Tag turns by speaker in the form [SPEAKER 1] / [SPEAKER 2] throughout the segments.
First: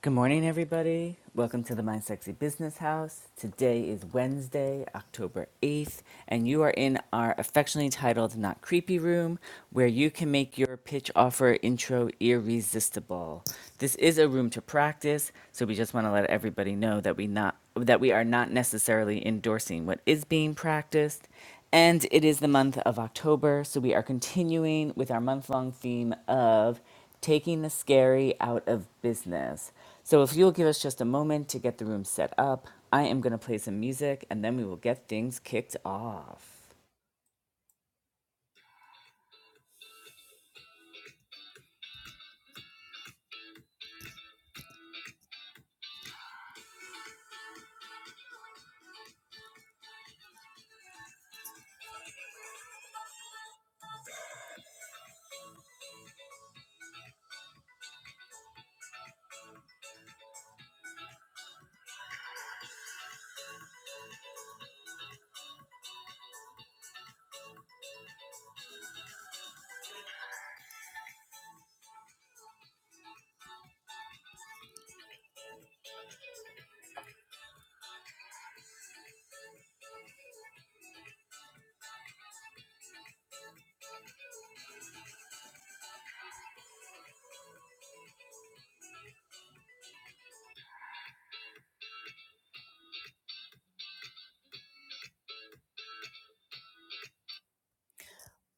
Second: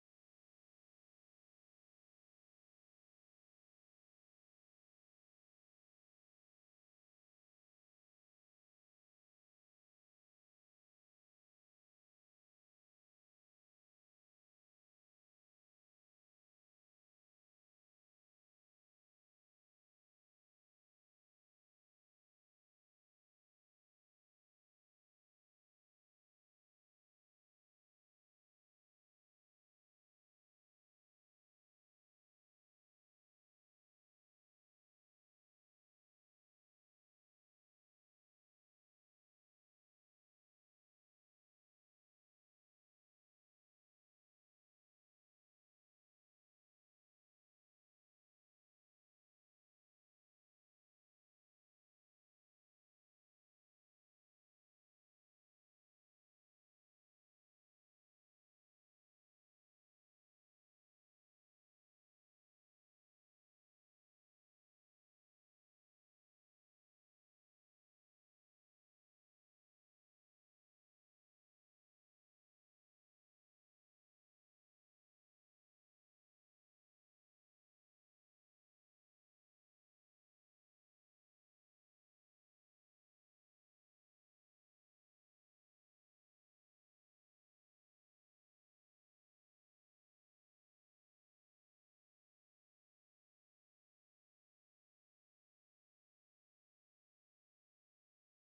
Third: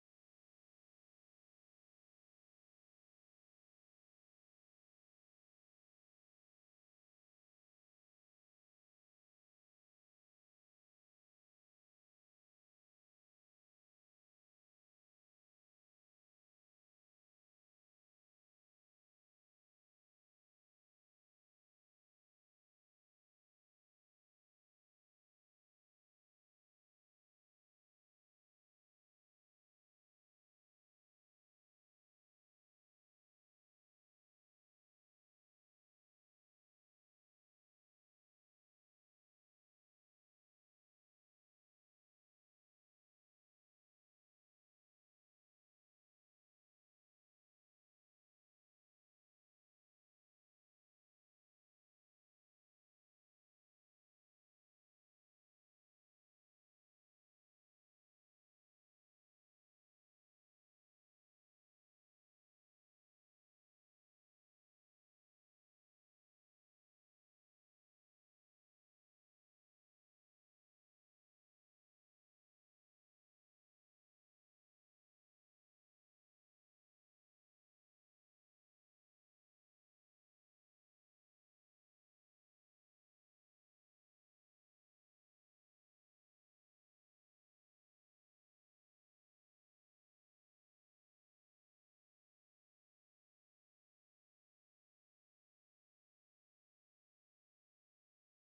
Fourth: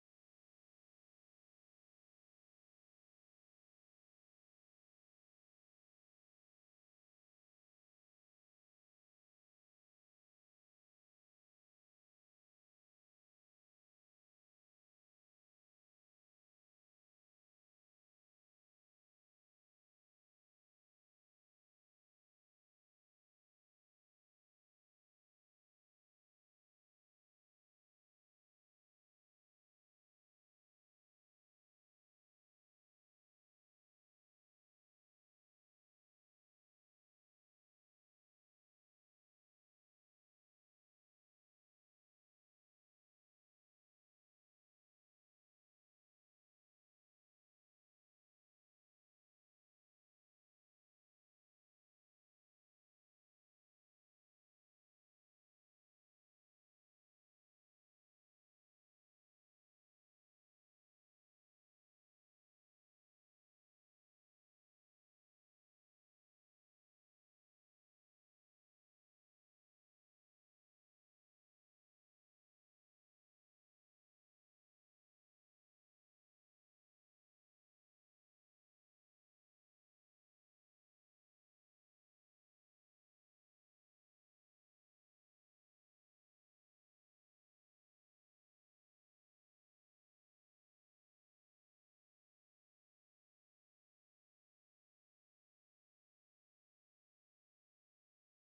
[SPEAKER 1] Good morning, everybody. Welcome to the My Sexy Business House. Today is Wednesday, October 8th, and you are in our affectionately titled Not Creepy Room, where you can make your pitch offer intro irresistible. This is a room to practice, so we just want to let everybody know that we not that we are not necessarily endorsing what is being practiced. And it is the month of October, so we are continuing with our month long theme of taking the scary out of business. So, if you'll give us just a moment to get the room set up, I am going to play some music and then we will get things kicked off.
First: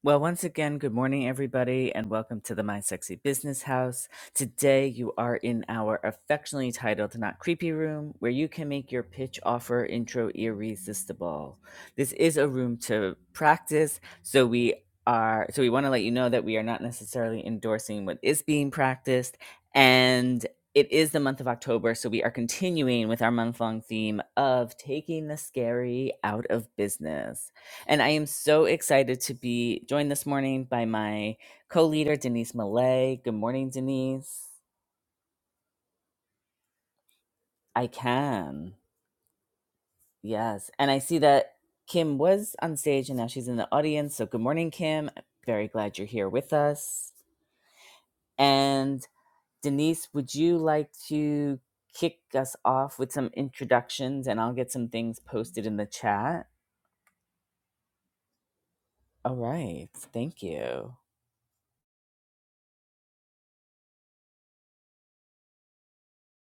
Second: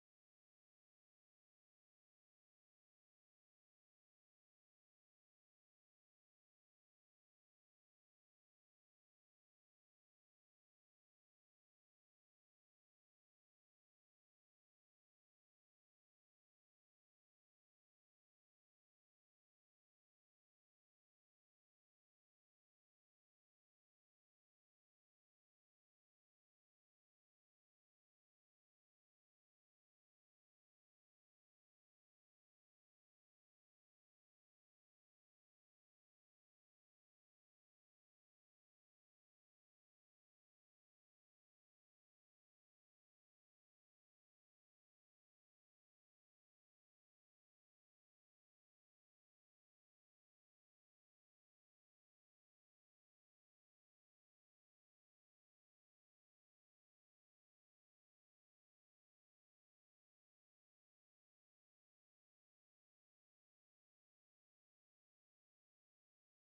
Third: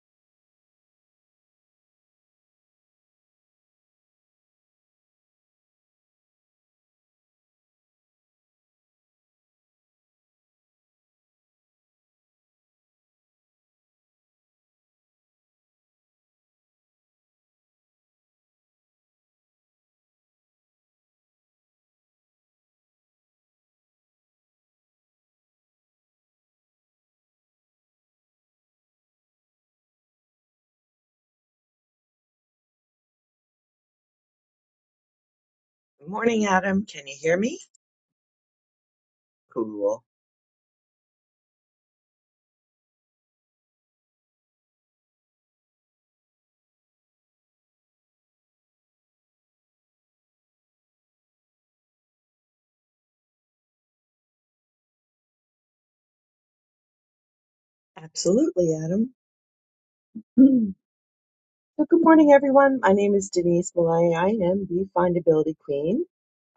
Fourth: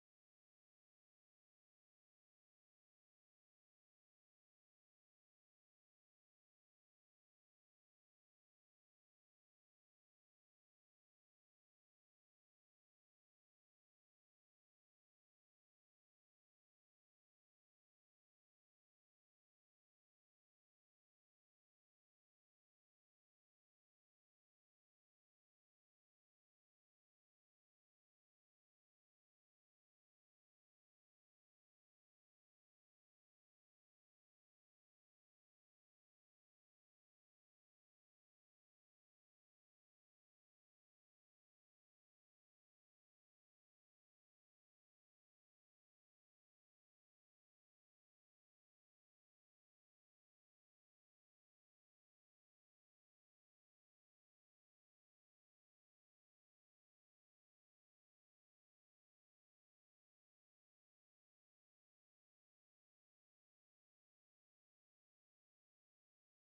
[SPEAKER 1] Well, once again, good morning, everybody, and welcome to the My Sexy Business House. Today, you are in our affectionately titled Not Creepy Room, where you can make your pitch offer intro irresistible. This is a room to practice, so we are so we want to let you know that we are not necessarily endorsing what is being practiced and it is the month of October, so we are continuing with our month long theme of taking the scary out of business. And I am so excited to be joined this morning by my co leader, Denise Millay. Good morning, Denise.
[SPEAKER 2] Good morning, Adam. Can you hear me?
[SPEAKER 1] I can.
[SPEAKER 2] Cool.
[SPEAKER 1] Yes. And I see that Kim was on stage and now she's in the audience. So good morning, Kim. Very glad you're here with us. And Denise, would you like to kick us off with some introductions and I'll get some things posted in the chat?
[SPEAKER 2] Absolutely, Adam.
[SPEAKER 1] All right. Thank
[SPEAKER 2] Hmm.
[SPEAKER 1] you.
[SPEAKER 2] So, good morning, everyone. My name is Denise Malay. I am the Findability Queen.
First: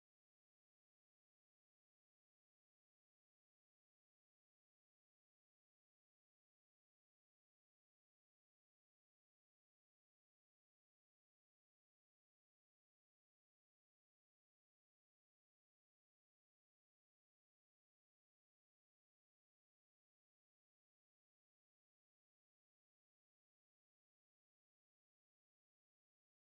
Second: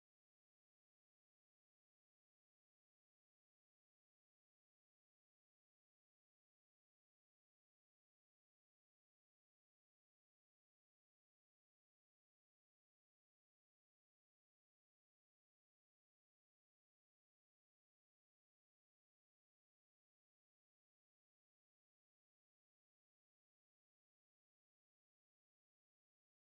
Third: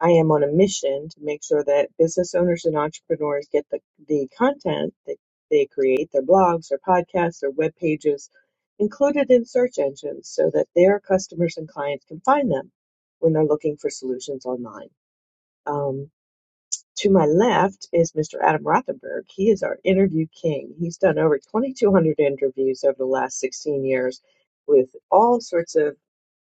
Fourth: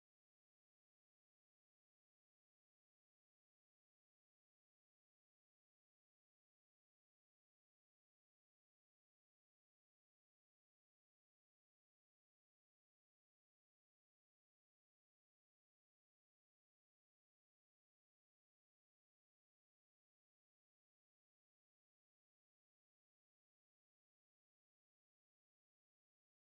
[SPEAKER 2] I am on a mission to make sure that business owners and entrepreneurs get the, the content that they create, their blogs, their podcasts, their web pages included in search engines so that their customers and clients can find them when they're looking for solutions online. Um, To my left is Mr. Adam Rothenberg. He is our interview king. He's done over 2,200 interviews over the last 16 years with all sorts of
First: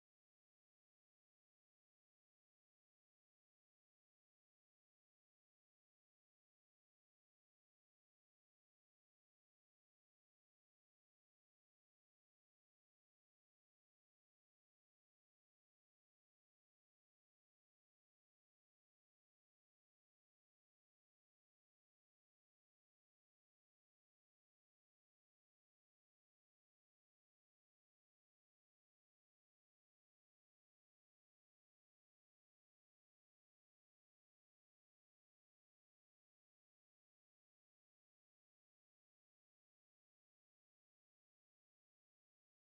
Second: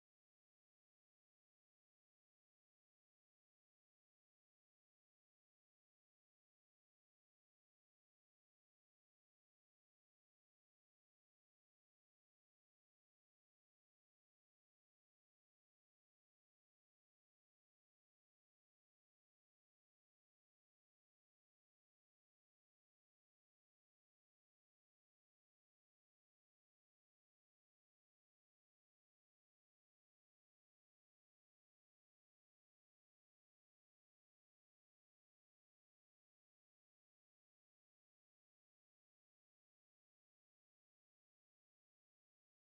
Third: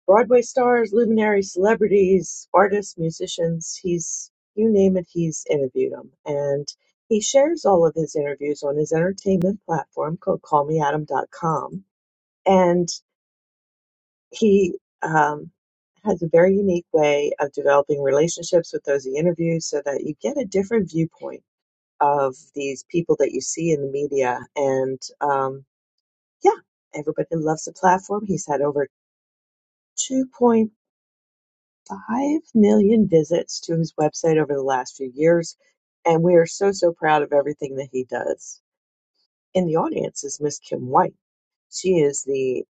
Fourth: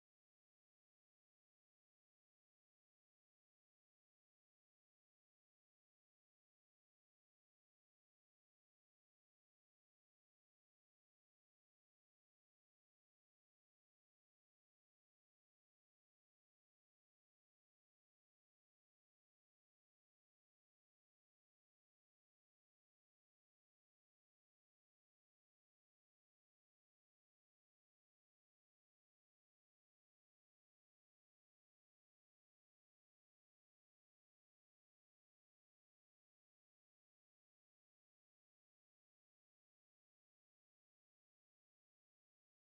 [SPEAKER 2] Broadway stars, luminaries, celebrities, artists, musicians. He's, you name it, he's interviewed them. And he shares all of his interviews on his entertainment platform called callmeadam.com. And he um, has a very unique way of developing relationships with those he interviews so that you get a different viewpoint of these people that you see in the media. And um, yeah, everybody loves the platform. He's had over 2.5 million visits to his website over the last few years. And we are so, so proud of everything that he does. In the audience is Miss Kim White. She is the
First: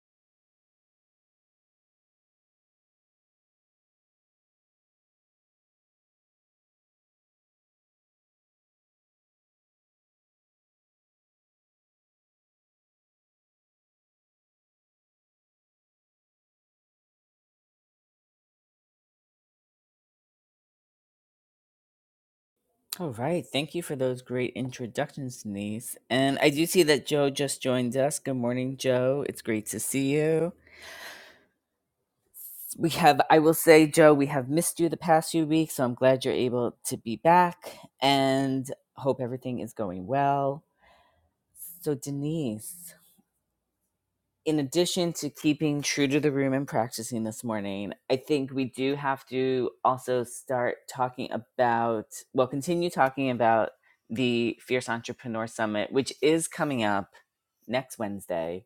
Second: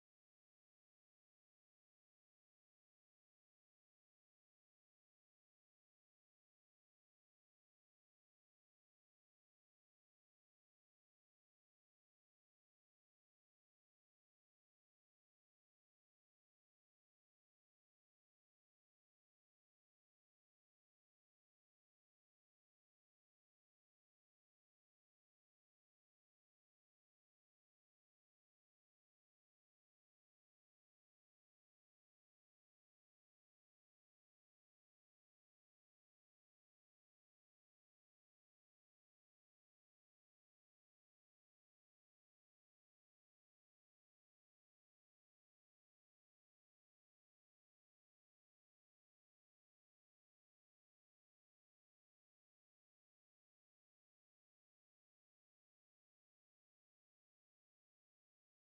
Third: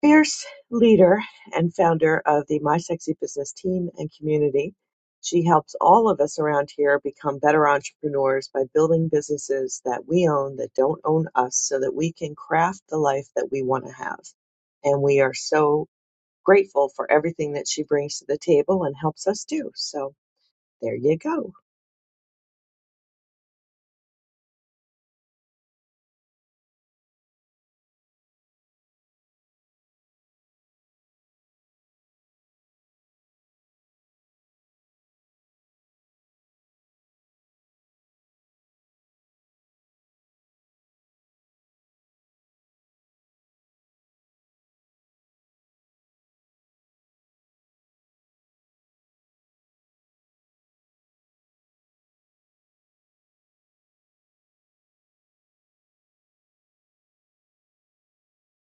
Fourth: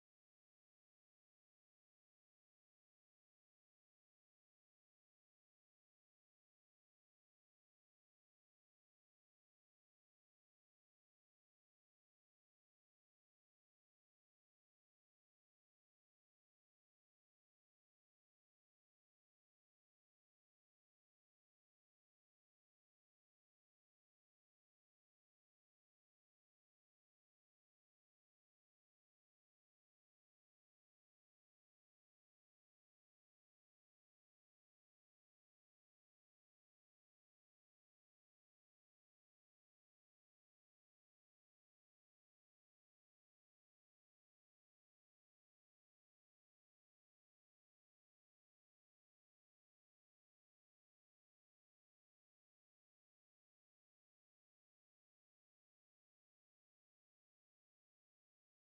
[SPEAKER 2] Fierce leader and founder of the My Sexy Business team and community. She helps all of us around here become better entrepreneurs by building businesses that we own that don't own us so that we can craft the life that we want to have. And we are so grateful for everything that she brings to the table and helps us do. So there you go.
[SPEAKER 1] All right. Thank you for those great introductions, Denise. And I do see that Joe just joined us. Good morning, Joe. It's great to see you. We have, I will say, Joe, we have missed you the past few weeks. So I'm glad you're able to be back and hope everything is going well. So, Denise, in addition to keeping true to the room and practicing this morning, I think we do have to also start talking about, well, continue talking about the Fierce Entrepreneur Summit, which is coming up next Wednesday,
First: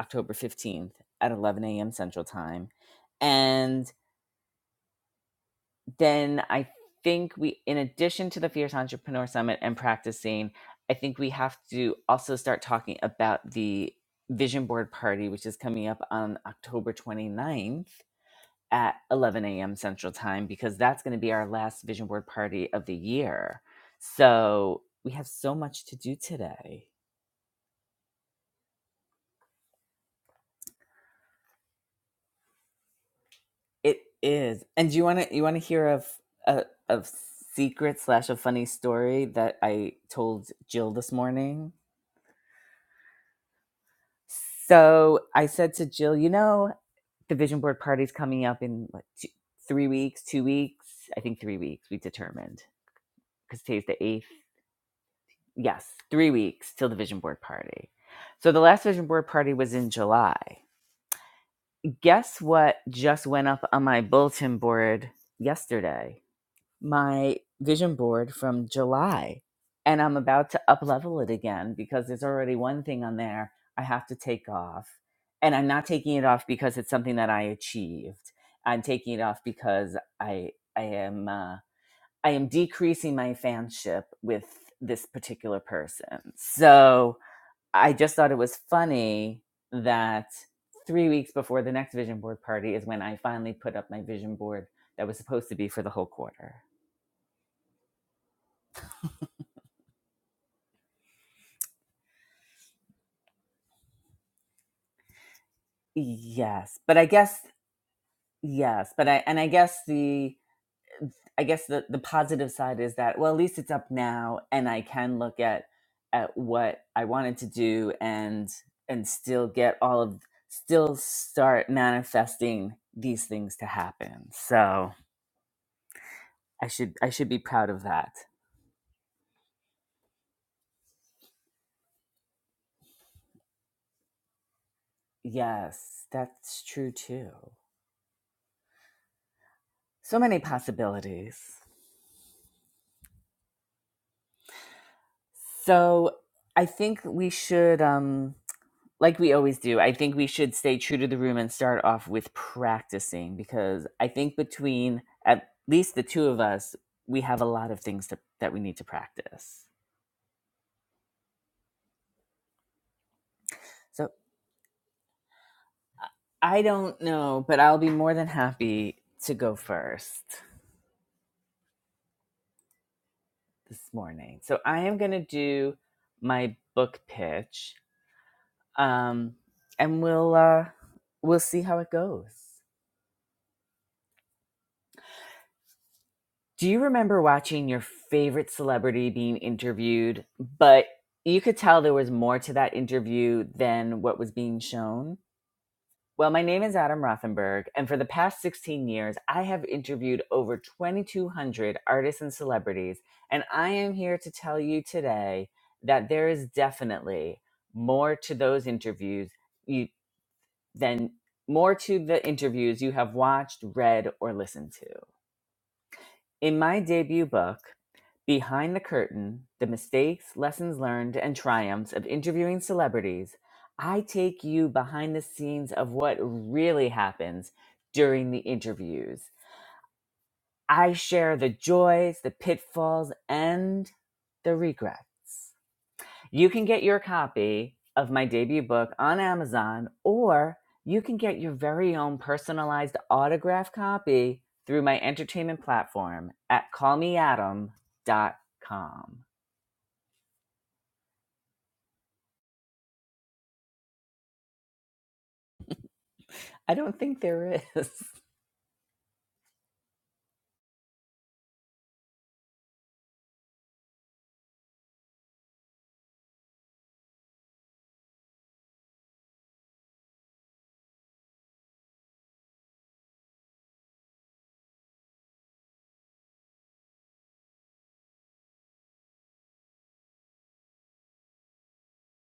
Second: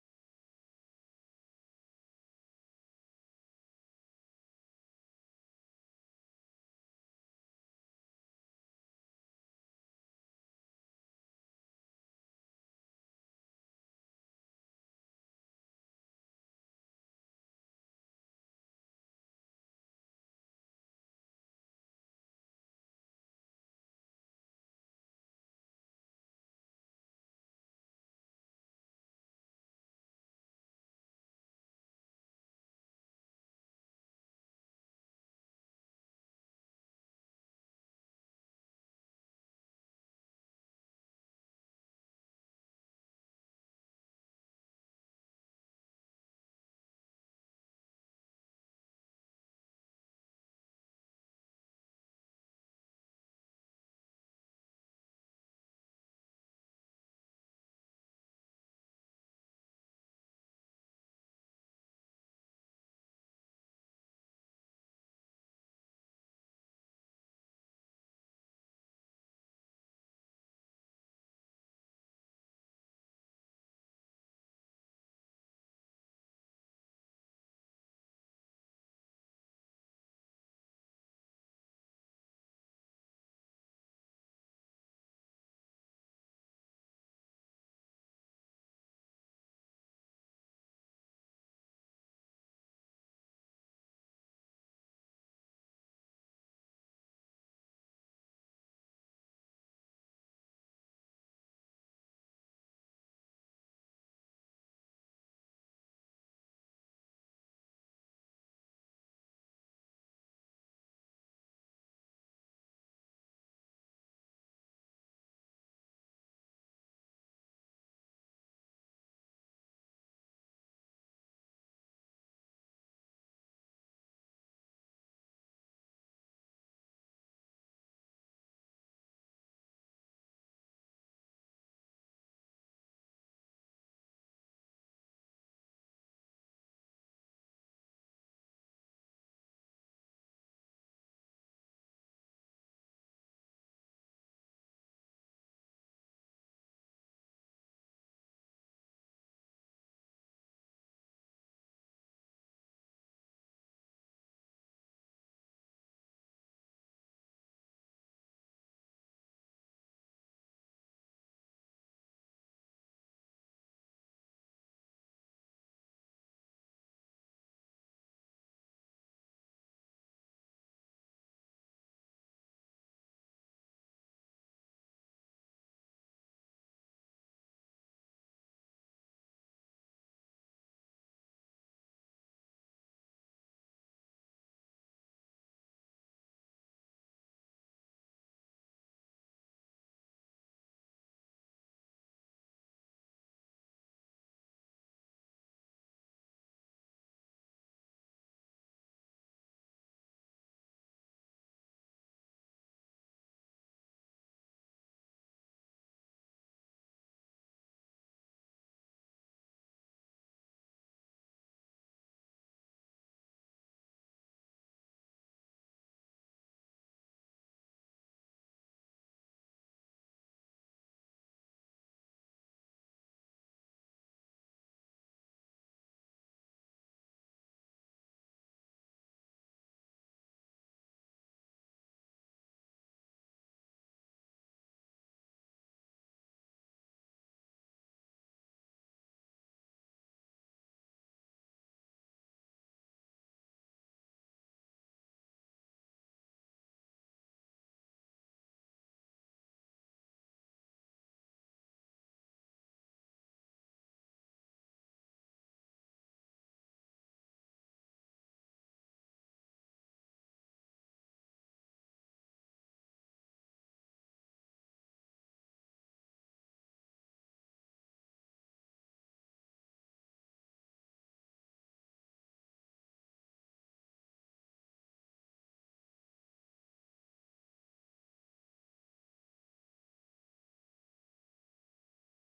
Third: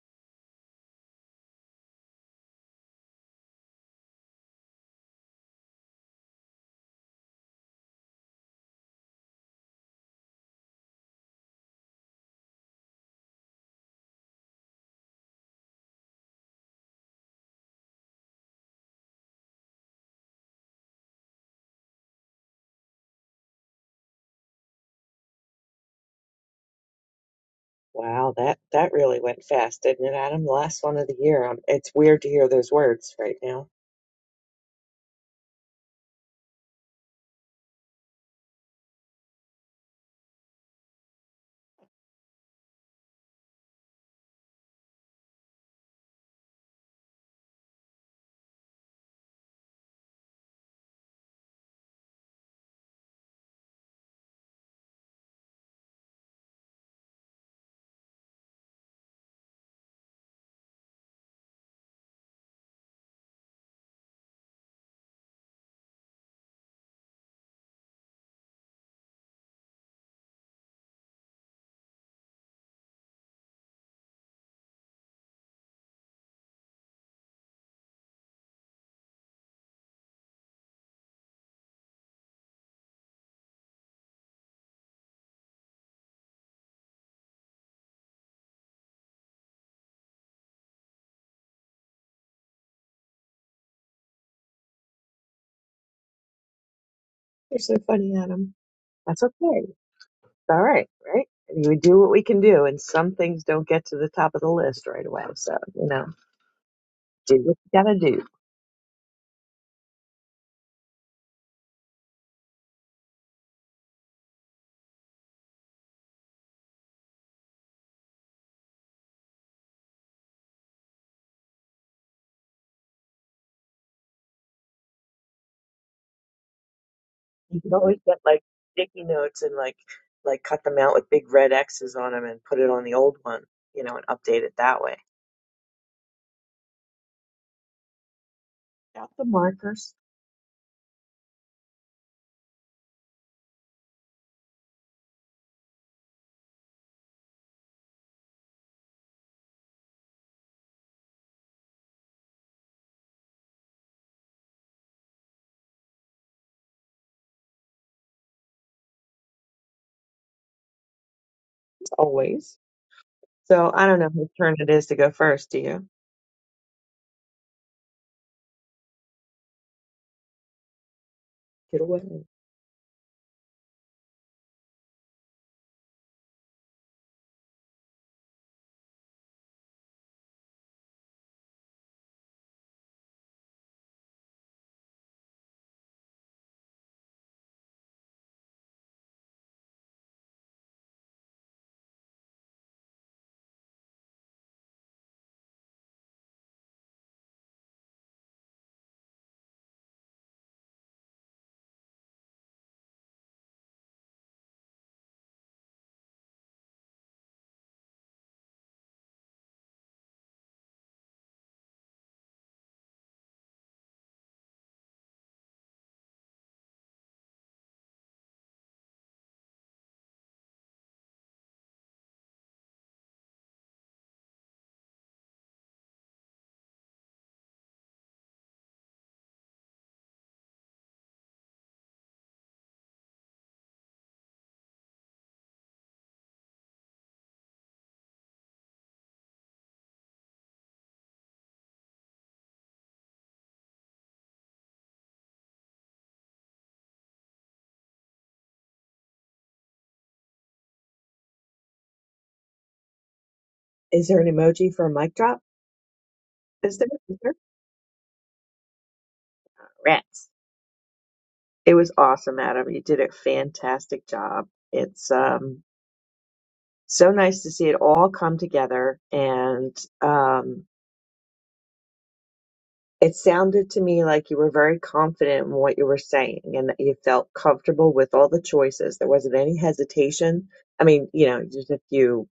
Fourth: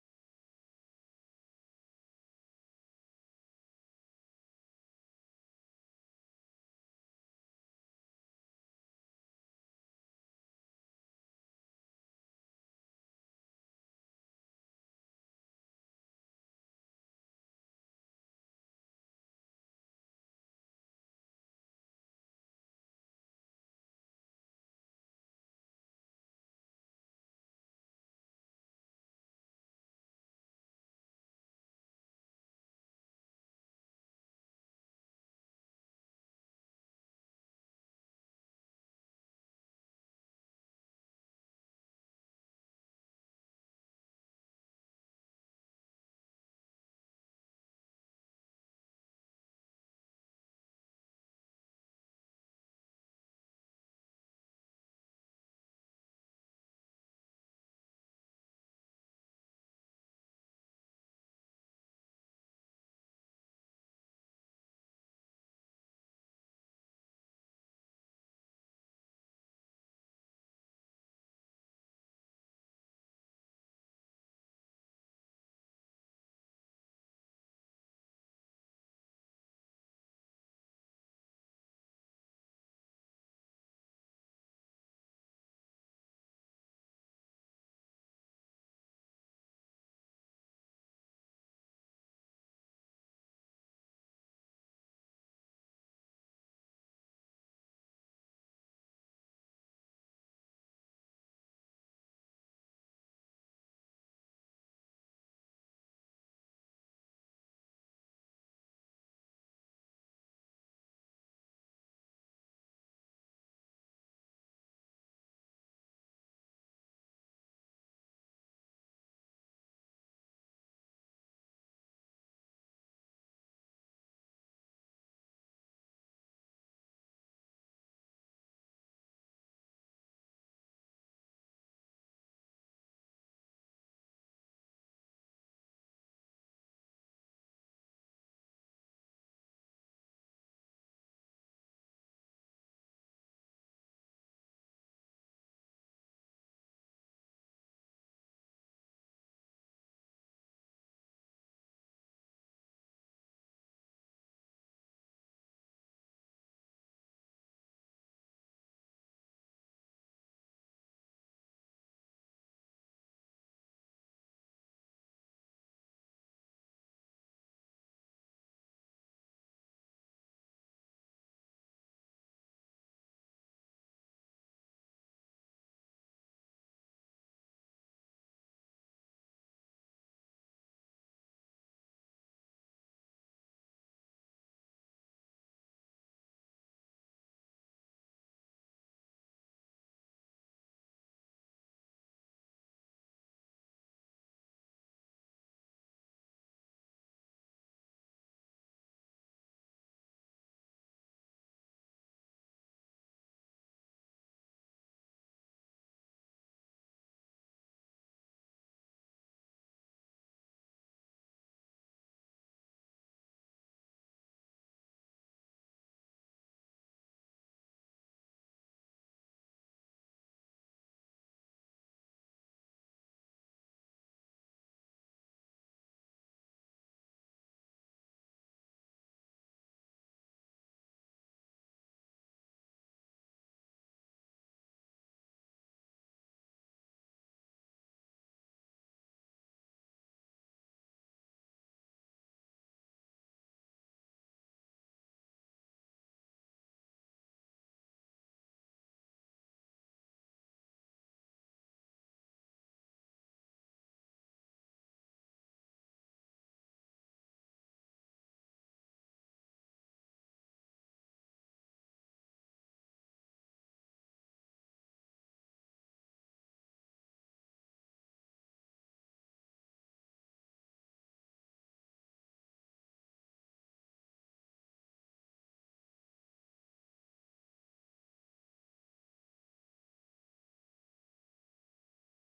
[SPEAKER 1] October 15th at 11 a.m. Central Time. and then I think we, in addition to the Fierce Entrepreneur Summit and practicing, I think we have to also start talking about the Vision Board Party, which is coming up on October 29th at 11 a.m. Central Time, because that's going to be our last Vision Board Party of the year. So we have so much to do today.
[SPEAKER 2] Wow, that that really went fast, didn't it, Adam? The last one of the year. Um, It's weird to hear those words right now.
[SPEAKER 1] It is, and do you want to you want to hear of a of secret slash a funny story that I told Jill this morning? So I said to Jill, you know, the vision board party's coming up in what, two, three weeks, two weeks. I think three weeks, we determined because today's the eighth. Yes, three weeks till the vision board party. So the last vision board party was in July. Guess what just went up on my bulletin board yesterday? my vision board from July and I'm about to up level it again because there's already one thing on there I have to take off. And I'm not taking it off because it's something that I achieved. I'm taking it off because I I am uh, I am decreasing my fanship with this particular person. So I just thought it was funny that three weeks before the next vision board party is when I finally put up my vision board that was supposed to be for the whole quarter.
[SPEAKER 2] you are so funny, Adam. That's okay. all right, right? I we do what we can do, and some things don't get to the top of the list right away. So you know,
[SPEAKER 1] Yes, but I
[SPEAKER 2] do
[SPEAKER 1] guess
[SPEAKER 2] what you gotta do.
[SPEAKER 1] yes, but I and I guess the I guess the the positive side is that well at least it's up now and I can look at at what I wanted to do and and still get all of still start manifesting these things to happen. So I should I should be
[SPEAKER 2] You
[SPEAKER 1] proud
[SPEAKER 2] can
[SPEAKER 1] of
[SPEAKER 2] always
[SPEAKER 1] that.
[SPEAKER 2] get like sticky notes and like like cut them out with big red X's on them and put it on the old one, you know, and update it that way.
[SPEAKER 1] Yes, that's true too.
[SPEAKER 2] Got the markers
[SPEAKER 1] So many possibilities. So I think we should um like we always do, I think we should stay true to the room and start off with practicing because I think between at least the two of us, we have a lot of things to, that we need to practice.
[SPEAKER 2] as always. So I don't
[SPEAKER 1] So
[SPEAKER 2] know whose turn it is to go first. Do you?
[SPEAKER 1] I I don't know, but I'll be more than happy to go first
[SPEAKER 2] Get away.
[SPEAKER 1] this morning. So I am going to do my book pitch um, and we'll, uh, we'll see how it goes. Do you remember watching your favorite celebrity being interviewed, but you could tell there was more to that interview than what was being shown? Well, my name is Adam Rothenberg, and for the past 16 years, I have interviewed over 2,200 artists and celebrities, and I am here to tell you today that there is definitely more to those interviews you, than more to the interviews you have watched, read, or listened to. In my debut book, Behind the curtain, the mistakes, lessons learned, and triumphs of interviewing celebrities, I take you behind the scenes of what really happens during the interviews. I share the joys, the pitfalls, and the regrets. You can get your copy of my debut book on Amazon, or you can get your very own personalized autographed copy through my entertainment platform at callmeadam.com.
[SPEAKER 2] Is there an emoji for a mic drop?
[SPEAKER 1] I
[SPEAKER 2] Is there?
[SPEAKER 1] don't
[SPEAKER 2] Is
[SPEAKER 1] think
[SPEAKER 2] there?
[SPEAKER 1] there is.
[SPEAKER 2] Rats. It was awesome, Adam. You did a fantastic job. It's um so nice to see it all come together. And um, it sounded to me like you were very confident in what you were saying and that you felt comfortable with all the choices. There wasn't any hesitation. I mean, you know, just a few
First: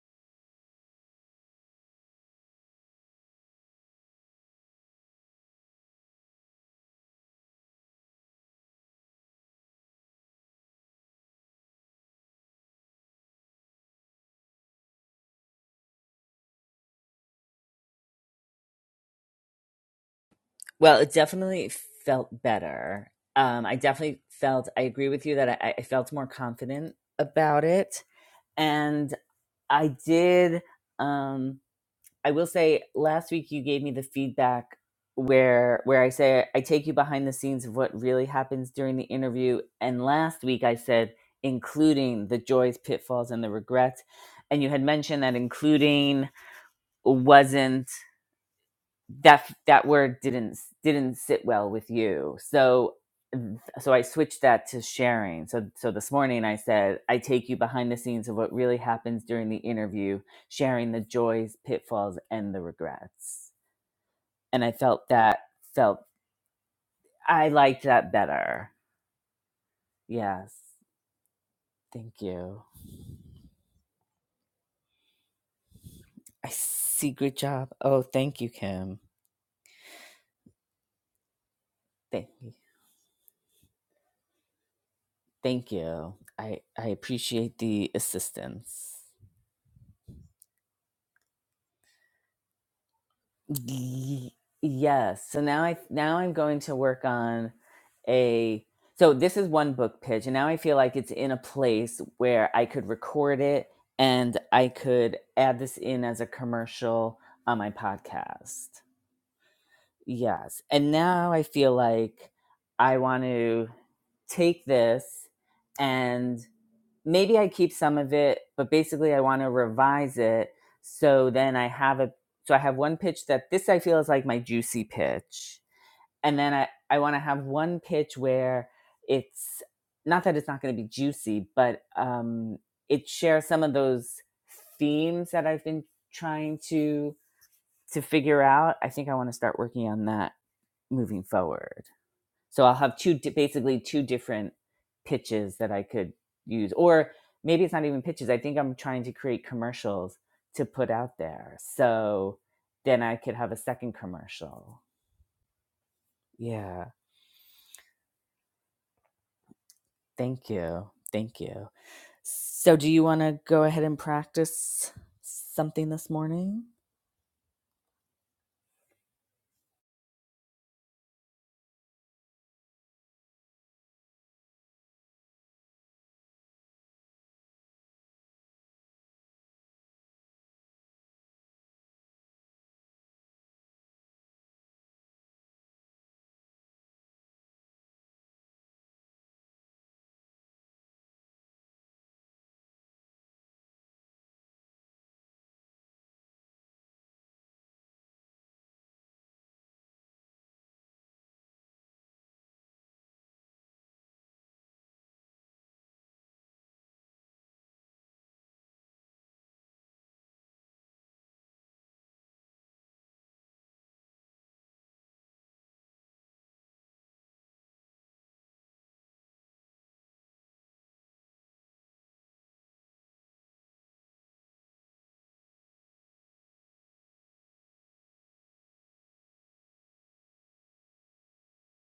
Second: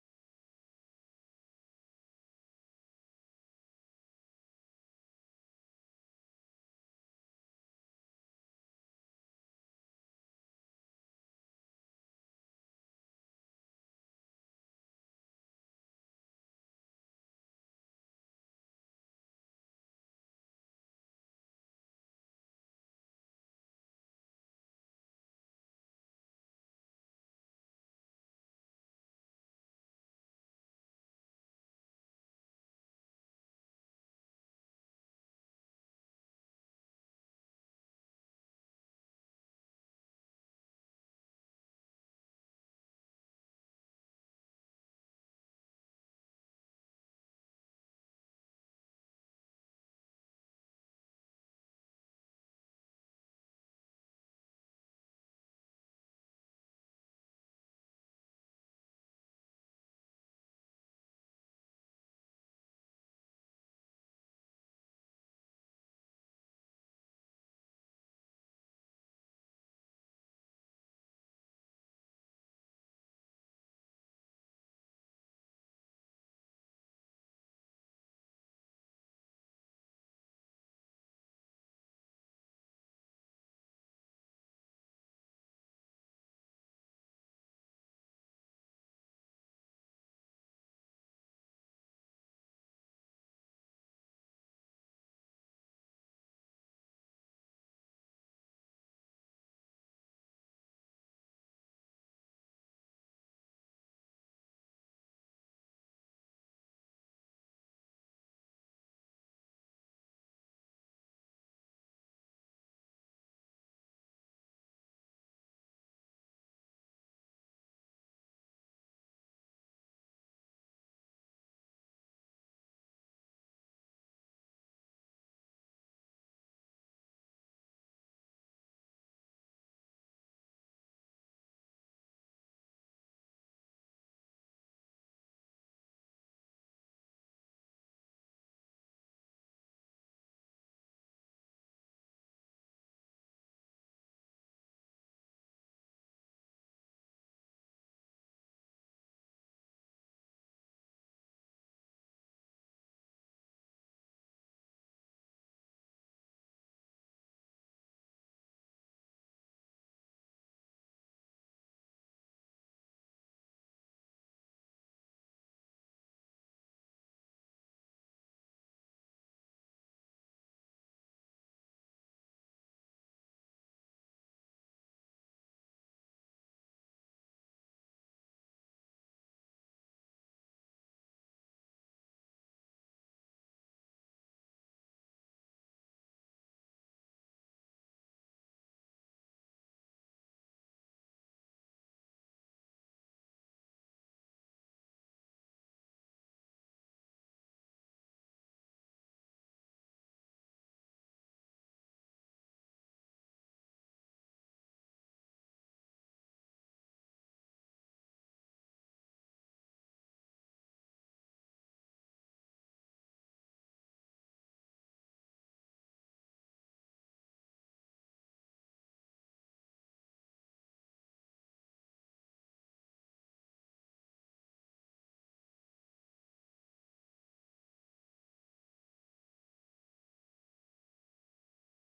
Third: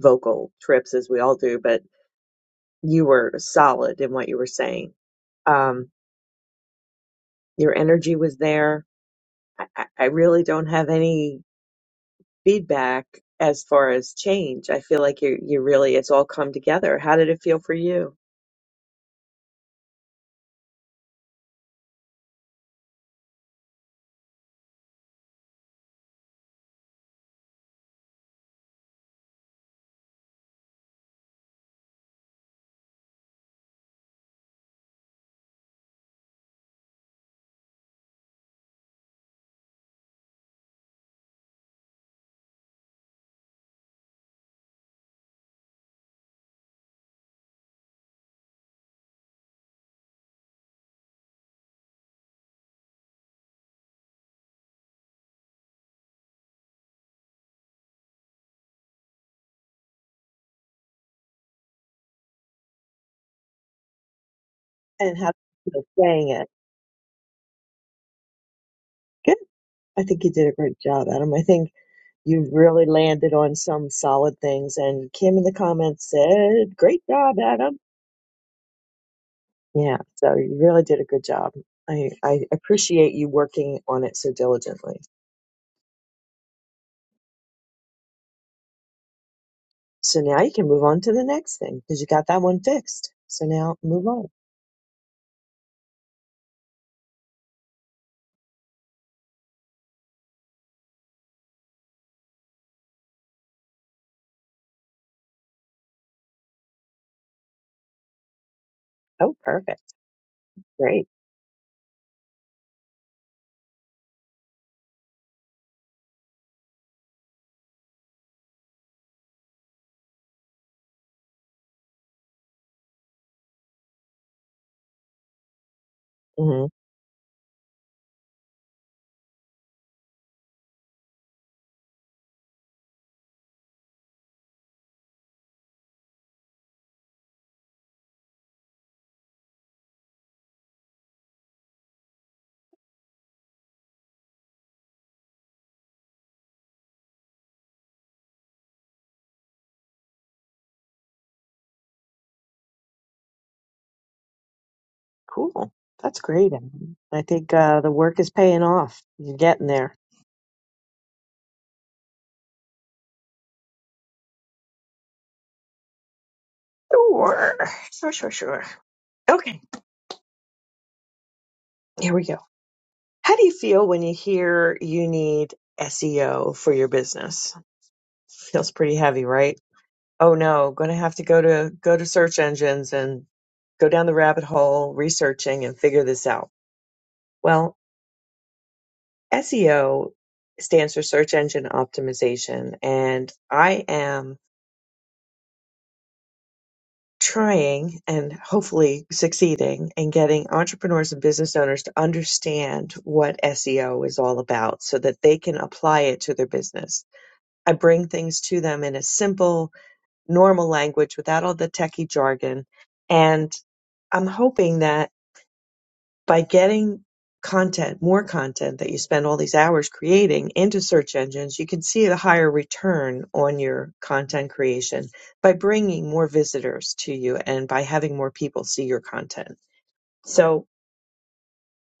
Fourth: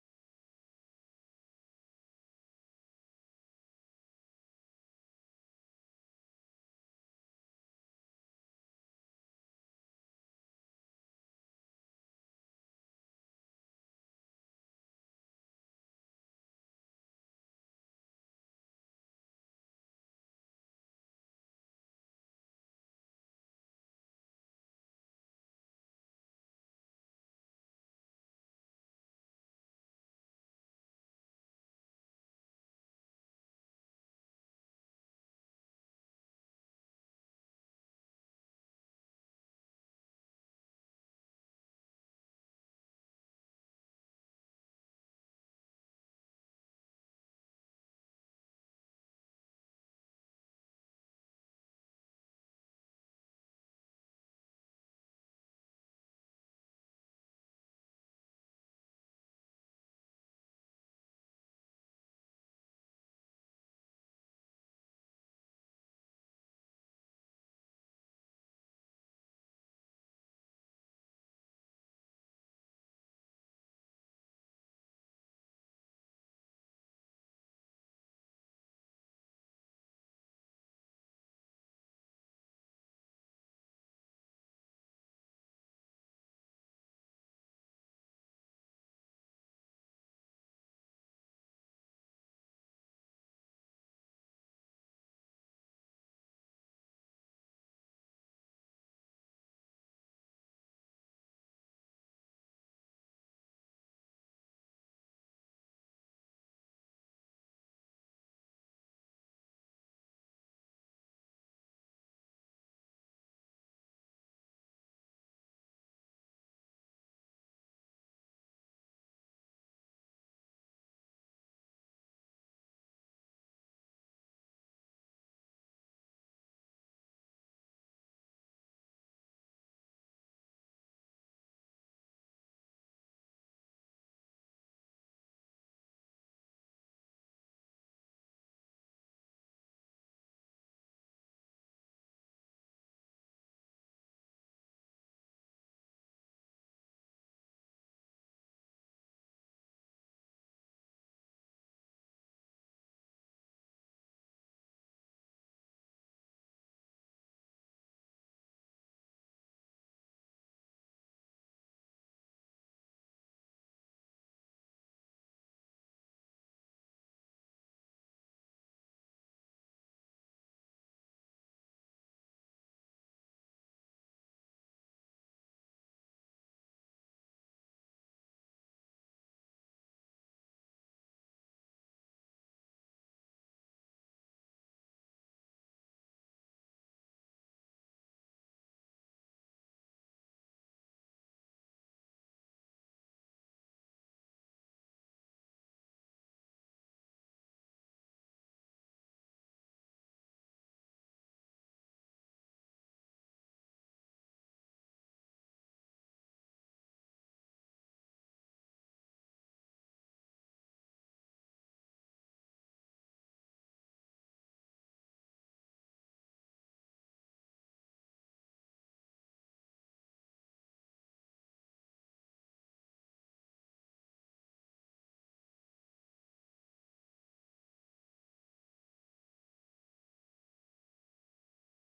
[SPEAKER 2] vocal trips as we all do, but you were solid in what you were saying. Um, your energy was there. I, I I really don't have any feedback as far as change. I feel like you you really it's all come together. How did it feel for you?
[SPEAKER 1] Well, it definitely felt better. Um, I definitely felt, I agree with you that I, I felt more confident about it. And I did, um, I will say last week you gave me the feedback where where I say I take you behind the scenes of what really happens during the interview. And last week I said including the joys, pitfalls, and the regrets. And you had mentioned that including wasn't that that word didn't didn't sit well with you so so i switched that to sharing so so this morning i said i take you behind the scenes of what really happens during the interview sharing the joys pitfalls and the regrets and i felt
[SPEAKER 2] and how
[SPEAKER 1] that
[SPEAKER 2] you know,
[SPEAKER 1] felt
[SPEAKER 2] saying it.
[SPEAKER 1] i liked that better
[SPEAKER 2] Good. I think you did a
[SPEAKER 1] yes
[SPEAKER 2] great job, Adam. I think
[SPEAKER 1] thank
[SPEAKER 2] you
[SPEAKER 1] you
[SPEAKER 2] really landed on some solid things. And Kim in the comments
[SPEAKER 1] i
[SPEAKER 2] said, "Great
[SPEAKER 1] see good
[SPEAKER 2] job,
[SPEAKER 1] job
[SPEAKER 2] Adam."
[SPEAKER 1] oh thank you kim
[SPEAKER 2] Yeah. So you really did a good job. I,
[SPEAKER 1] thank
[SPEAKER 2] I
[SPEAKER 1] you
[SPEAKER 2] appreciate you working on it so diligently.
[SPEAKER 1] thank you i i appreciate the assistance
[SPEAKER 2] So now you can move on to the next thing because you got that one fixed. So now move on.
[SPEAKER 1] Y- Yes. So now I now I'm going to work on a so this is one book pitch and now I feel like it's in a place where I could record it and I could add this in as a commercial on my podcast.
[SPEAKER 2] Oh, perfect.
[SPEAKER 1] Yes. And
[SPEAKER 2] Great.
[SPEAKER 1] now I feel like I want to take this and maybe I keep some of it, but basically I want to revise it so then I have a so I have one pitch that this I feel is like my juicy pitch. And then
[SPEAKER 2] hmm
[SPEAKER 1] I I want to have one pitch where it's not that it's not going to be juicy, but um it shares some of those themes that I've been trying to to figure out. I think I want to start working on that moving forward so i'll have two basically two different pitches that i could use or maybe it's not even pitches i think i'm trying to create commercials to put out there so then i could have a second commercial
[SPEAKER 2] Cool. That's great,
[SPEAKER 1] yeah
[SPEAKER 2] Adam. I think uh, the work is paying off. You're getting there.
[SPEAKER 1] thank you thank you So, do you want to go ahead and practice something this morning?
[SPEAKER 2] Sure. Sure, sure, sure. Okay, here we go. How do you feel when you hear you need SEO for your business? Feels pretty heavy, right? Oh no, going to have to go to go to search engines and go down the rabbit hole researching and figure this out. Well, SEO stands for search engine optimization and I am trying and hopefully succeeding in getting entrepreneurs and business owners to understand what SEO is all about so that they can apply it to their business I bring things to them in a simple, normal language without all the techie jargon. And I'm hoping that by getting content, more content that you spend all these hours creating into search engines, you can see a higher return on your content creation by bringing more visitors to you and by having more people see your content. So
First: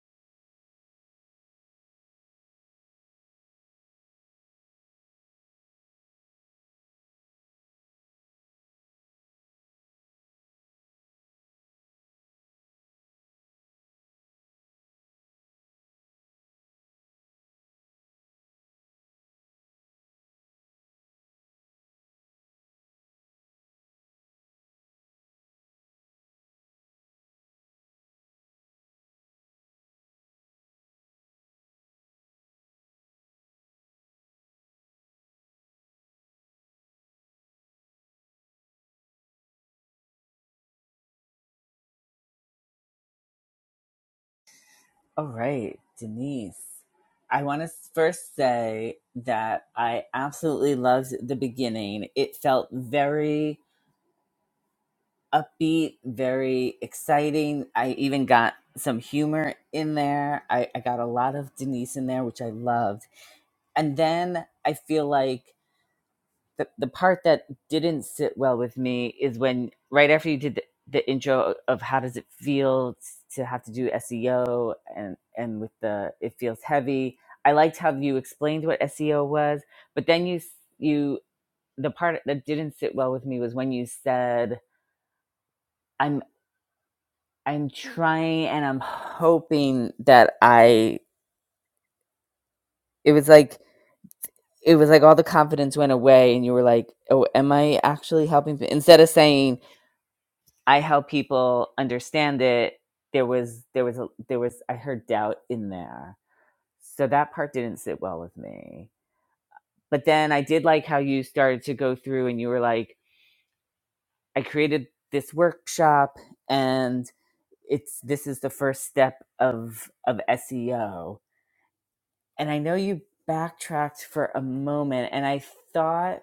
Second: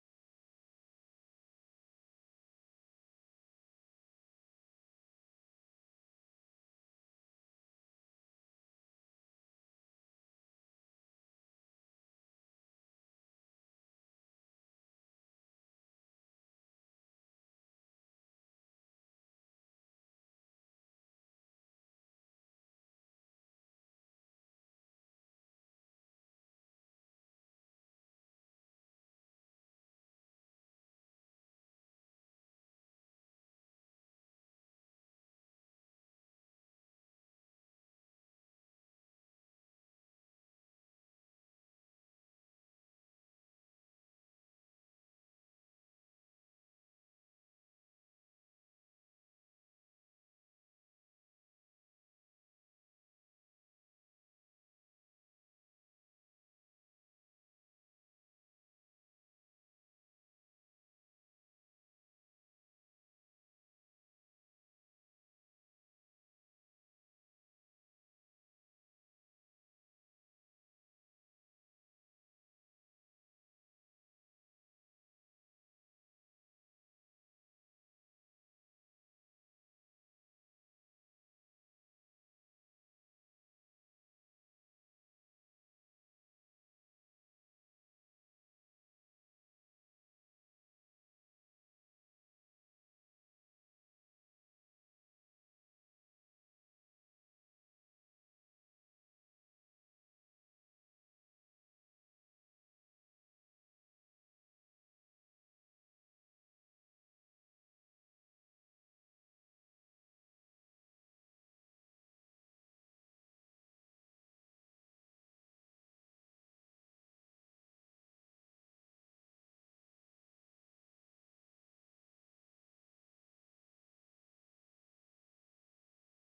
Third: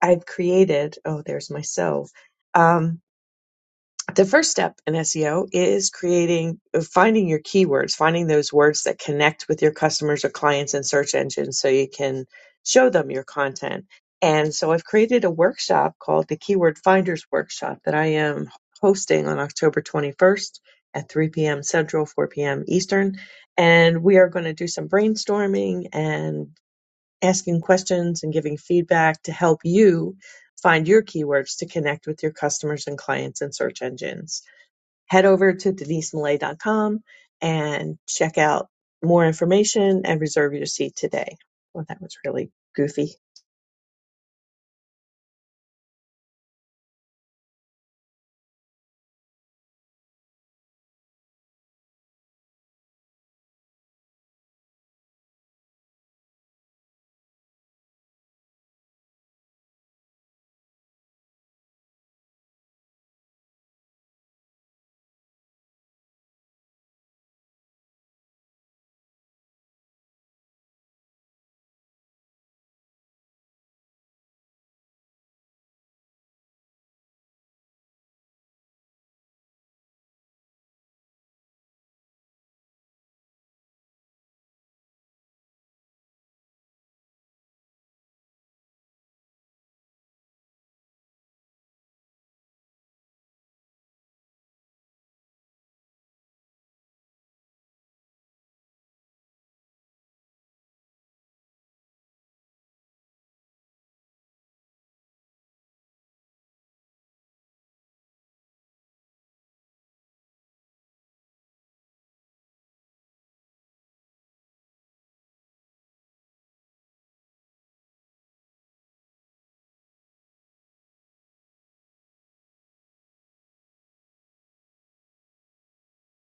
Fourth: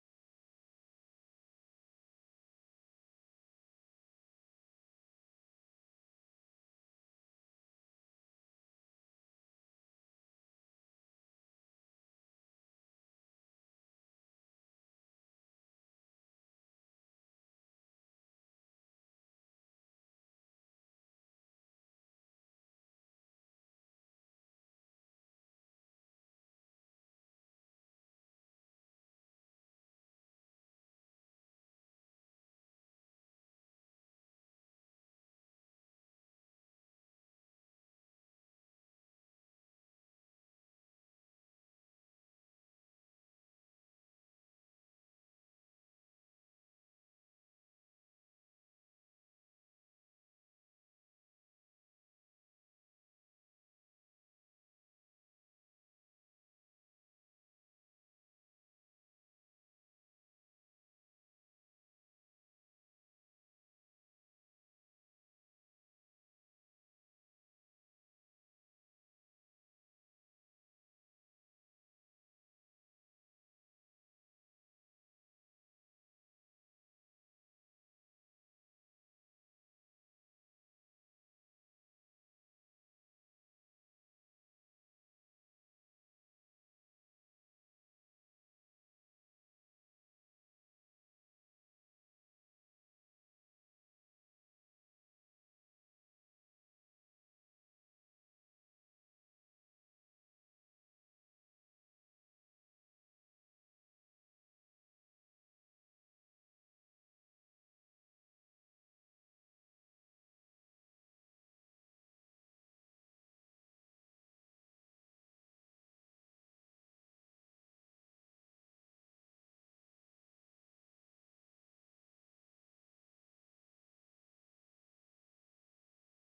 [SPEAKER 2] I've created, oh, there's myself. um, the first step in SEO is creating, uh, finding your keywords, finding those words that connect with your customers or clients in search engines so you can show them your content. And so I've created a workshop called the Keyword Finders Workshop that I am hosting on October 21st at 3 p.m. Central, 4 p.m. Eastern. And we are going to do some brainstorming and asking questions and giving feedback to help you find your keywords to connect with your customers and clients and search engines head over to denisemalay.com and check out more information and reserve your seat today. Well, that was really goofy.
[SPEAKER 1] All right, Denise. I want to first say that I absolutely loved the beginning. It felt very upbeat, very exciting. I even got some humor in there. I, I got a lot of Denise in there, which I loved. And then I feel like the, the part that didn't sit well with me is when, right after you did the, the intro of how does it feel to have to do SEO and, and with the, it feels heavy. I liked how you explained what SEO was, but then you, you, the part that didn't sit well with me was when you said, I'm. I'm trying and I'm hoping that I it was like it was like all the confidence went away and you were like, "Oh, am I actually helping?" pe-" Instead of saying, "I help people understand it," there was there was a there was I heard doubt in there. So that part didn't sit well with me. But then I did like how you started to go through and you were like, "I created this workshop and it's this is the first step of of SEO." and I know you backtracked for a moment, and I thought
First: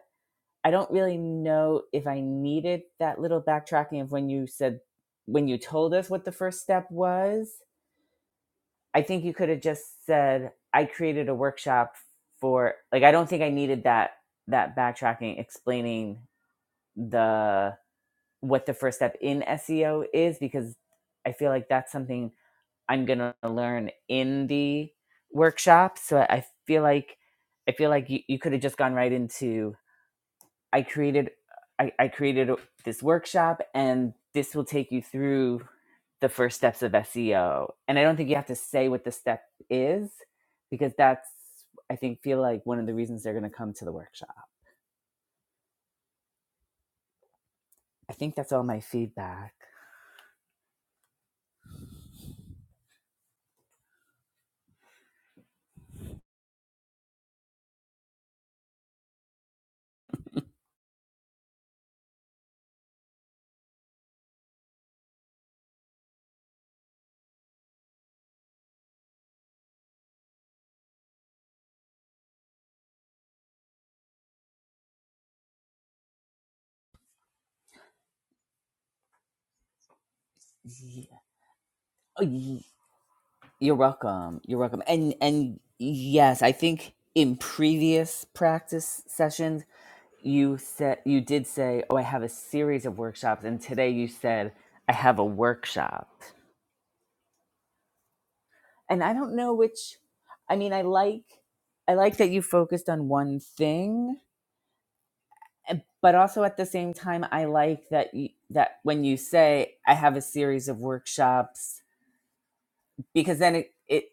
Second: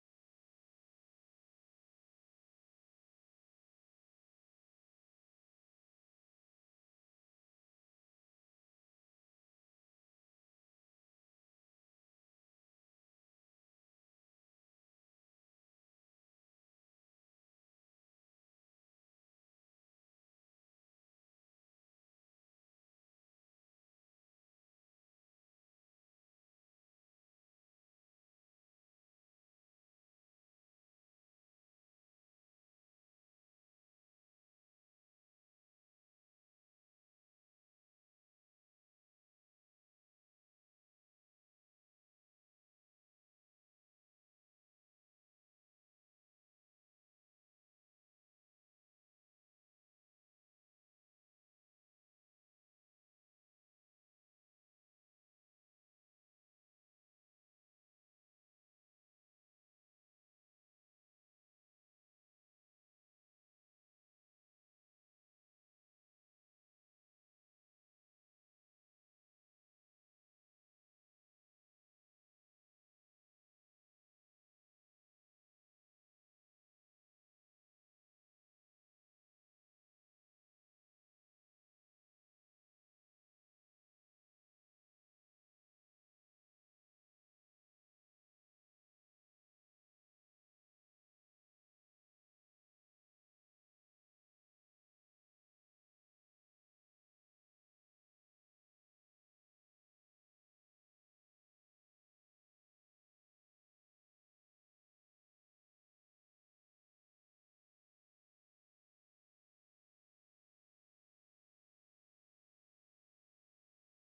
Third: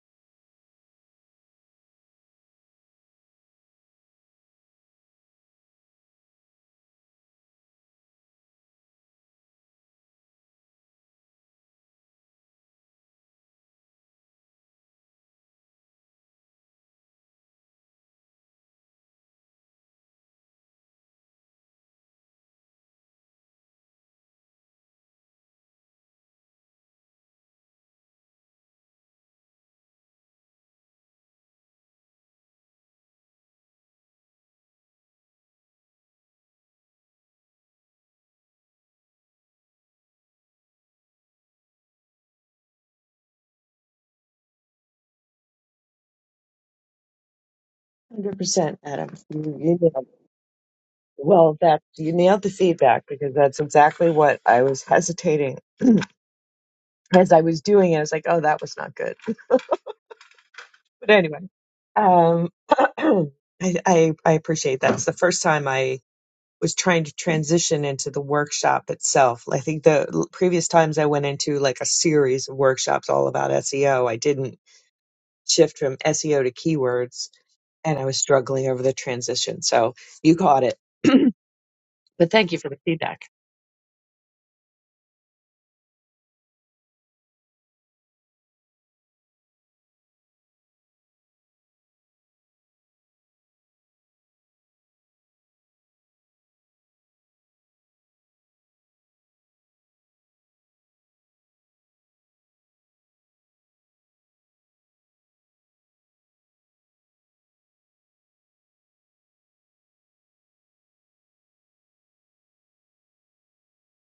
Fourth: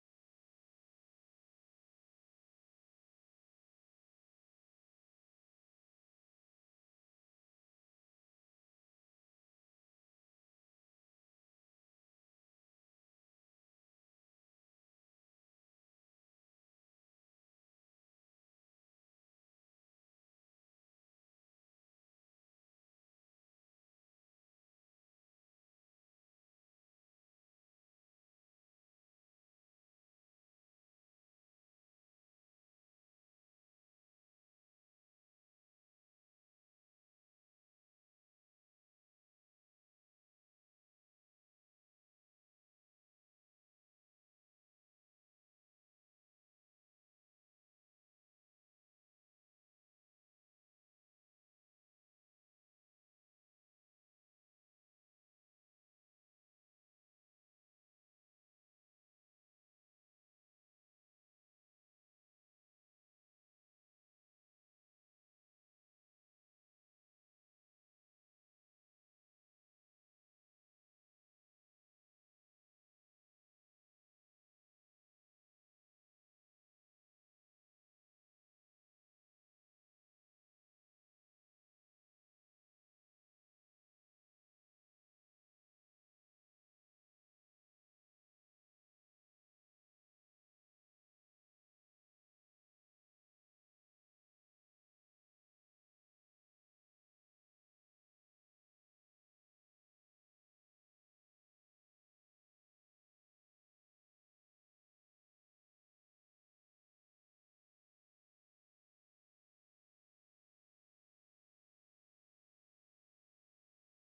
[SPEAKER 1] I don't really know if I needed that little backtracking of when you said when you told us what the first step was. I think you could have just said I created a workshop for like I don't think I needed that that backtracking explaining the what the first step in SEO is because I feel like that's something I'm gonna learn in the workshop. So I I feel like I feel like you, you could have just gone right into I created I, I created this workshop and this will take you through the first steps of SEO. And I don't think you have to say what the step is because that's I think feel like one of the reasons they're gonna come to the workshop. I
[SPEAKER 2] one
[SPEAKER 1] think
[SPEAKER 2] Hundred
[SPEAKER 1] that's all
[SPEAKER 2] percent,
[SPEAKER 1] my
[SPEAKER 2] Adam. You
[SPEAKER 1] feedback.
[SPEAKER 2] you nailed, well, that you nailed the feedback because that's exactly what I was hesitating as I was doing it. I was like, "Oh, that was not good." But anyway, um, I, I I appreciate that. It's the first time I was trying to transition into the workshop itself. I think the l- previous times I went into like a series of workshops all about SEO, I didn't shift from SEO to keywords, and I was struggling over the transition. So you caught it.
[SPEAKER 1] Yeah. Oh,
[SPEAKER 2] But thank
[SPEAKER 1] yeah.
[SPEAKER 2] you for the feedback.
[SPEAKER 1] You're welcome. You're welcome. And and yes, I think in previous practice sessions you said you did say, "Oh, I have a series of workshops," and today you said, "I have a workshop." And I don't know which. I mean, I like I like that you focused on one thing, and- but also at the same time, I like that you, that when you say, "I have a series of workshops," because then it it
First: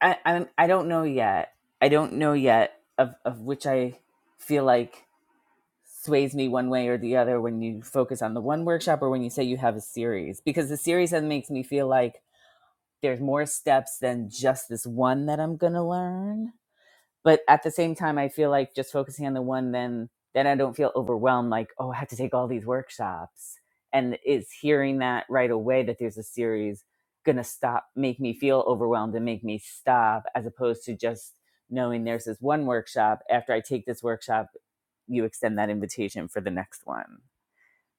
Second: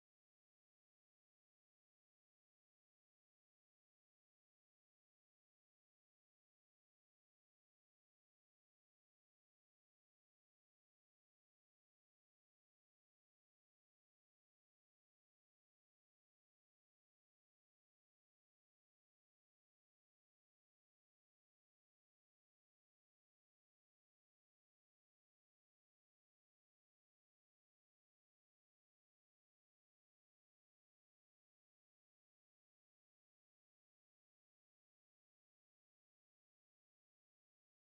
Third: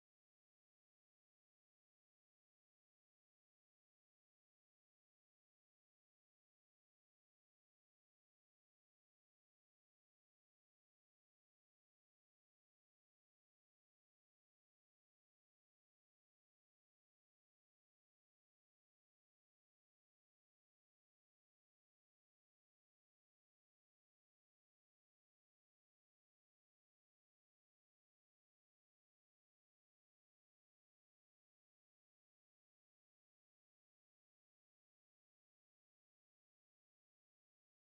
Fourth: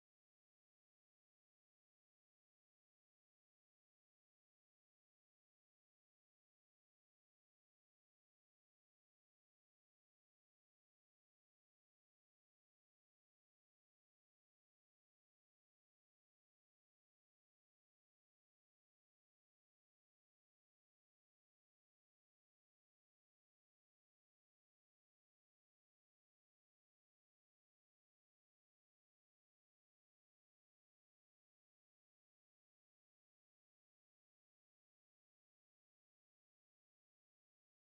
[SPEAKER 1] I I'm, I don't know yet. I don't know yet of of which I feel like sways me one way or the other when you focus on the one workshop or when you say you have a series because the series then makes me feel like there's more steps than just this one that I'm going to learn but at the same time i feel like just focusing on the one then then i don't feel overwhelmed like oh i have to take all these workshops and is hearing that right away that there's a series gonna stop make me feel overwhelmed and make me stop as opposed to just knowing there's this one workshop after i take this workshop you extend that invitation for the next one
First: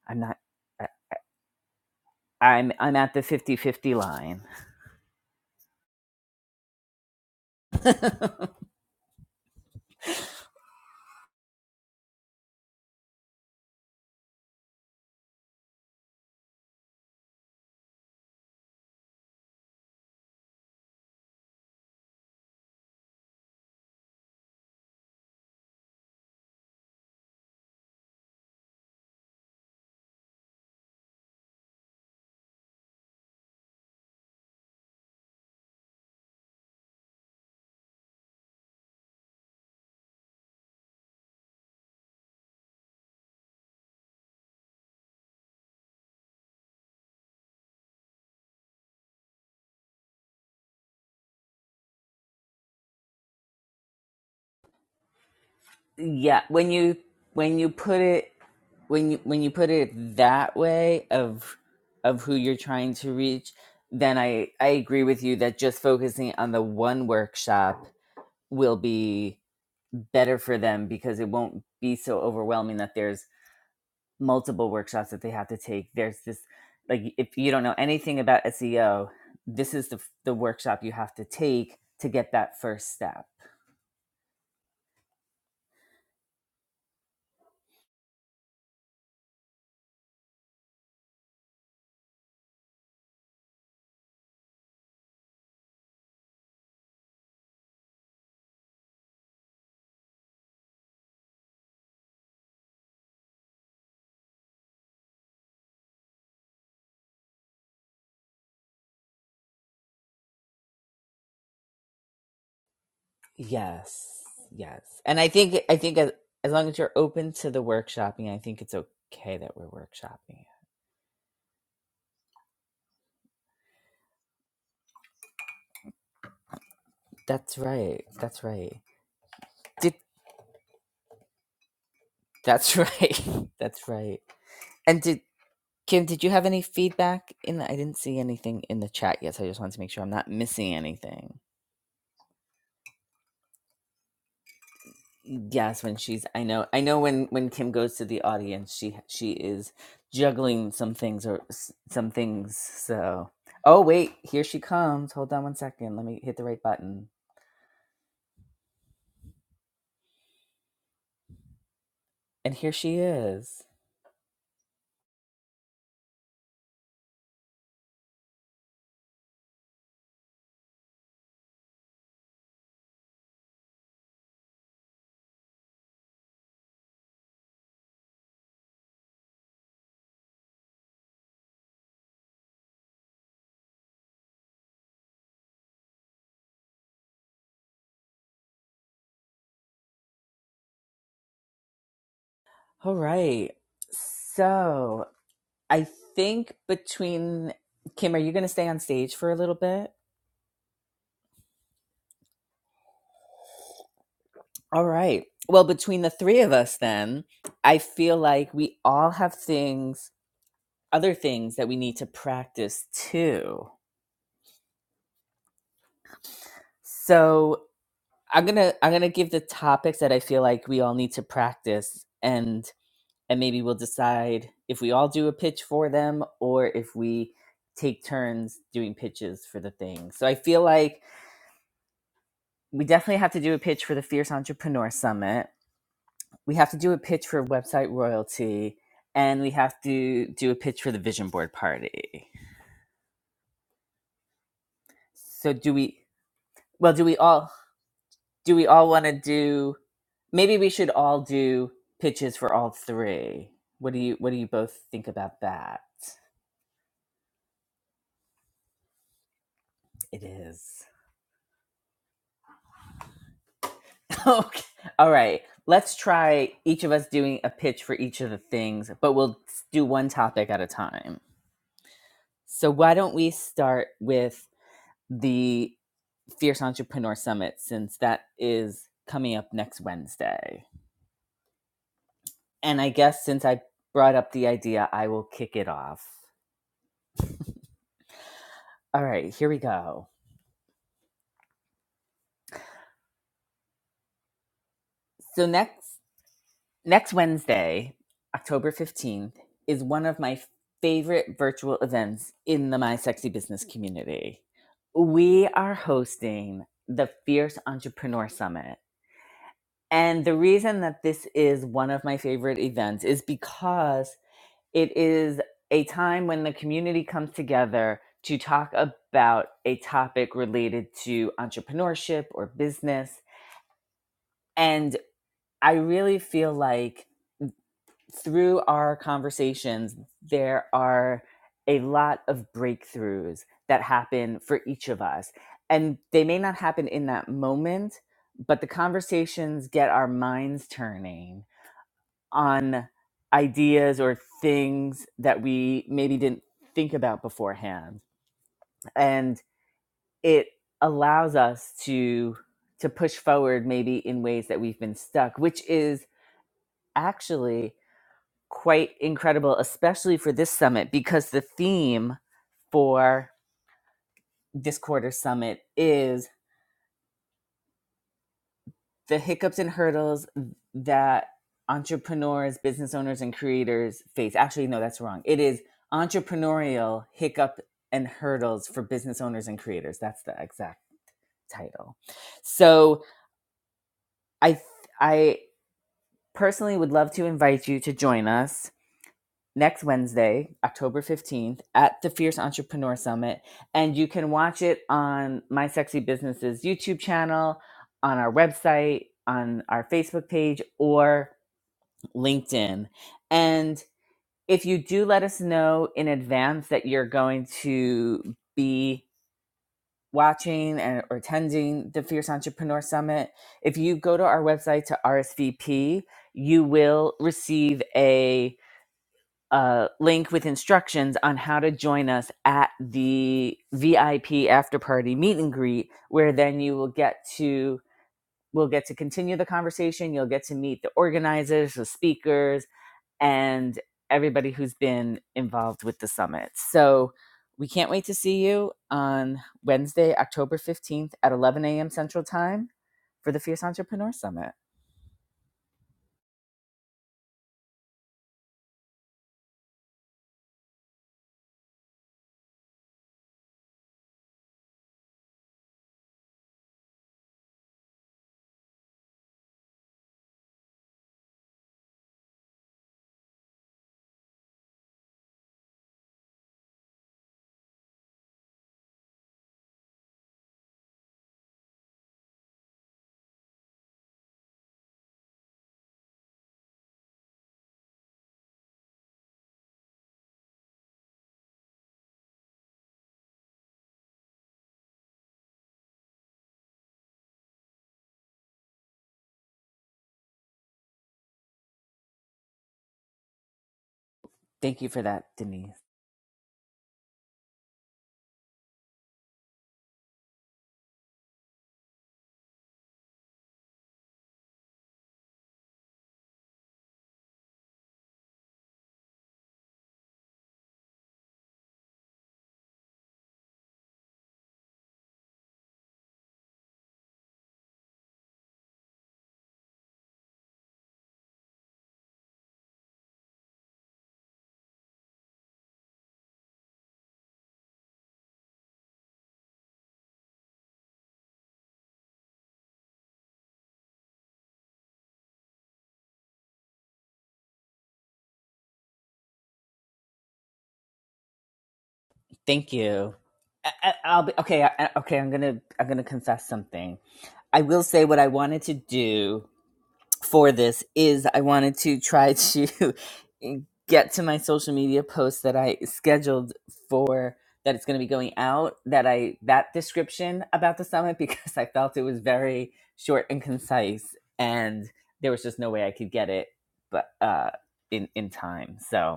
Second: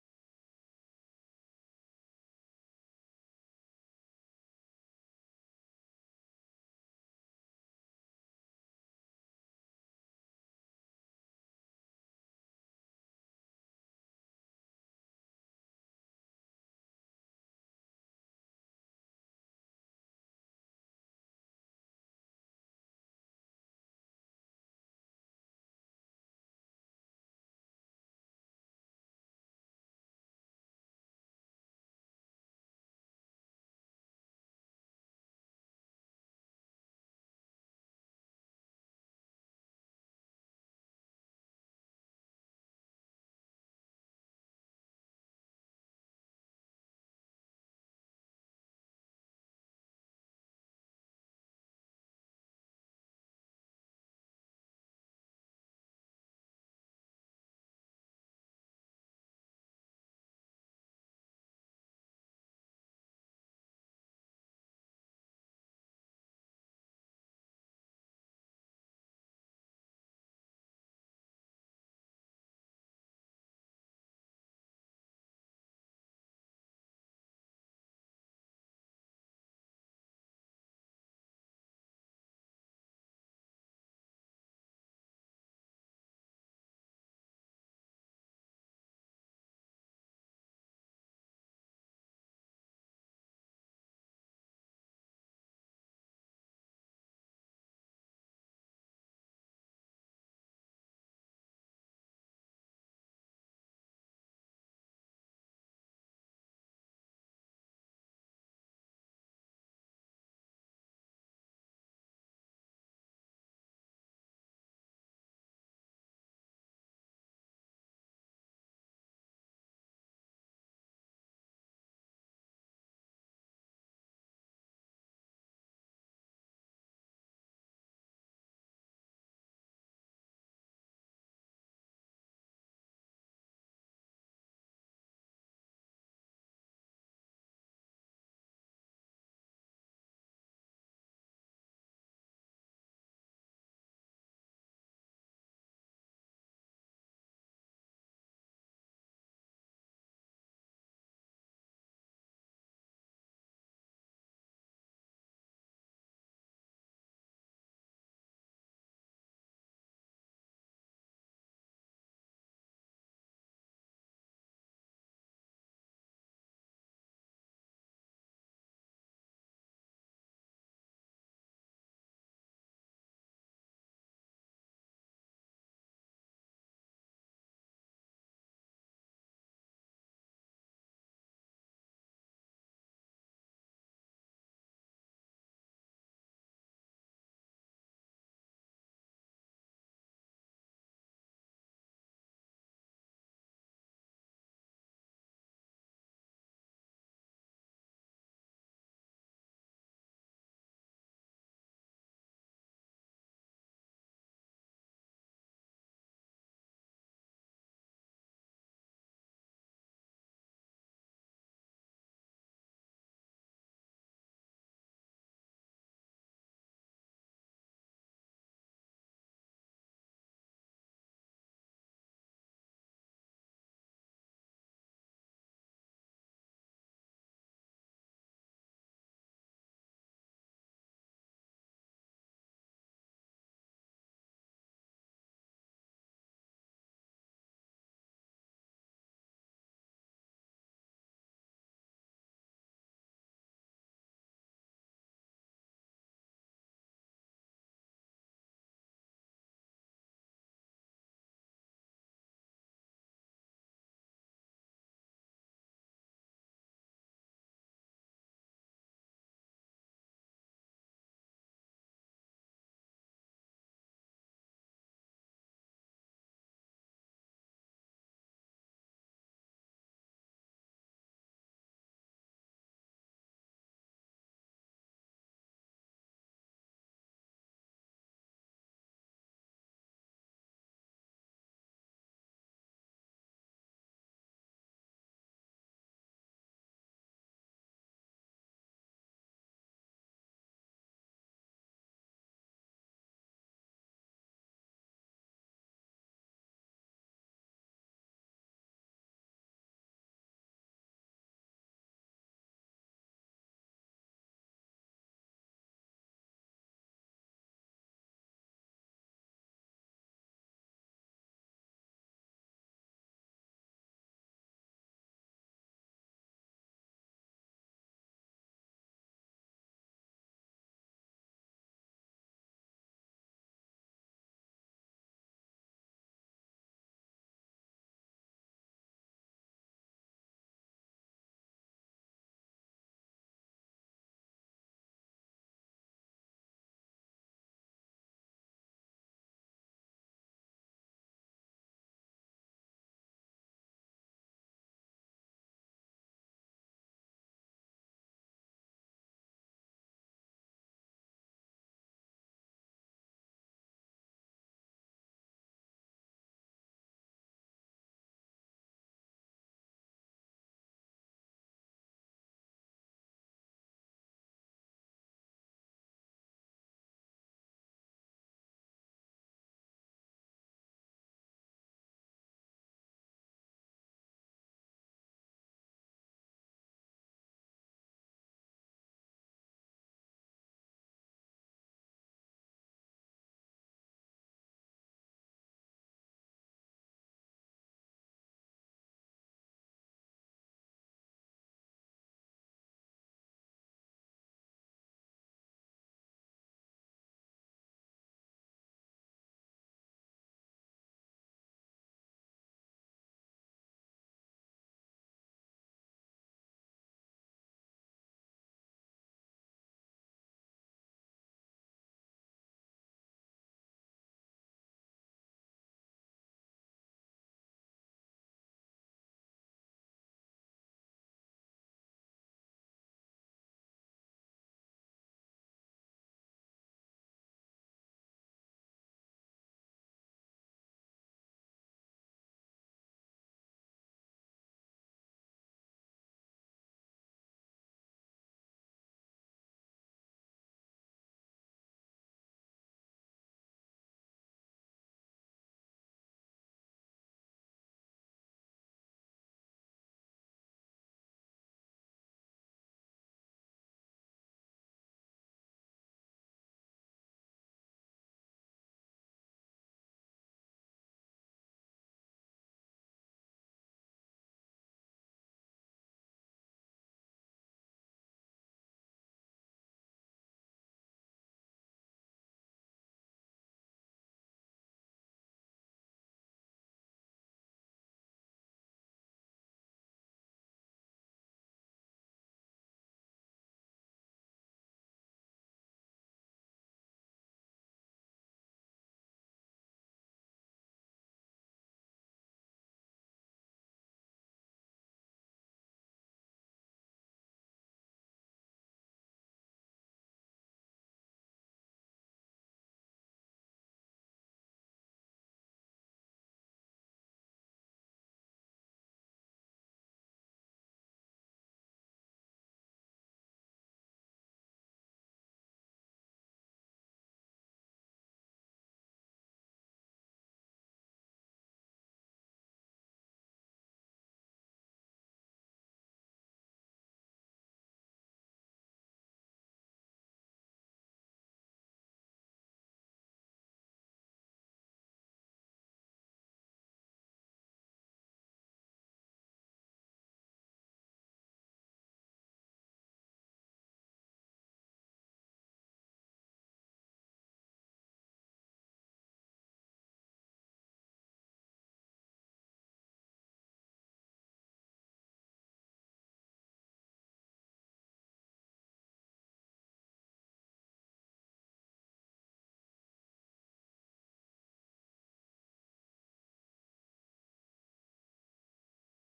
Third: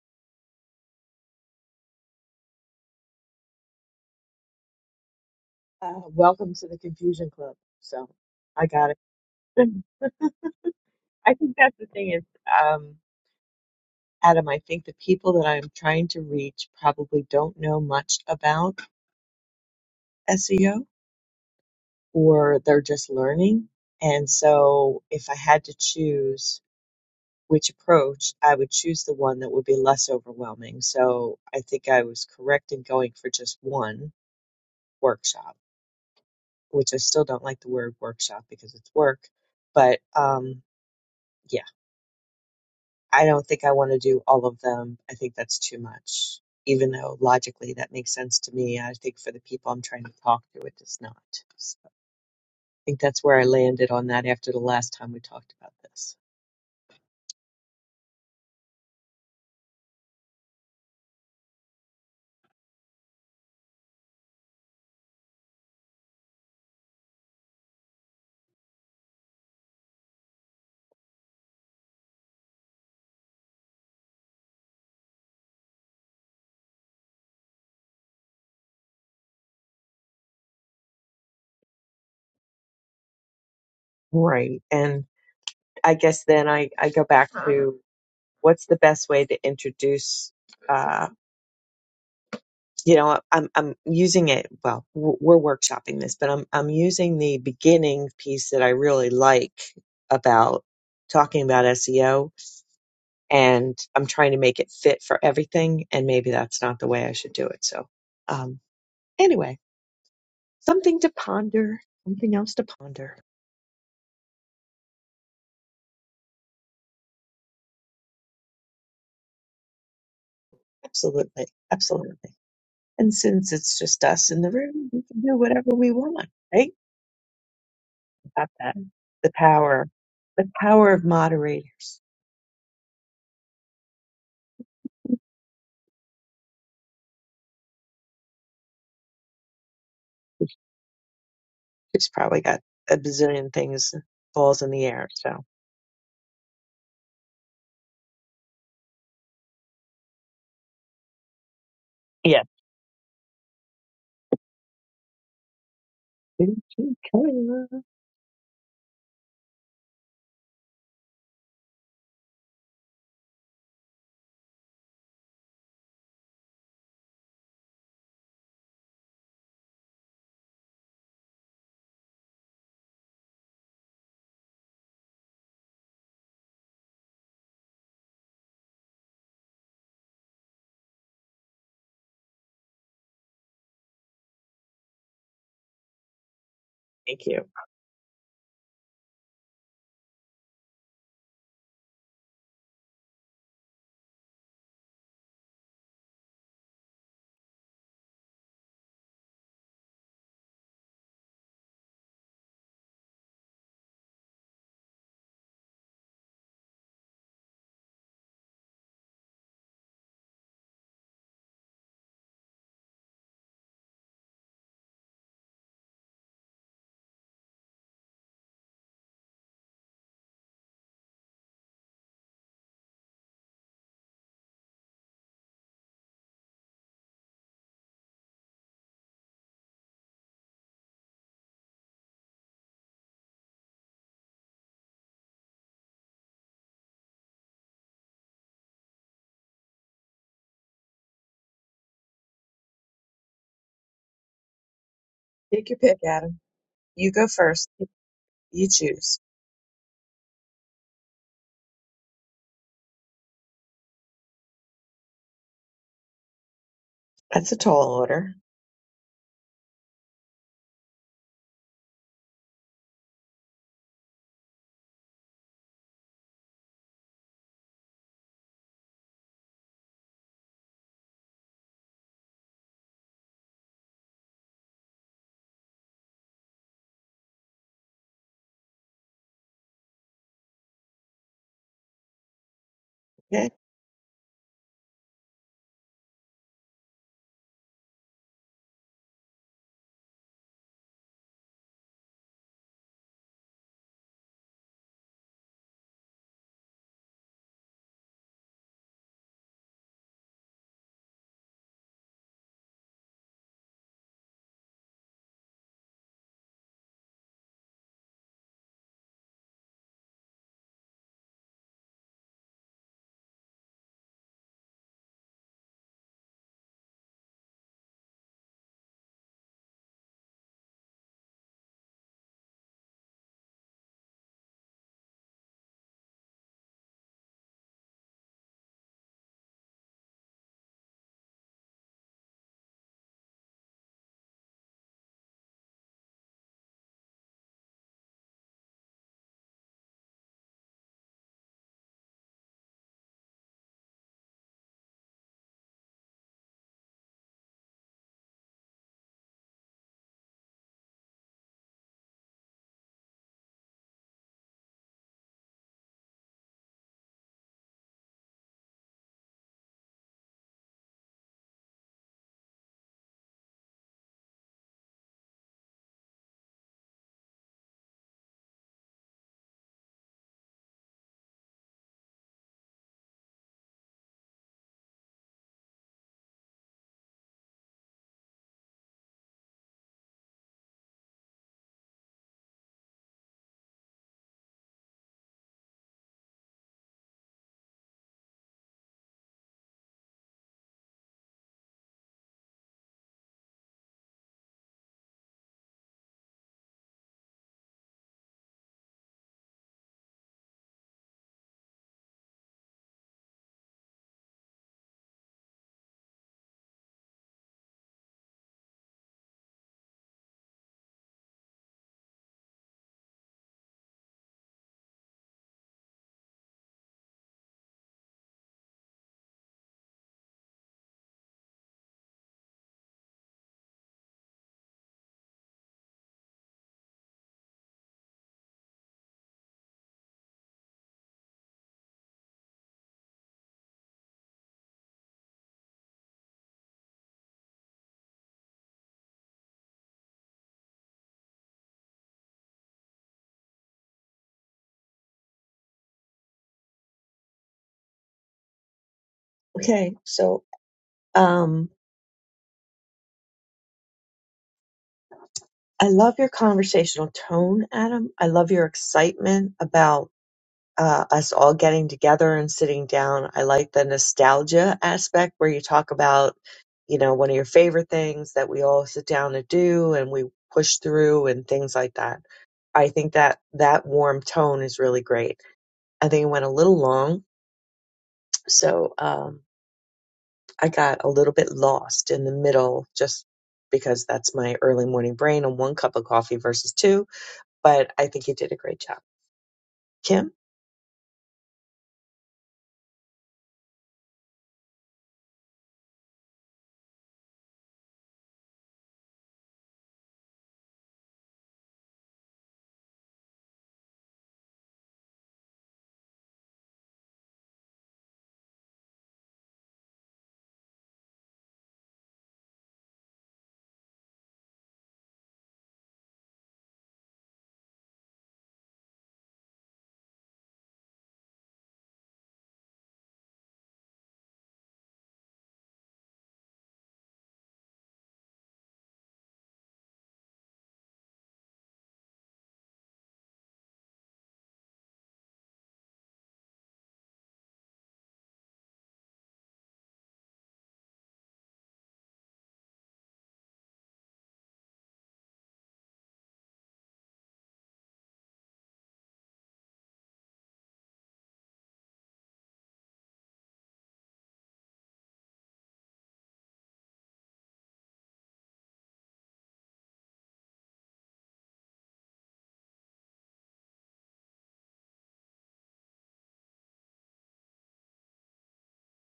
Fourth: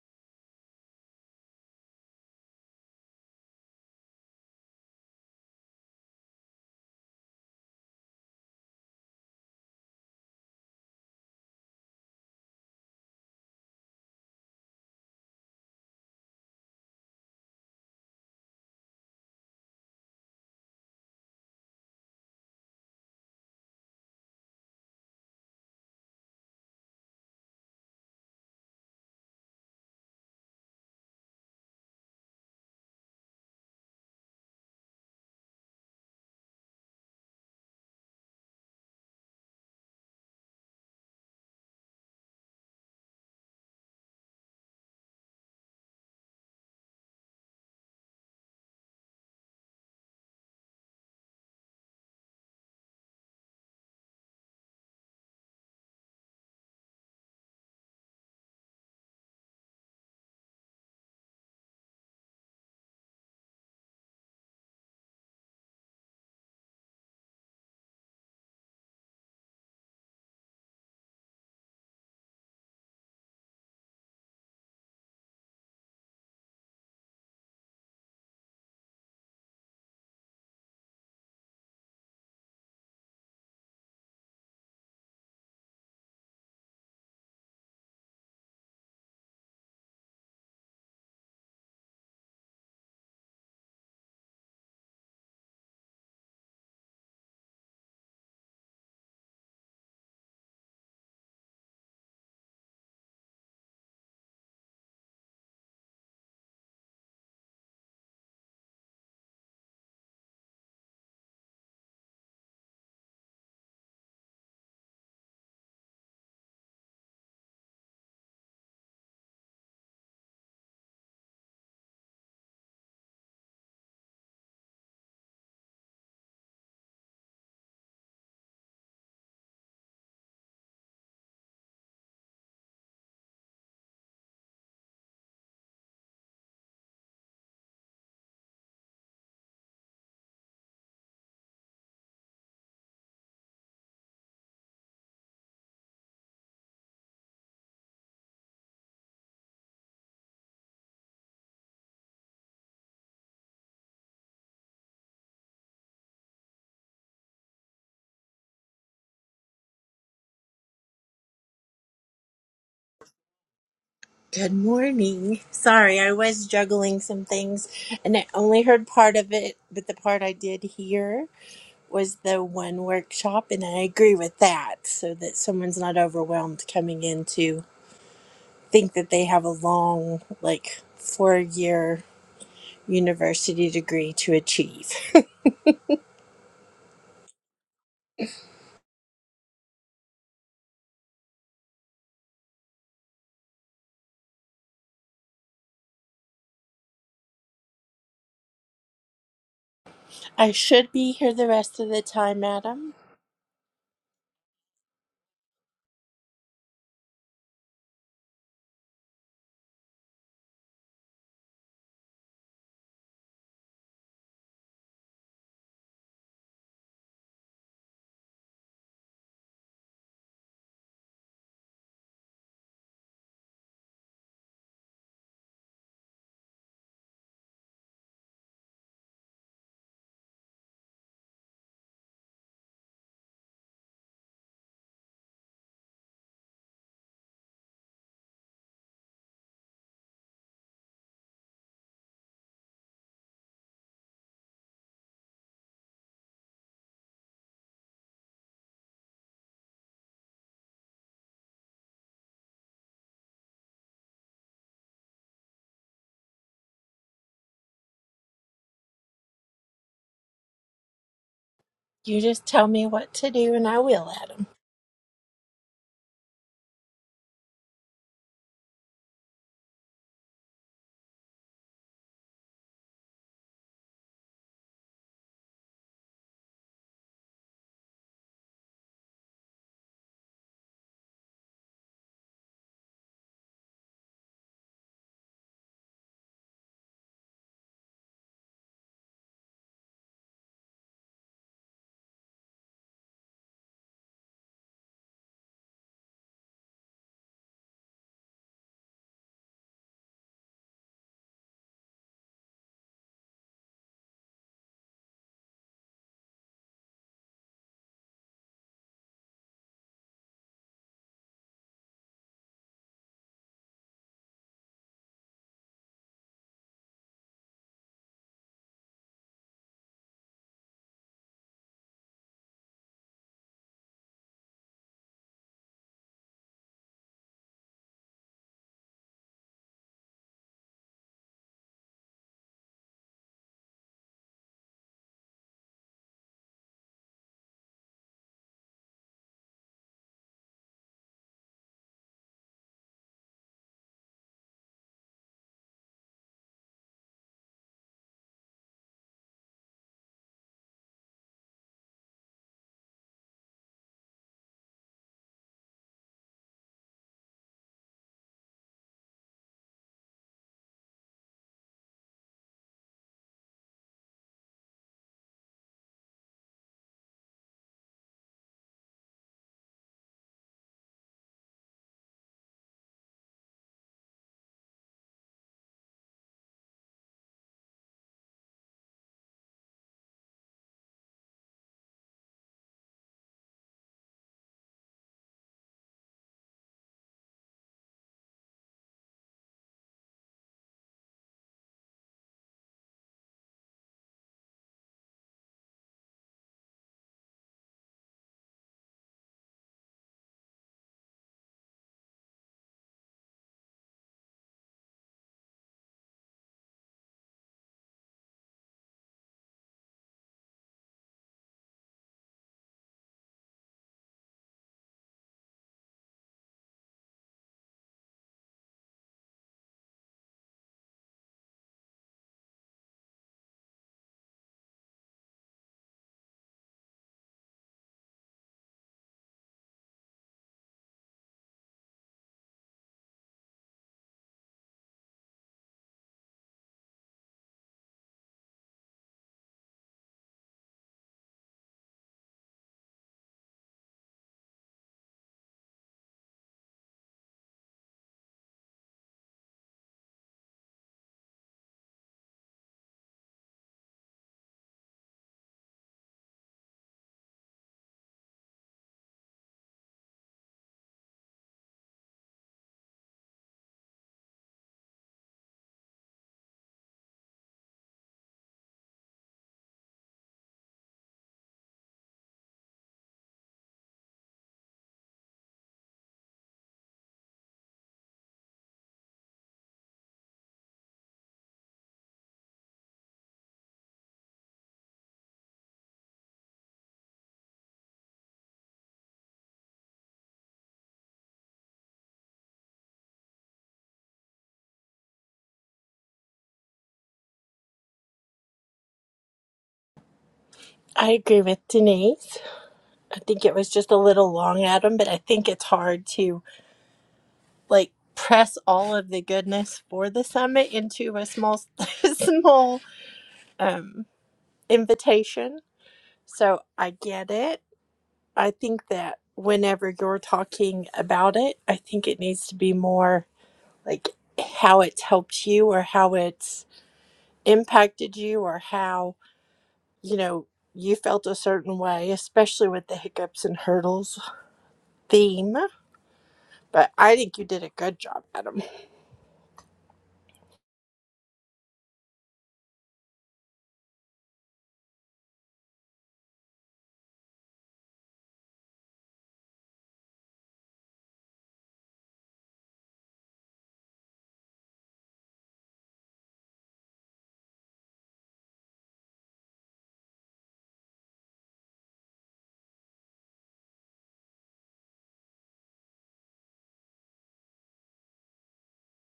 [SPEAKER 1] i'm not I- i'm i'm at the fifty fifty line
[SPEAKER 2] Uh, welcome to the Confusion Club. So I got it. I think that's the thing is, um, Adam, I think the people that I'm trying to reach probably don't know much about SEO or they're just learning. And so if I had to choose which approach, I would choose the one that would be less overwhelming. So I think I was correct in going for just one workshop. which I still don't like the word workshop because it's work. But um, yeah, I don't think I want to do all of them. I think that's too much. Even though logically that makes sense to me, I think for the people I'm trying to talk to, it does not. So think that's where I landed on that after the last time we talked about this.
[SPEAKER 1] yeah when you when you put it when you when you put it that way of of who you're trying to reach then i i agree with you that just focusing on the one workshop will be better for them because it won't be so overwhelming that there's multiple workshops that they have to take there's this like if you don't know anything about seo this is the the workshop you have to take to get that first step
[SPEAKER 2] Right. And I guess then I, I go back to what's the best way to introduce uh. you know i'm i'm using it well w- we're workshopping this but i'm i'm using the beginning piece that i really like about talking about SEO and I'm trying to make it fit for everything and maybe that's not the way I should do it so um anyway something to ponder something else to ponder
[SPEAKER 1] Yes, yes, and I think I think as, as long as you're open to the workshopping, I think it's okay that we're workshopping.
[SPEAKER 2] absolutely absolutely and since it's just us in the room we can do whatever we want right
[SPEAKER 1] That's right. That's
[SPEAKER 2] about that
[SPEAKER 1] right.
[SPEAKER 2] the power
[SPEAKER 1] Did
[SPEAKER 2] the power of moderators
[SPEAKER 1] that's right. that's right. And did Kim? Did you have any feedback in? The, I didn't see anything in the chat yet, so I just wanted to make sure I'm not missing anything.
[SPEAKER 2] She's probably got a bazillion things balls in the air. So
[SPEAKER 1] Yes, when she's I know I know when when Kim goes to the audience, she she is juggling some things or s- some
[SPEAKER 2] yeah.
[SPEAKER 1] things. So, oh wait, here she comes. Hold on one second. Let me hit the
[SPEAKER 2] Thank
[SPEAKER 1] right
[SPEAKER 2] you.
[SPEAKER 1] button.
[SPEAKER 2] Kayla.
[SPEAKER 1] And here she is.
[SPEAKER 3] Good morning. Sorry, I was juggling some things and I only heard part of it, but the part I did hear was the one workshop, and I agree with that so that someone's not overwhelmed coming in to think that they have a long, like, four year university degree to achieve.
[SPEAKER 2] Thank you.
[SPEAKER 1] All right. So, I think between Kim, are you going to stay on stage for a little bit?
[SPEAKER 3] I should be here the rest of the time, Adam.
[SPEAKER 1] All right. Well, between the three of us then, I feel like we all have things, other things that we need to practice too So I'm gonna I'm gonna give the topics that I feel like we all need to practice and and maybe we'll decide if we all do a pitch for them or if we take turns doing pitches for the thing. So I feel like we definitely have to do a pitch for the Fierce Entrepreneur Summit. We have to do a pitch for website royalty and we have to do a pitch for the vision board party. So
[SPEAKER 2] Take
[SPEAKER 1] do
[SPEAKER 2] your pick,
[SPEAKER 1] we
[SPEAKER 2] Adam.
[SPEAKER 1] well do
[SPEAKER 2] You
[SPEAKER 1] we
[SPEAKER 2] go
[SPEAKER 1] all
[SPEAKER 2] first.
[SPEAKER 1] do we
[SPEAKER 2] You
[SPEAKER 1] all want to
[SPEAKER 2] choose.
[SPEAKER 1] do maybe we should all do pitches for all three what do you what do you both think about that
[SPEAKER 2] That's a tall order.
[SPEAKER 1] it is
[SPEAKER 3] You just tell me what to do and I will, Adam.
[SPEAKER 1] okay all right let's try each of us doing a pitch for each of the things but we'll do one topic at a time so why don't we start with the fierce entrepreneur summit since that is coming up next wednesday and i guess since
[SPEAKER 2] Okay.
[SPEAKER 1] i brought up the idea i will kick it off all right here we go So next next Wednesday, October 15th, is one of my favorite virtual events in the My Sexy Business community. We are hosting the Fierce Entrepreneur Summit. And the reason that this is one of my favorite events is because it is a time when the community comes together to talk about a topic related to entrepreneurship or business. And I really feel like through our conversations, there are a lot of breakthroughs that happen for each of us. And they may not happen in that moment, but the conversations get our minds turning on ideas or things that we maybe didn't think about beforehand. And it allows us to to push forward maybe in ways that we've been stuck, which is actually quite incredible, especially for this summit, because the theme for this quarter summit is the hiccups and hurdles that entrepreneurs, business owners, and creators face. Actually, no, that's wrong. It is entrepreneurial hiccup and hurdles for business owners and creators. That's the exact title. So I I personally would love to invite you to join us next Wednesday, October 15th, at the Fierce Entrepreneur Summit. And you can watch it on My Sexy Business's YouTube channel, on our website, on our Facebook page, or LinkedIn. And if you do let us know in advance that you're going to be watching and or attending the Fierce Entrepreneur Summit, if you go to our website to RSVP, you will receive a uh, link with instructions on how to join us at the VIP after party meet and greet, where then you will get to we'll get to continue the conversation. You'll get to meet the organizers, the speakers, and everybody who's been involved with the summit. So we can't wait to see you on Wednesday, October 15th at 11 a.m. Central Time for the Fierce Entrepreneur Summit.
[SPEAKER 2] Okay. So um I love your conversational tone, Adam. I love your excitement about uh, us all getting together and sitting down. I like the nostalgia aspect where you talk about, you know, one of your favorite things that we all sit down to do and we push through and things like that. I think that that warm tone is really great. I think it went a little long, so um, I got a little bit lost in the middle just because that's my early morning brain on one cup of coffee versus two. But I think you did a great job. Kim,
[SPEAKER 1] Thank you for that, Denise.
[SPEAKER 3] I agree with Denise. I think it was just a little long, Adam, but I think it's hard to like press all of the goodness for the summit into a small small um invitation so i get it i think that whenever you're talking about it i think it needs to be more like how it's helped you or how it's impacted you or how you know you felt a certain way especially with the hiccups and hurdles theme but i think you did a good job adam
[SPEAKER 1] Thank you. I, will be okay. I- okay, I'm gonna I'm gonna confess something. I will say what I wanted to do for this is I wanted to try to get to my social media post that I scheduled for that it's going to be going out that I that description about the summit because I felt it was very short and concise and there was just no way I could get it but uh in in time. So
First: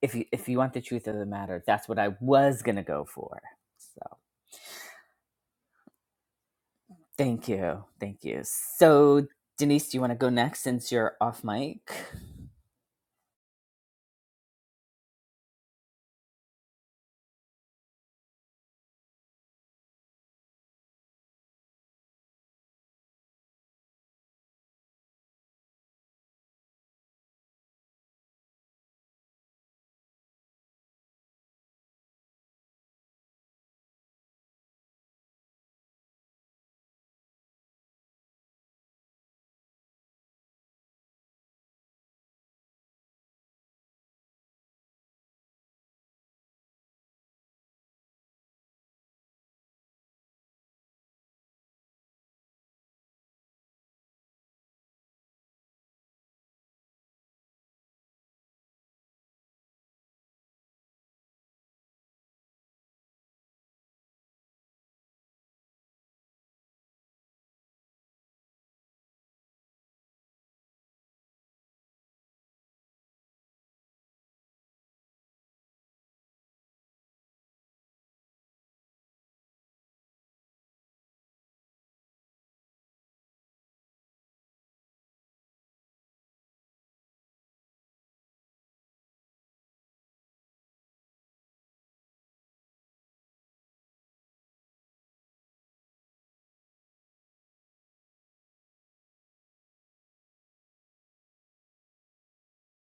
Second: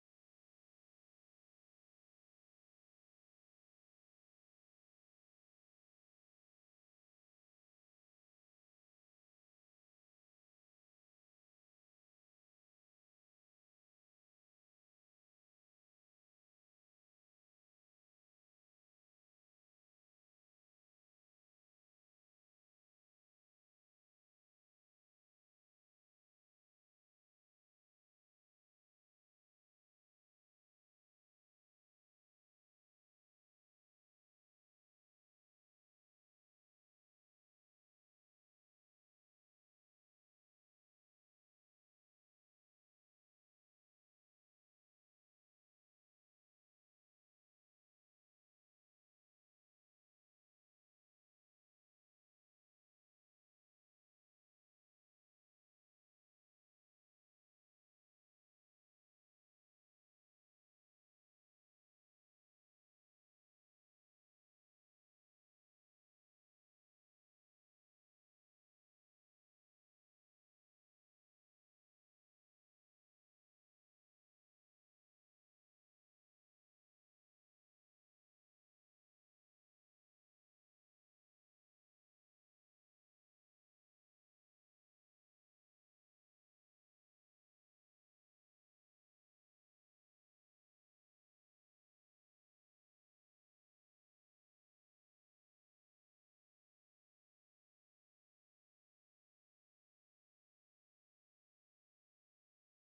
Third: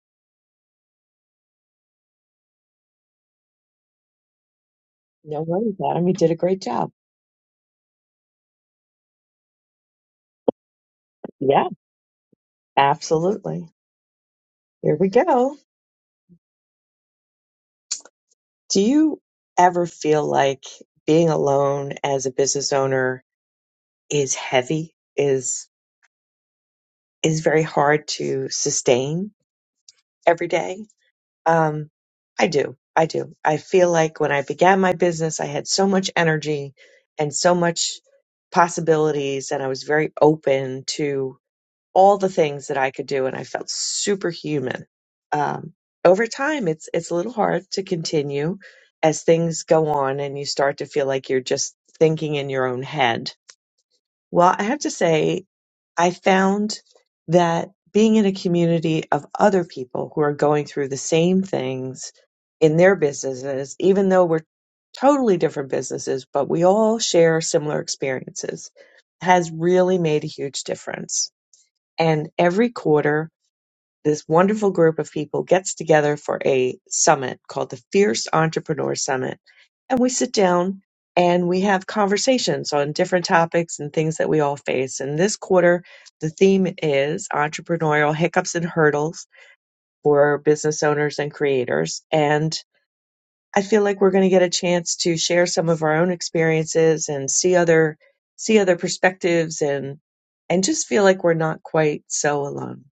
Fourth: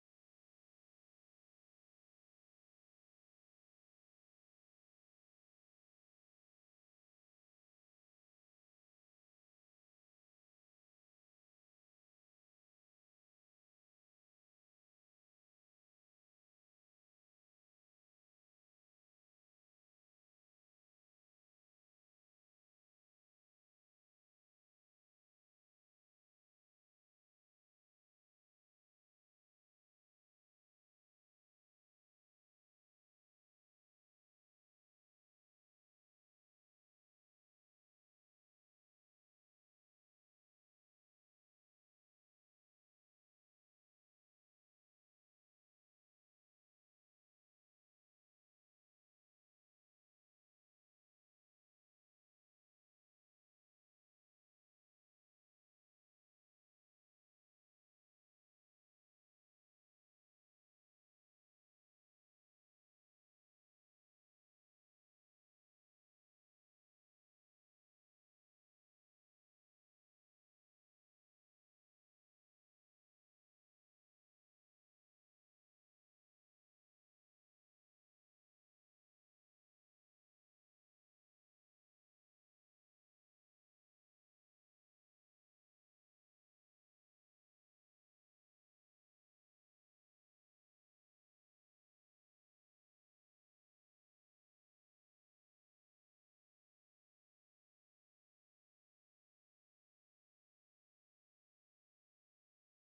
[SPEAKER 1] if you if you want the truth of the matter, that's what I was gonna go for. So
[SPEAKER 2] no worries, Adam. You did a great job.
[SPEAKER 1] thank you, thank you. So Denise, do you want to go next since you're off
[SPEAKER 2] Yeah,
[SPEAKER 1] mic?
[SPEAKER 2] absolutely. Here we go. Do you ever feel like being alone as a business owner is heavy, is is very hard to sustain every day? Um, I do. I do. I feel like when I began my business, I had so much energy and so much possibilities, and I was very open to all the things that I could do, and I felt superhuman. Um, over time, it's it's a little hard to continue as things go on, and you start to feel like you're just thinking in your own head well, I have to say, I found that being in a community of other people who are going through the same things in their businesses, even though we're totally different businesses, but we all share similar experiences, has really made a huge difference. And every quarter, this wonderful group of people gets together for a summit called the Fierce Entrepreneur Summit and we sit down and we have conversations on different topics and things that we all face. And this quarter, the theme is entrepreneurial hiccups and hurdles for business owners and creators. And I feel like we're going to get a chance to share some of our own experiences and see other see other perspectives and and just feel like we're not quite so alone.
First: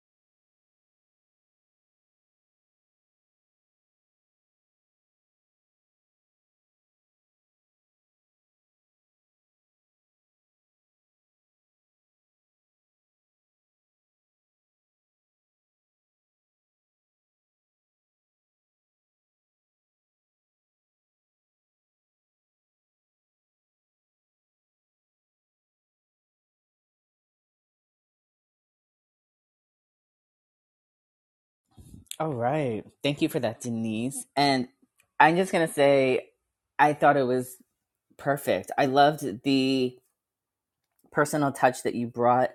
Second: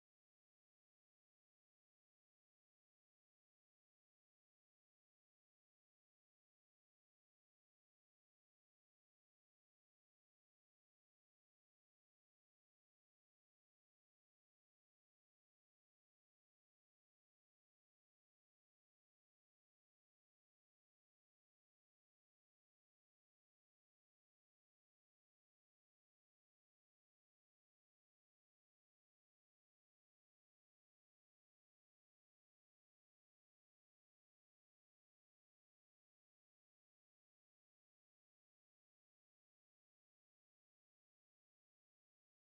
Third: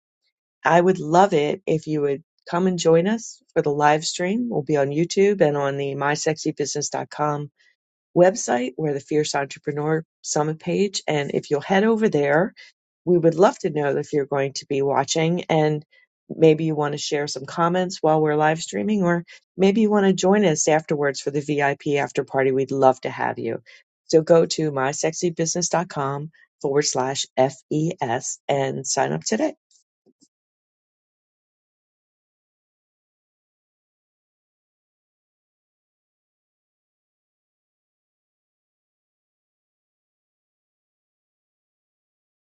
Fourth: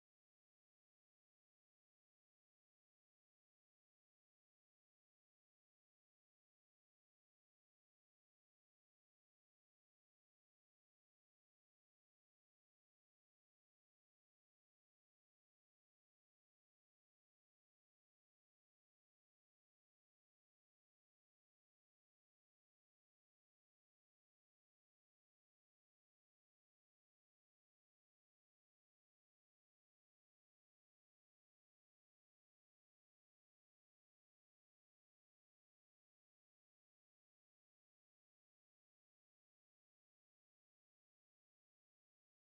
[SPEAKER 2] I would love it if you would come and join us for the live stream. We'll be on YouTube and on the my sexy business dot com website where the Fierce Entrepreneur Summit page. And if you'll head over there, we would love to know if you're going to be watching and maybe you want to share some comments while we're live streaming, or maybe you want to join us afterwards for the VIP after party. We'd love to have you. So go to mysexybusiness.com forward slash FES and sign up today.
[SPEAKER 1] All right, thank you for that, Denise. And I'm just gonna say, I thought it was perfect. I loved the personal touch that you brought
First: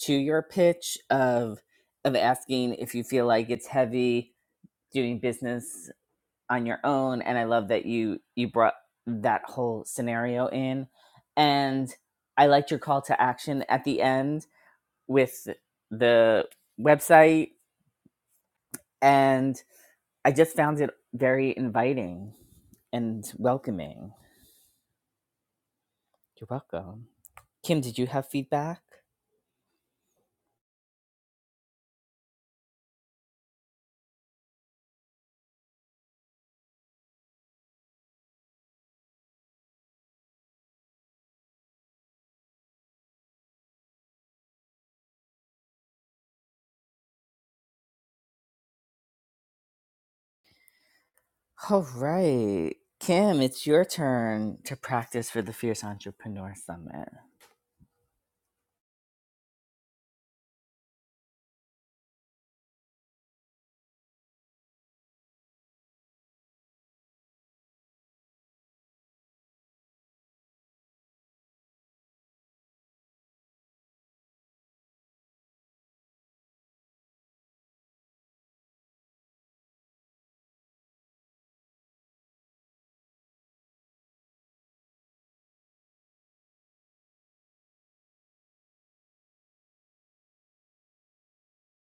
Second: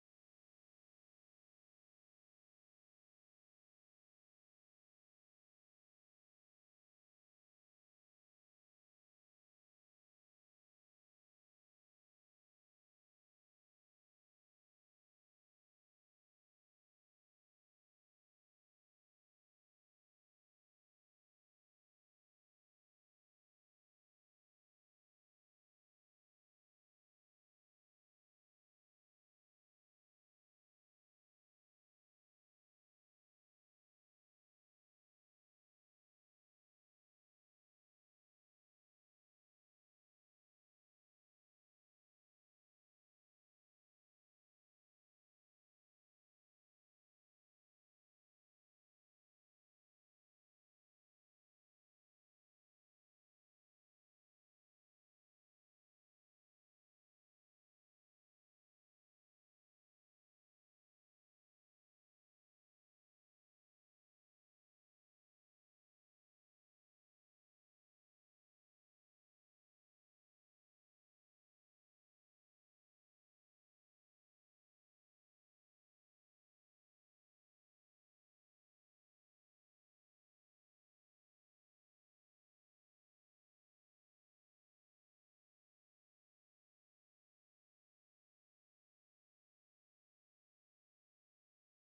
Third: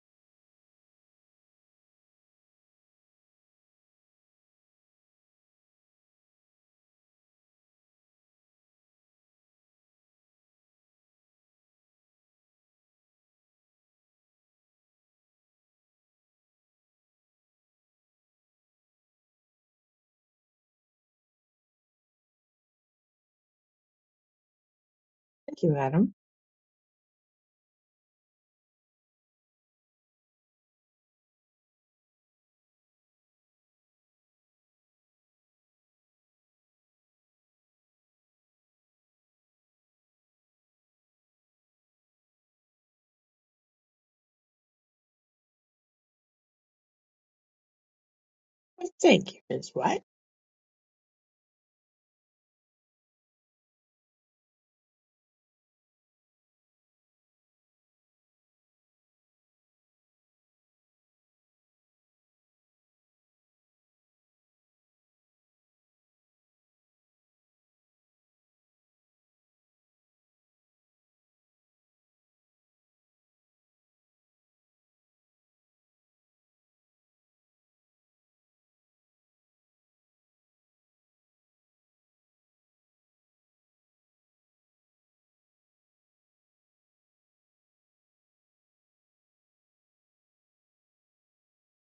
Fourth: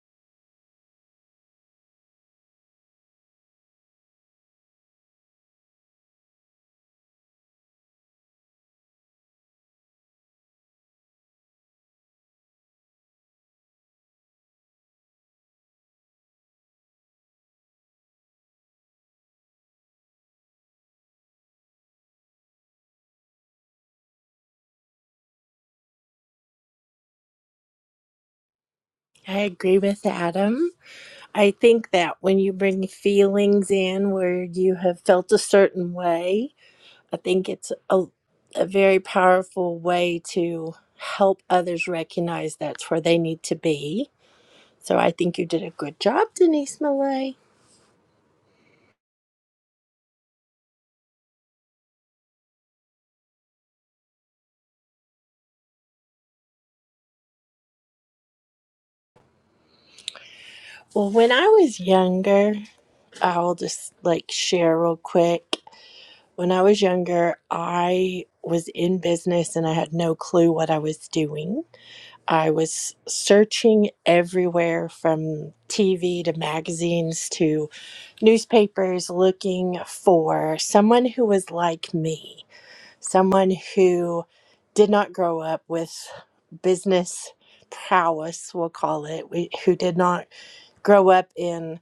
[SPEAKER 1] to your pitch of of asking if you feel like it's heavy doing business on your own and i love that you you brought that whole scenario in and i liked your call to action at the end with the website and i just found it very inviting and welcoming
[SPEAKER 2] Thank you, Adam.
[SPEAKER 1] you're welcome kim did you have feedback
[SPEAKER 3] i agree with adam I think that when you bring feelings in where you have felt a certain way, I think it's a, a very powerful way to help others recognize that's where they need to be. So I think you did a good job, Denise Millay.
[SPEAKER 2] Thank you, Ms. White.
[SPEAKER 1] All right. Kim, it's your turn to practice for the Fierce Entrepreneur Summit.
[SPEAKER 3] Well, when I was younger, I'll just like share real quick. When I was younger, I was in business and I had no clue what I was doing. I was searching everywhere from TV to magazines to newspapers looking for someone who was like me, someone who did not grow up with business prowess, we'll call it, we- who did not grow up in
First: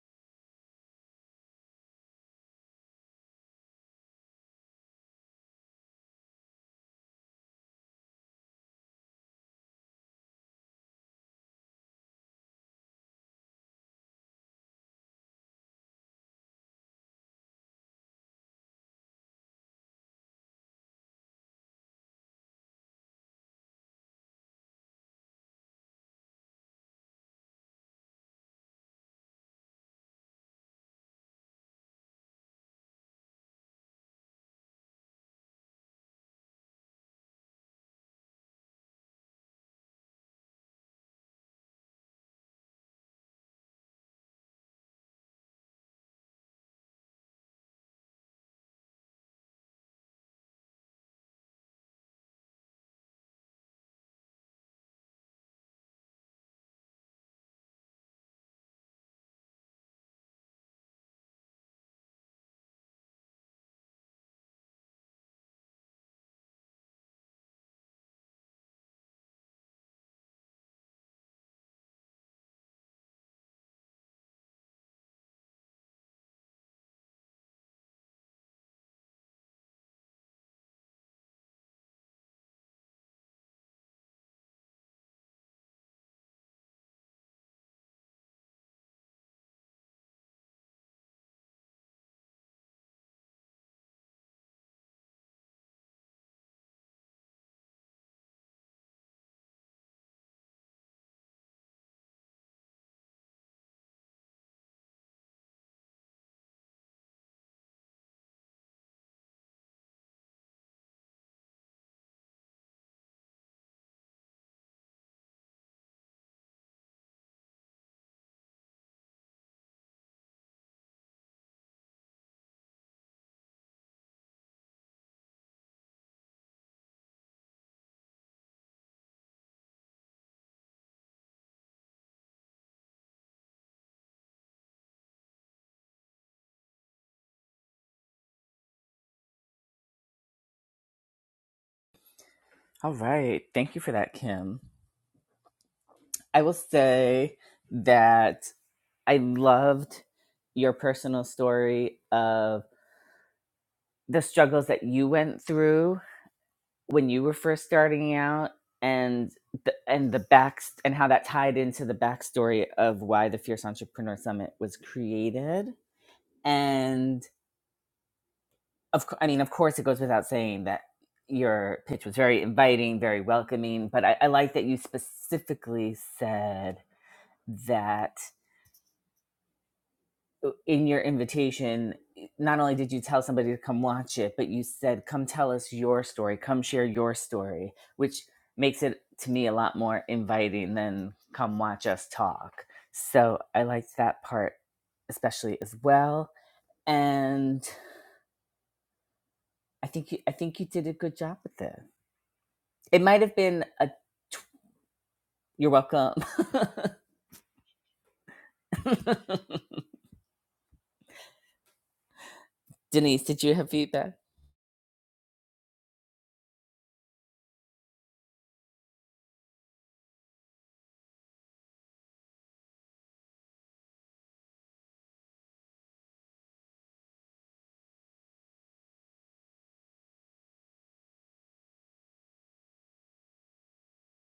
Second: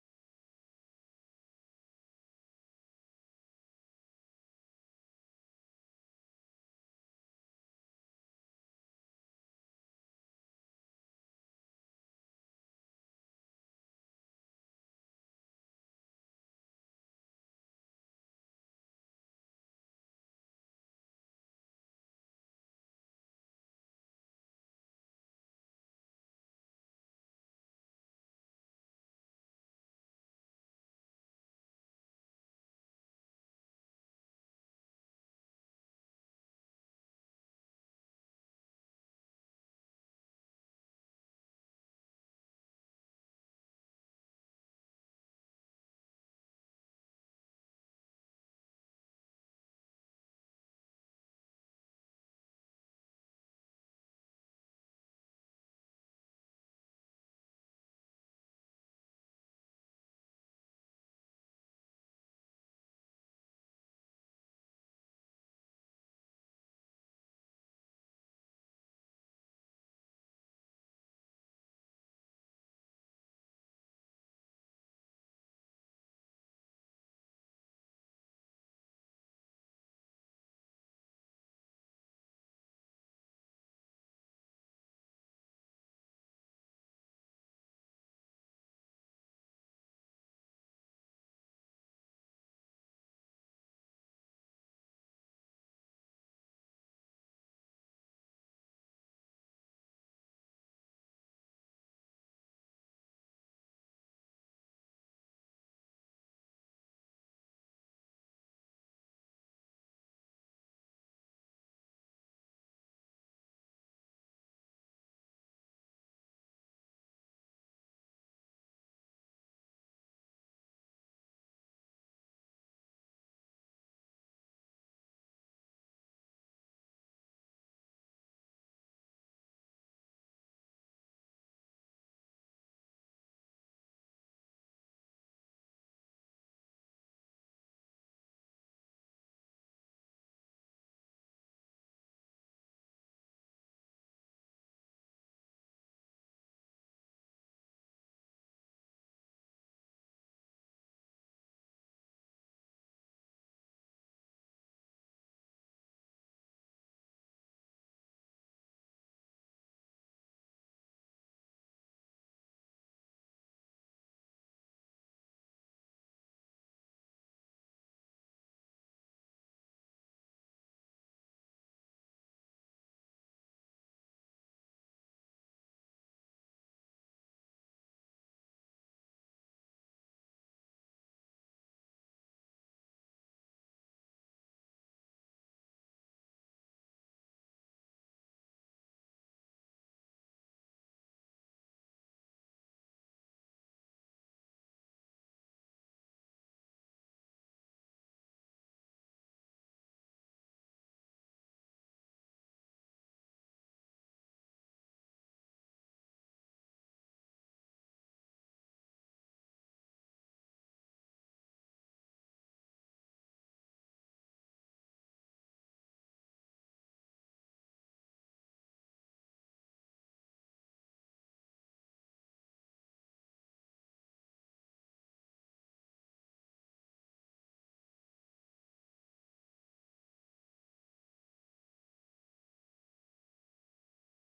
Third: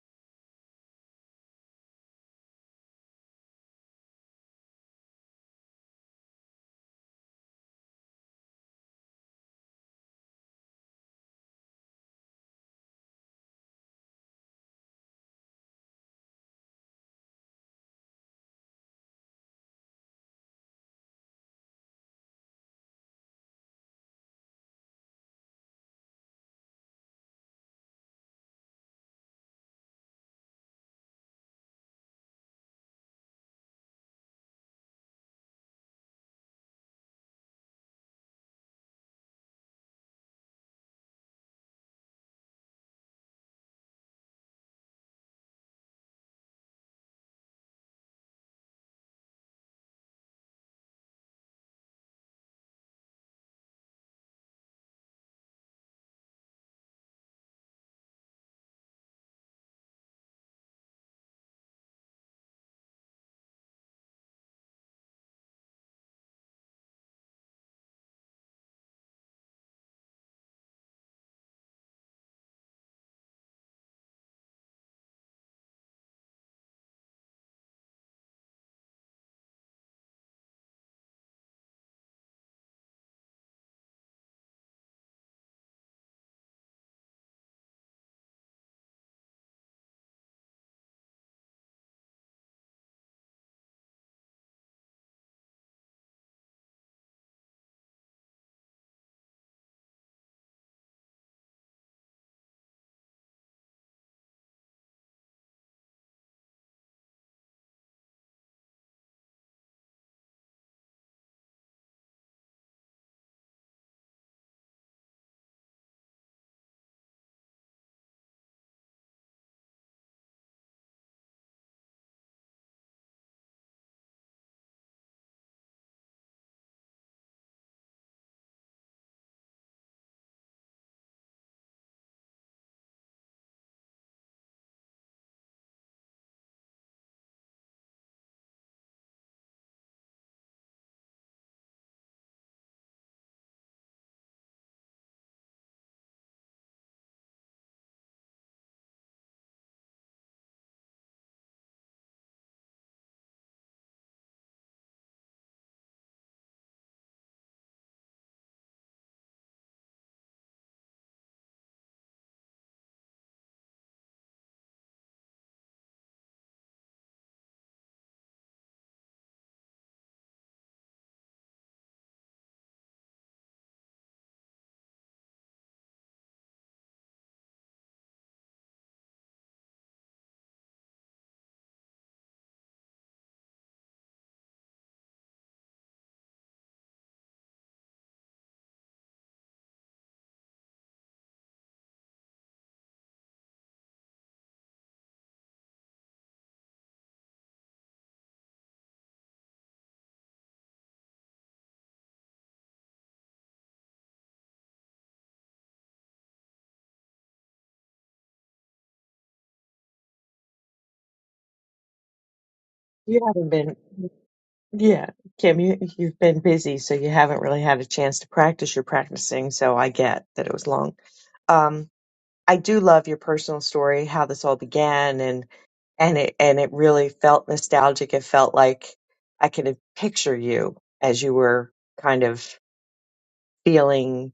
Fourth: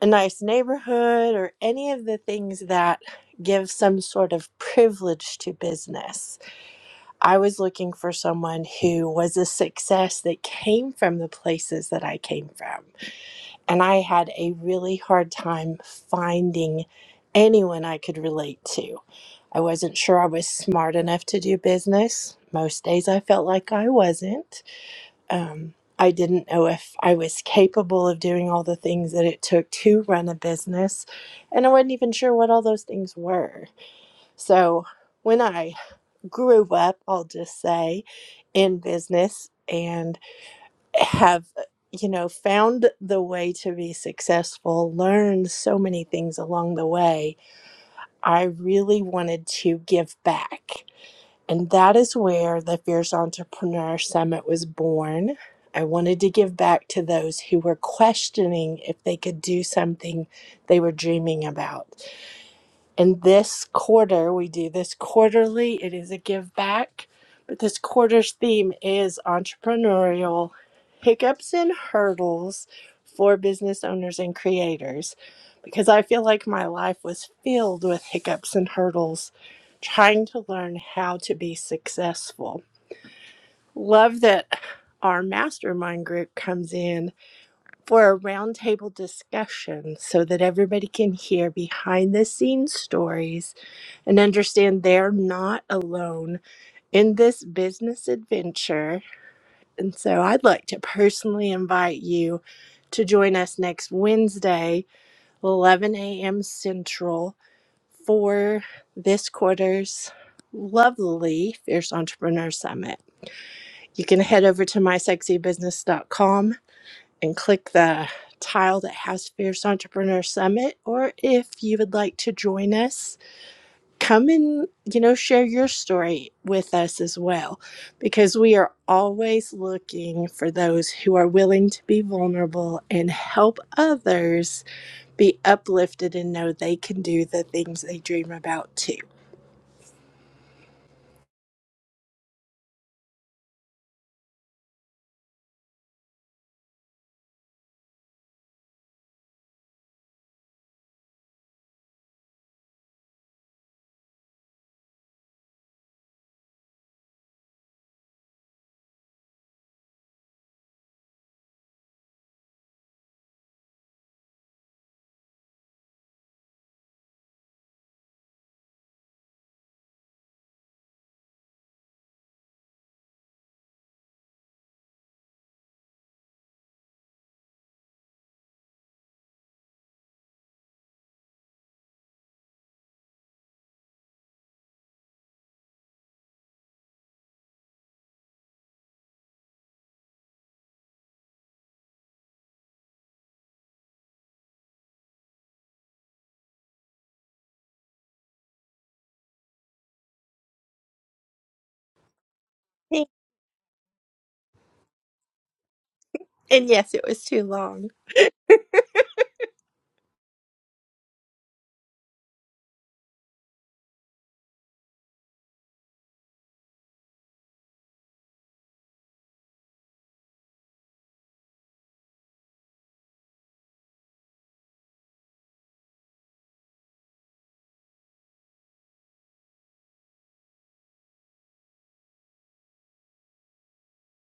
[SPEAKER 3] a nice neighborhood or any of the things that give some sort of privilege to business I was looking for someone who was a success that came from the places that I came from. And I had a really hard time finding anyone I could relate to. I wasn't sure I was smart enough to do business. Most days I felt like I wasn't. Um, I didn't know if I was capable of doing all the things that it took to run a business. And I wasn't even sure what all those things were. So, when I grew up, I'll just say, in business and have, uh, you know, found the way to be successful, learned so many things along the way. I really wanted to give back. And that is where the Fierce Entrepreneur Summit was born. I wanted to give back to those who were questioning if they could do something they were dreaming about. And this quarter, we do this quarterly. It is a give back. But this quarter's theme is entrepreneurial hiccups and hurdles for business owners and creators. Because I feel like my life was filled with hiccups and hurdles trying to learn how to be successful. Love that our mastermind group comes in for a roundtable discussion so that everybody can hear behind the scenes stories and understand they're not alone in this business adventure. And so I'd like to personally invite you to join us next Wednesday, 11 a.m. Central, for this quarter's lovely Fierce Entrepreneur Summit. You can head over to mysexybusiness.com and click the tile that has Fierce Entrepreneur Summit, or if you would like to join us come and you know share your story with us as well because we are always looking for those who are willing to be vulnerable and help others be uplifted and know they can do the things they dream about too
[SPEAKER 1] All right. Thank you for that, Kim. I will say that I loved your personal story of the struggles that you went through when you were first starting out and the, and the back and how that tied into the backstory of why the Fierce Entrepreneur Summit was created. And of course, I mean, of course, it goes without saying that your pitch was very inviting, very welcoming. But I, I like that you specifically said that in your invitation, not only did you tell somebody to come watch it, but you said, "Come tell us your story. Come share your story," which makes it to me a lot more inviting than "Come watch us talk." So I liked that part especially as well, and I think you, I think you did a good job with it. It
[SPEAKER 3] Thank-
[SPEAKER 1] might have been a. Tw- You're welcome.
[SPEAKER 3] and yes it was too long
[SPEAKER 2] You
[SPEAKER 1] Denise, did
[SPEAKER 2] haven't
[SPEAKER 1] you have
[SPEAKER 2] been.
[SPEAKER 1] feedback?
[SPEAKER 2] Yeah, Kim, you, you've been busy, so you haven't really had a chance to practice You're practicing, so I get that it was long. Um, I do love your personal story, how this all began, and and it and it really felt nostalgic. It felt like I could picture you as you were kind of feeling,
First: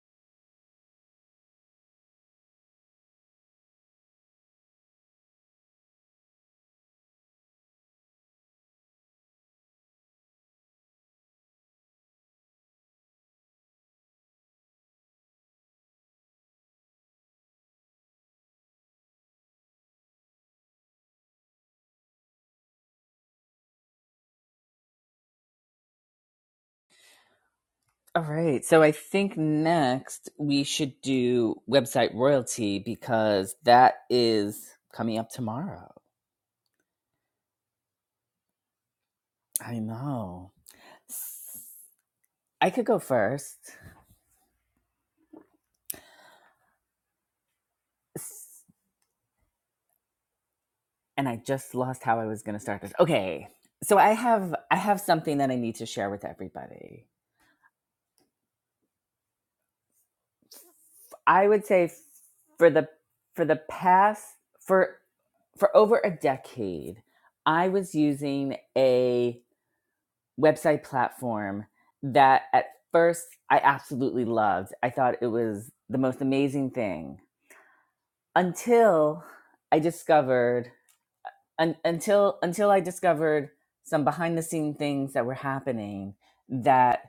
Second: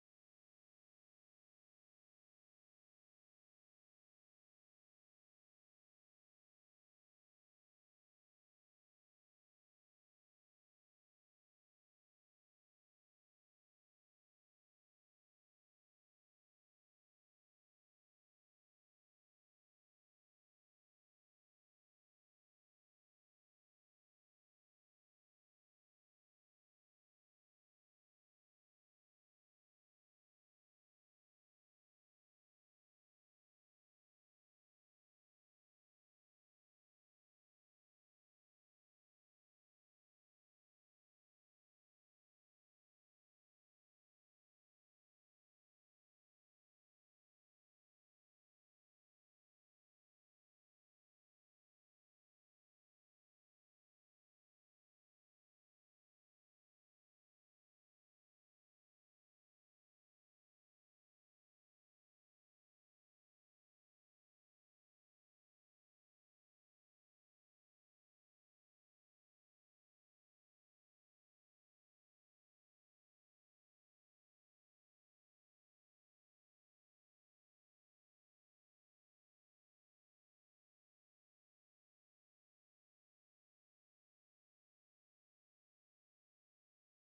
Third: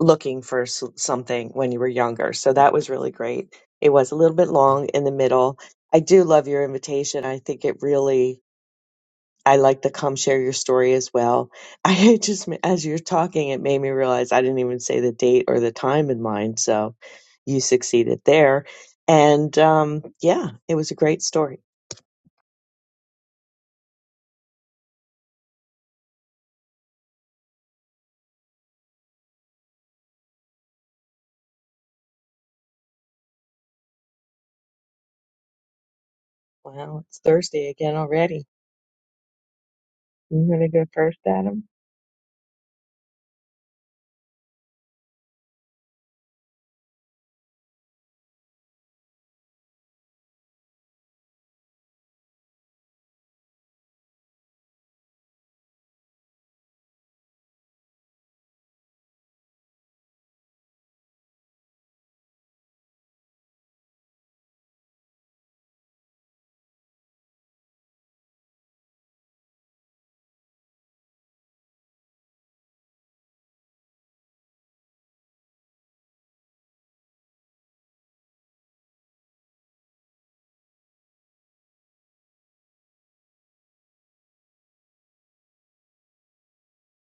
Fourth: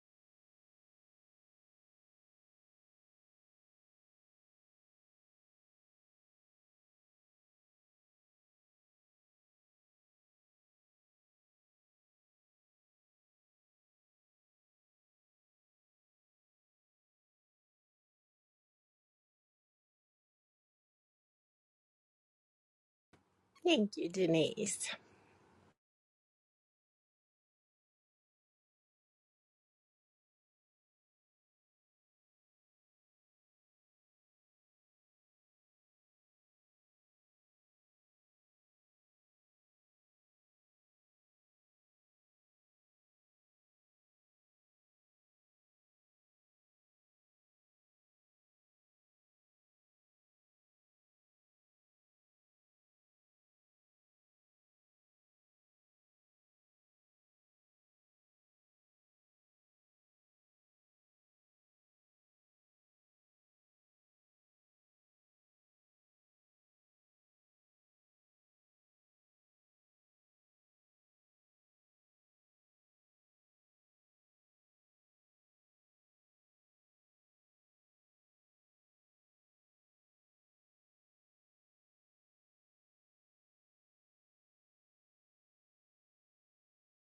[SPEAKER 2] looking for s- something when you were younger. So that was really great. It was a little bit long in the middle. I do love your invitation. I think it really I like the come share your story as well. I had just, as you're talking, it made me realize I didn't even say the date or the time in mind. So you succeeded there. And um, yeah, it was a great story.
[SPEAKER 3] thank you denise
[SPEAKER 1] All right. So I think next we should do website royalty because that is coming up tomorrow.
[SPEAKER 2] Wow, it's Thursday again already.
[SPEAKER 1] I
[SPEAKER 2] You
[SPEAKER 1] know.
[SPEAKER 2] going to go first, Adam?
[SPEAKER 1] I could go first. And I just lost how I was going to start this. Okay. So I have I have something that I need to share with everybody. I would say for the for the past for for over a decade, I was using a website platform that at first I absolutely loved. I thought it was the most amazing thing until I discovered un, until until I discovered some behind the scene things that were happening that.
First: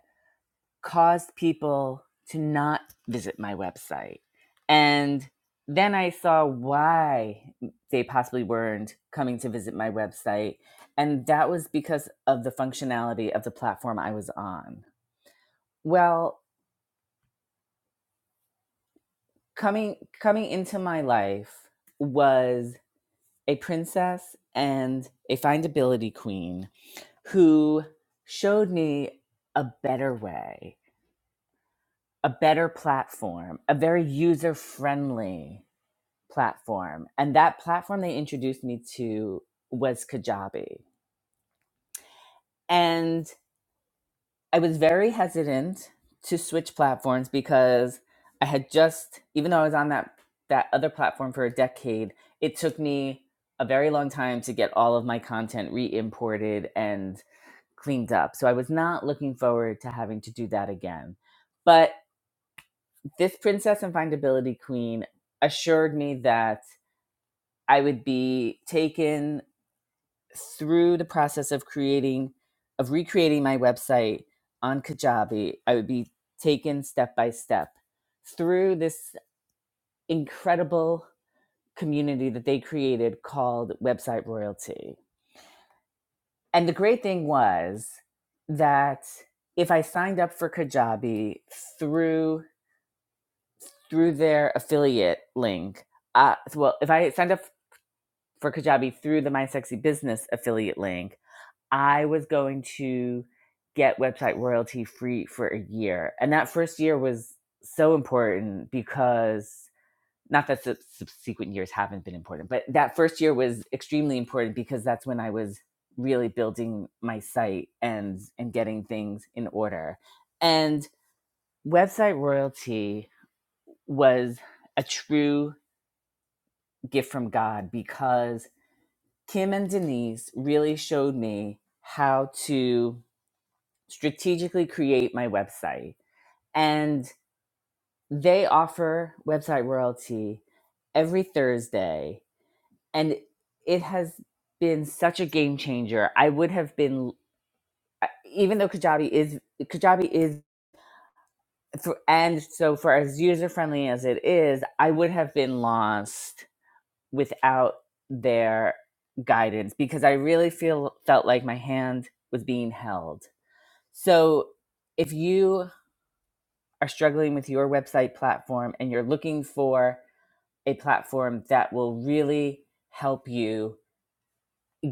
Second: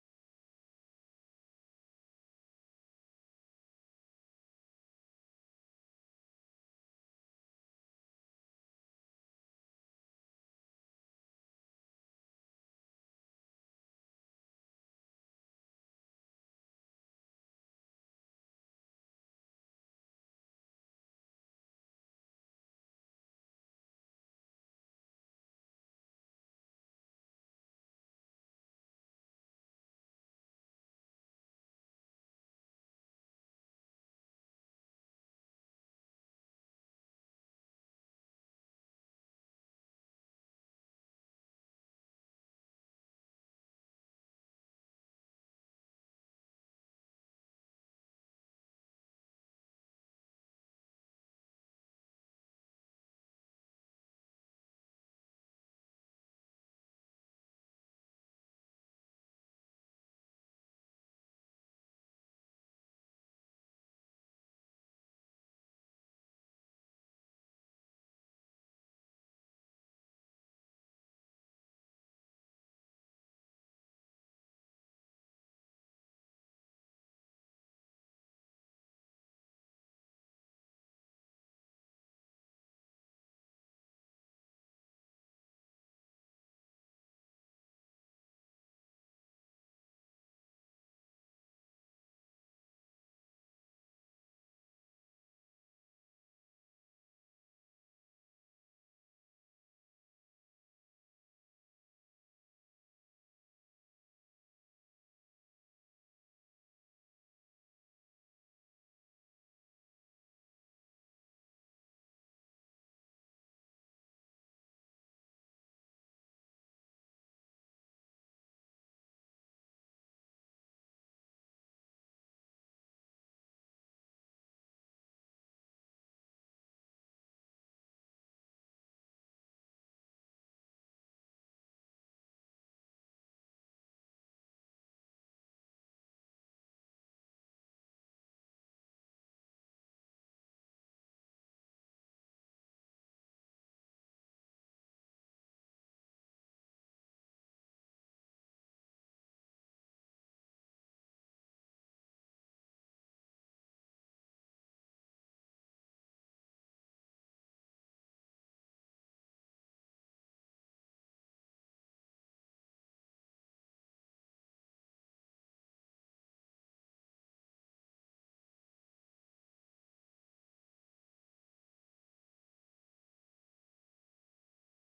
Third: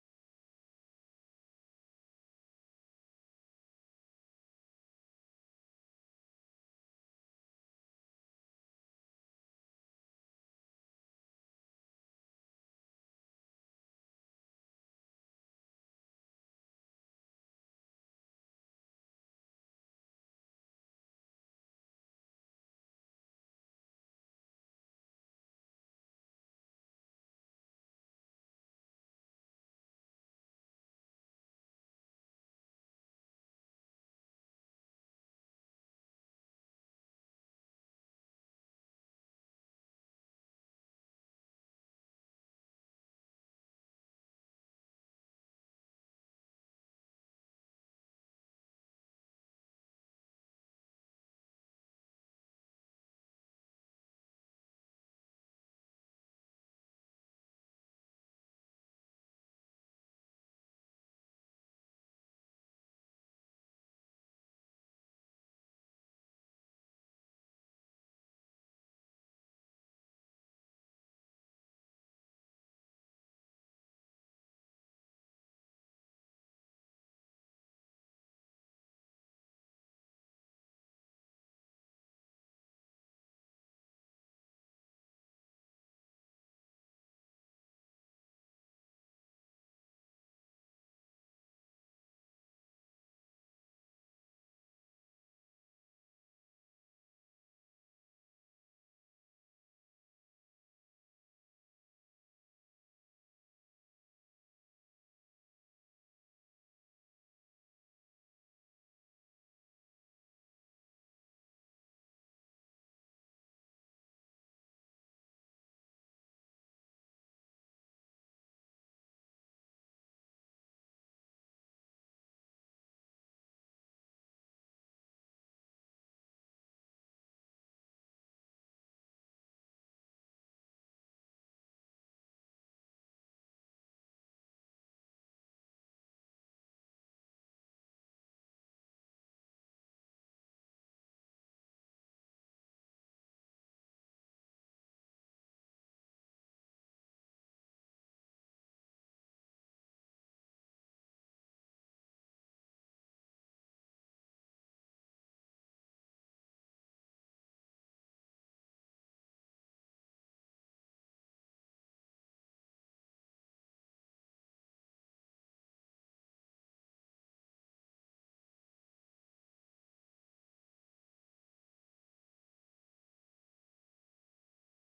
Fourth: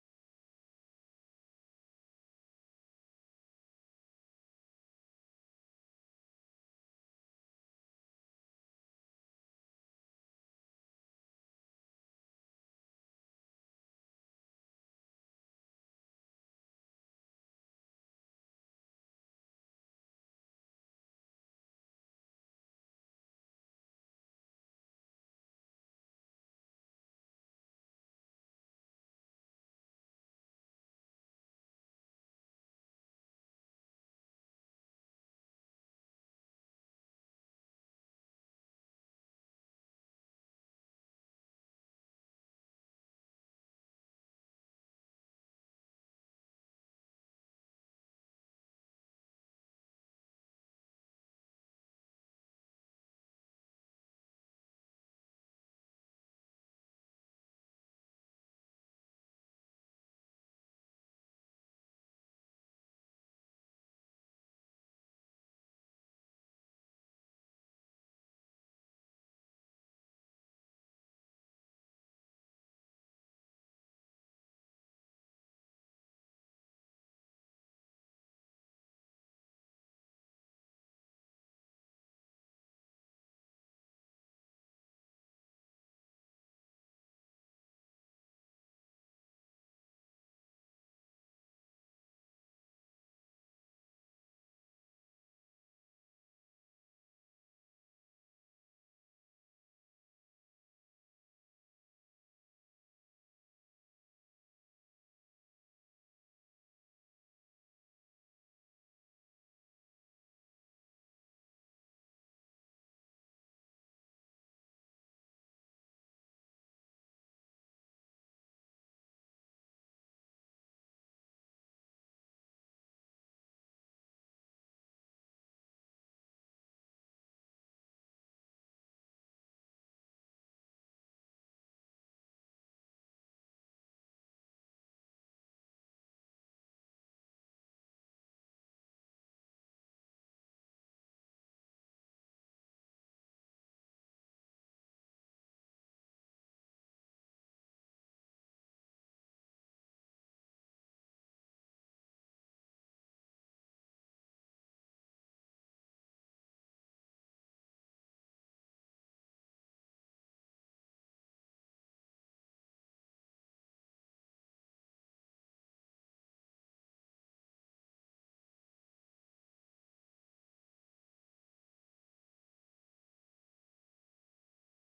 [SPEAKER 1] caused people to not visit my website. And then I saw why they possibly weren't coming to visit my website. And that was because of the functionality of the platform I was on. Well, coming coming into my life was a princess and a findability queen who showed me a better way, a better platform, a very user friendly platform. And that platform they introduced me to was Kajabi. And I was very hesitant to switch platforms because I had just, even though I was on that, that other platform for a decade, it took me a very long time to get all of my content re imported and cleaned up. So I was not looking forward to having to do that again. But this Princess and Findability Queen assured me that I would be taken through the process of creating of recreating my website on Kajabi, I would be taken step by step through this incredible community that they created called Website Royalty. And the great thing was that if I signed up for Kajabi through through their affiliate link, uh, well, if I signed up for Kajabi through the My Sexy Business affiliate link, I was going to get website royalty free for a year. And that first year was so important because not that the subsequent years haven't been important, but that first year was extremely important because that's when I was really building my site and and getting things in order. And website royalty was a true gift from God because Kim and Denise really showed me how to strategically create my website. And they offer website royalty every Thursday. And it has been such a game changer. I would have been, uh, even though Kajabi is, Kajabi is, and so for as user friendly as it is, I would have been lost without their guidance because I really feel felt like my hand was being held. So if you are struggling with your website platform and you're looking for a platform that will really help you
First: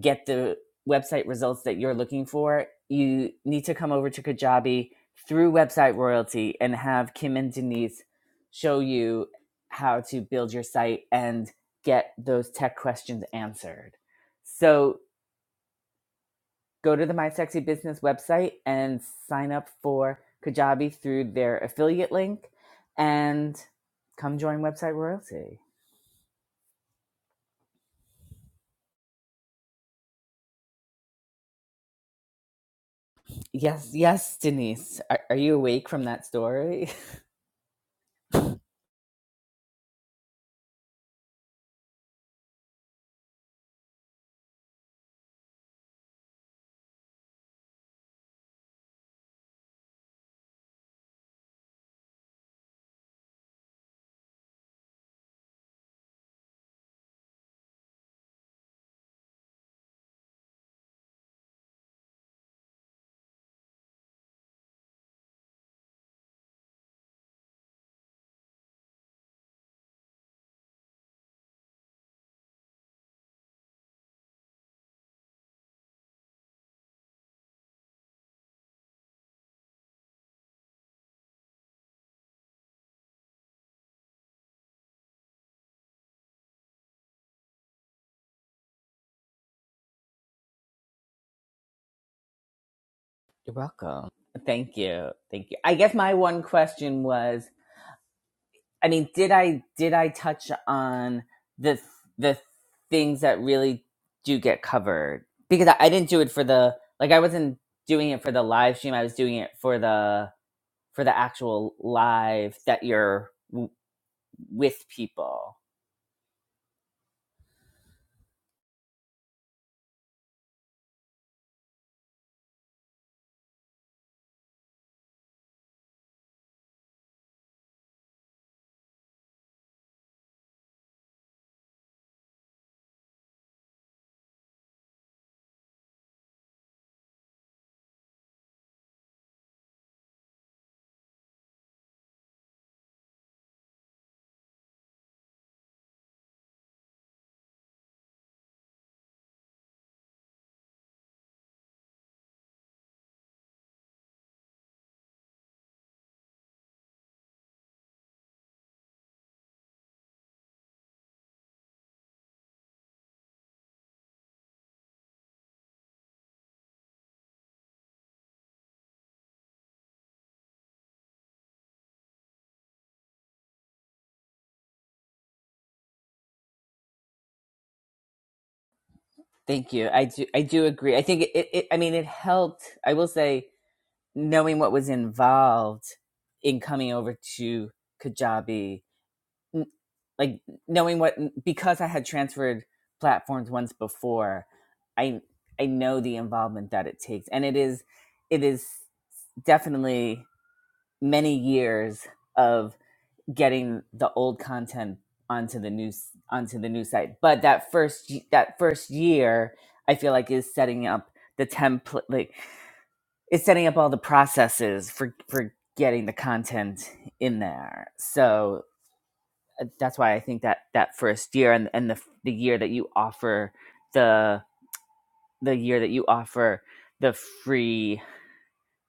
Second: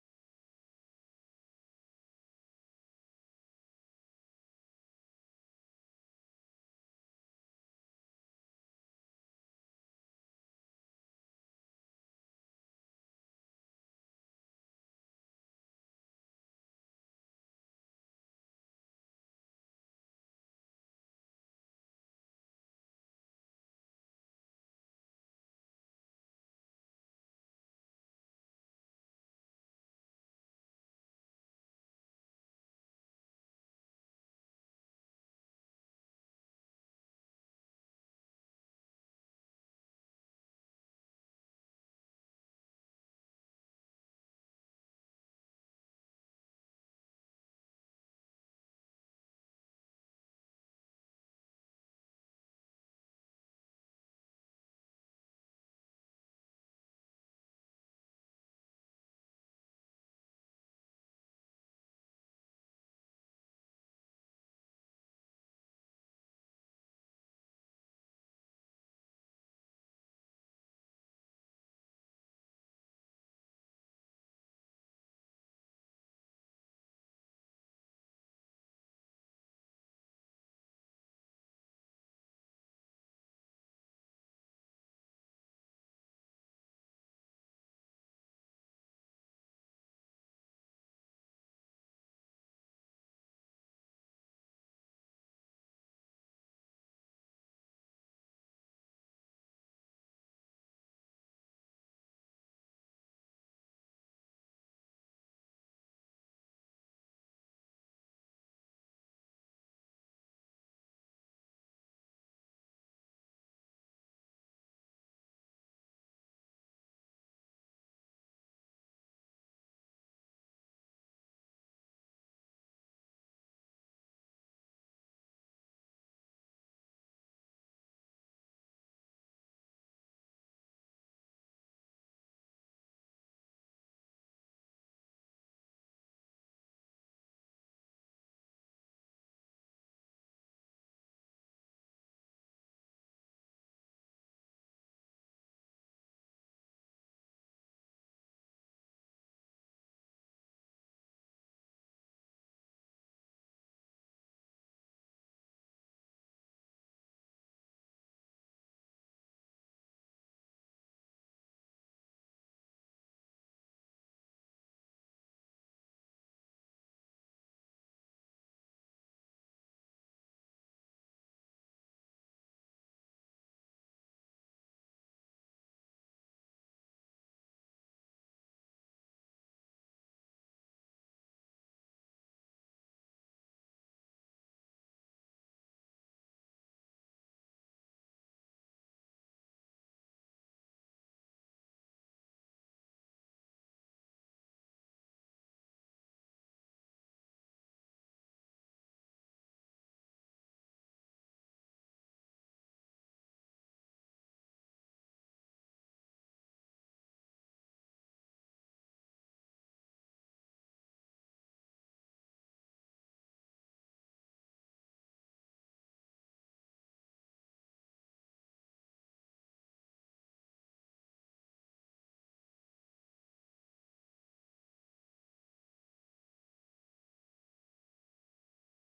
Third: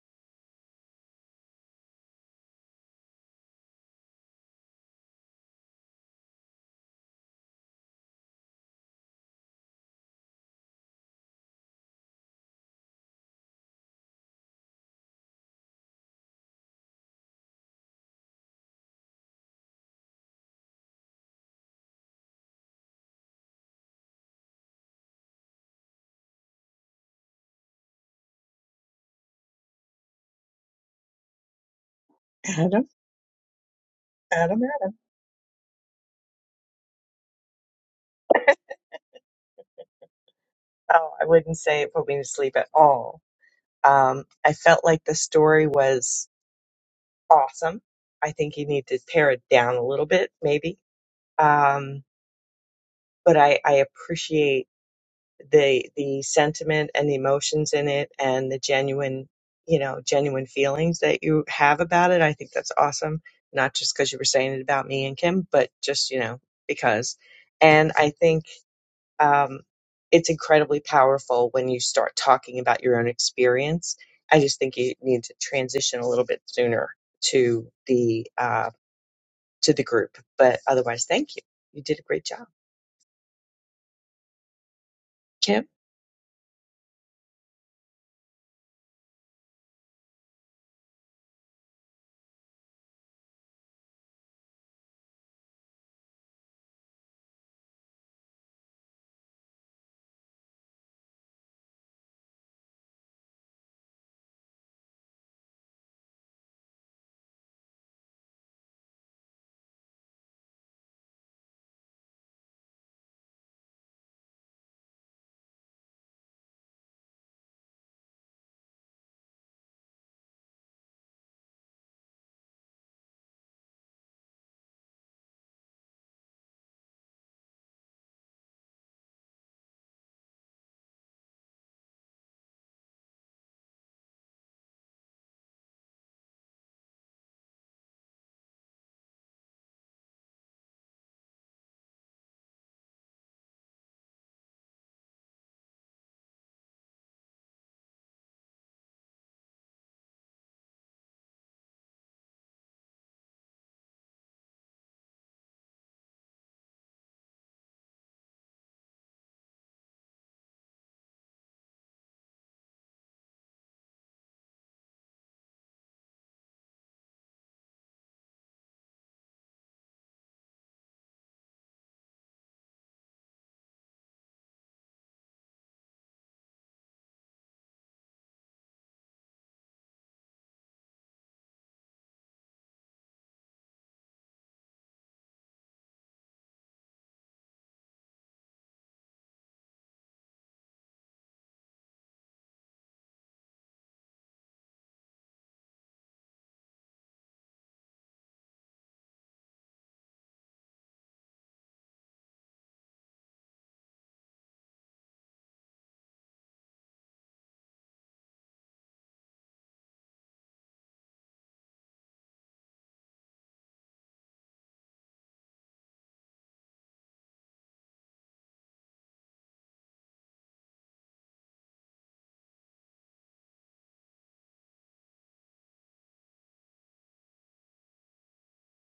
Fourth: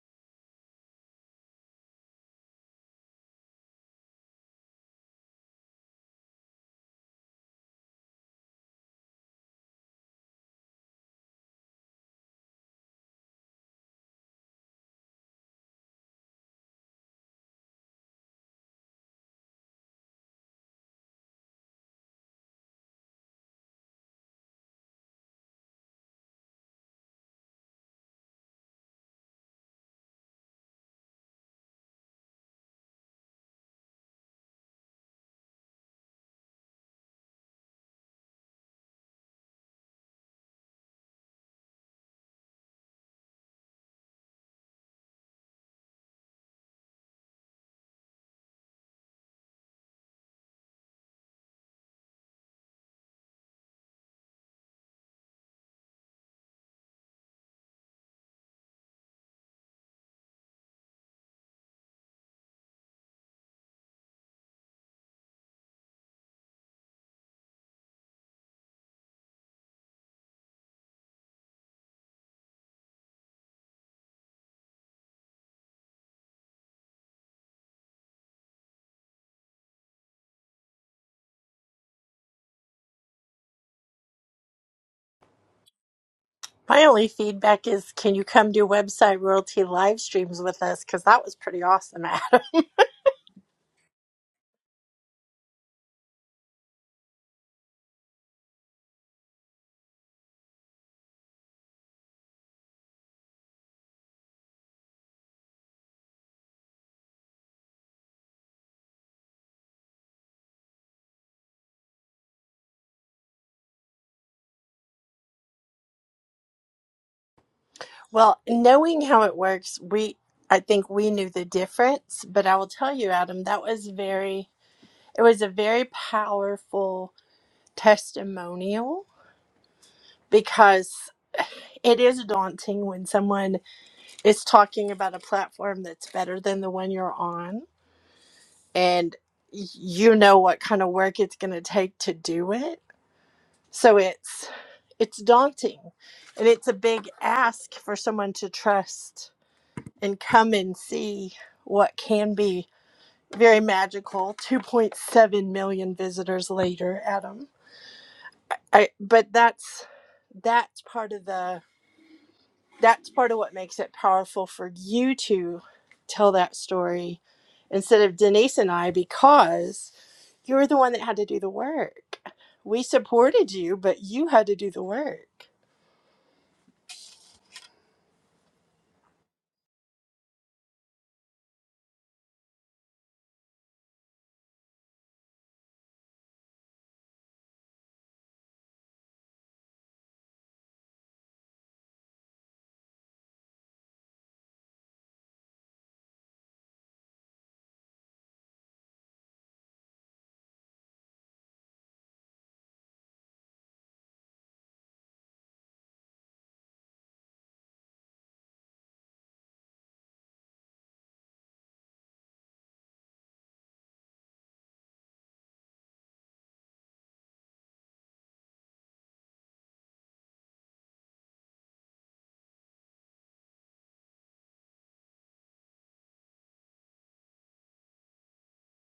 [SPEAKER 1] get the website results that you're looking for, you need to come over to Kajabi through Website Royalty and have Kim and Denise show you how to build your site and get those tech questions answered. So Go to the My Sexy Business website and sign up for Kajabi through their affiliate link and come join Website Royalty.
[SPEAKER 2] Adam?
[SPEAKER 1] Yes,
[SPEAKER 2] Adam?
[SPEAKER 1] yes,
[SPEAKER 2] Adam?
[SPEAKER 1] Denise. Are, are you awake from that story?
[SPEAKER 2] Oh, I wouldn't say it put me to sleep at all. Um, I felt like the story was awesome. I think you need to pare it down a little bit, maybe. Um, but I, I appreciate the the sentiment and the emotions in it and the genuine, you know, genuine feelings that you have about it. I think that's awesome. Not just because you were saying it about me and Kim, but just you know because. And I think um, it's incredibly powerful when you start talking about your own experience. I just think you need to transition a little bit sooner to the uh, to the group. But otherwise, thank you. You did a great job, Kim.
[SPEAKER 3] my only feedback is can you come do website royalty live streams with us because that was pretty awesome
[SPEAKER 1] You're welcome. Thank you. Thank you. I guess my one question was, I mean, did I did I touch on the the things that really do get covered? Because I, I didn't do it for the like I wasn't doing it for the live stream. I was doing it for the for the actual live that you're with people.
[SPEAKER 3] Well, knowing how it works, we I think we knew the difference, but I will tell you, Adam, that was very it was a very powerful testimonial because it is daunting when someone is talking about a platform that's better than the one you're on and y- you know what kind of work it's going to take to do it. So it's it's daunting and it's a big ask for someone to trust and come and see what can be very magical 2.7 million visitors later adam I, but that's that's part of the that's part of what makes it powerful for you to tell that story instead of denise and i because you're the one that had to do the work we supported you but you had to do the work
[SPEAKER 1] Thank you. I do. I do agree. I think it, it, I mean, it helped. I will say, knowing what was involved in coming over to Kajabi, like knowing what because I had transferred platforms once before, I I know the involvement that it takes, and it is it is definitely many years of. getting the old content onto the new s- onto the new site. But that first y- that first year, I feel like is setting up the template, like it's setting up all the processes for for getting the content in there. So uh, that's why I think that that first year and and the f- the year that you offer the the year that you offer the free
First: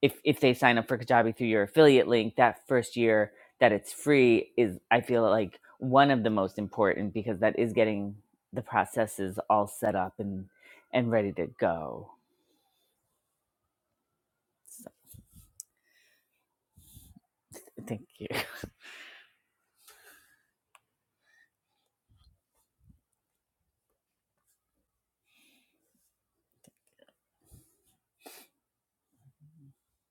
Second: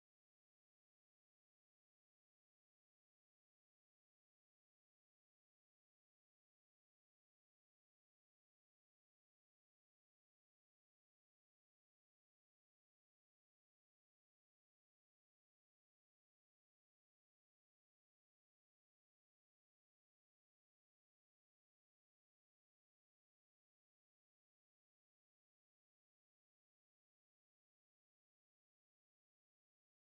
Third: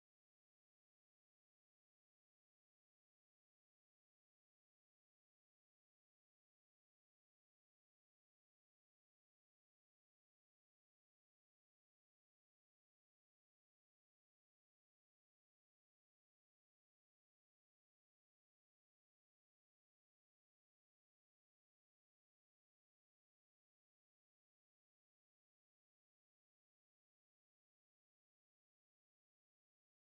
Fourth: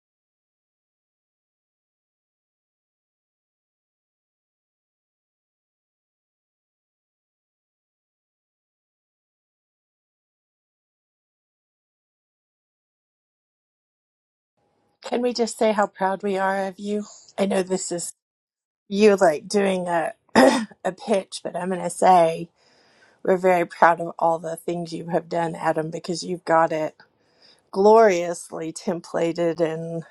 [SPEAKER 1] if if they sign up for Kajabi through your affiliate link, that first year that it's free is I feel like one of the most important because that is getting the processes all set up and and ready to go. So,
[SPEAKER 3] can we just say how proud we are of you i know this
[SPEAKER 1] thank
[SPEAKER 3] is
[SPEAKER 1] you.
[SPEAKER 3] you like doing a a pitch, but I'm going to say we're very proud of all the things you have done, Adam, because you've got it gloriously templated and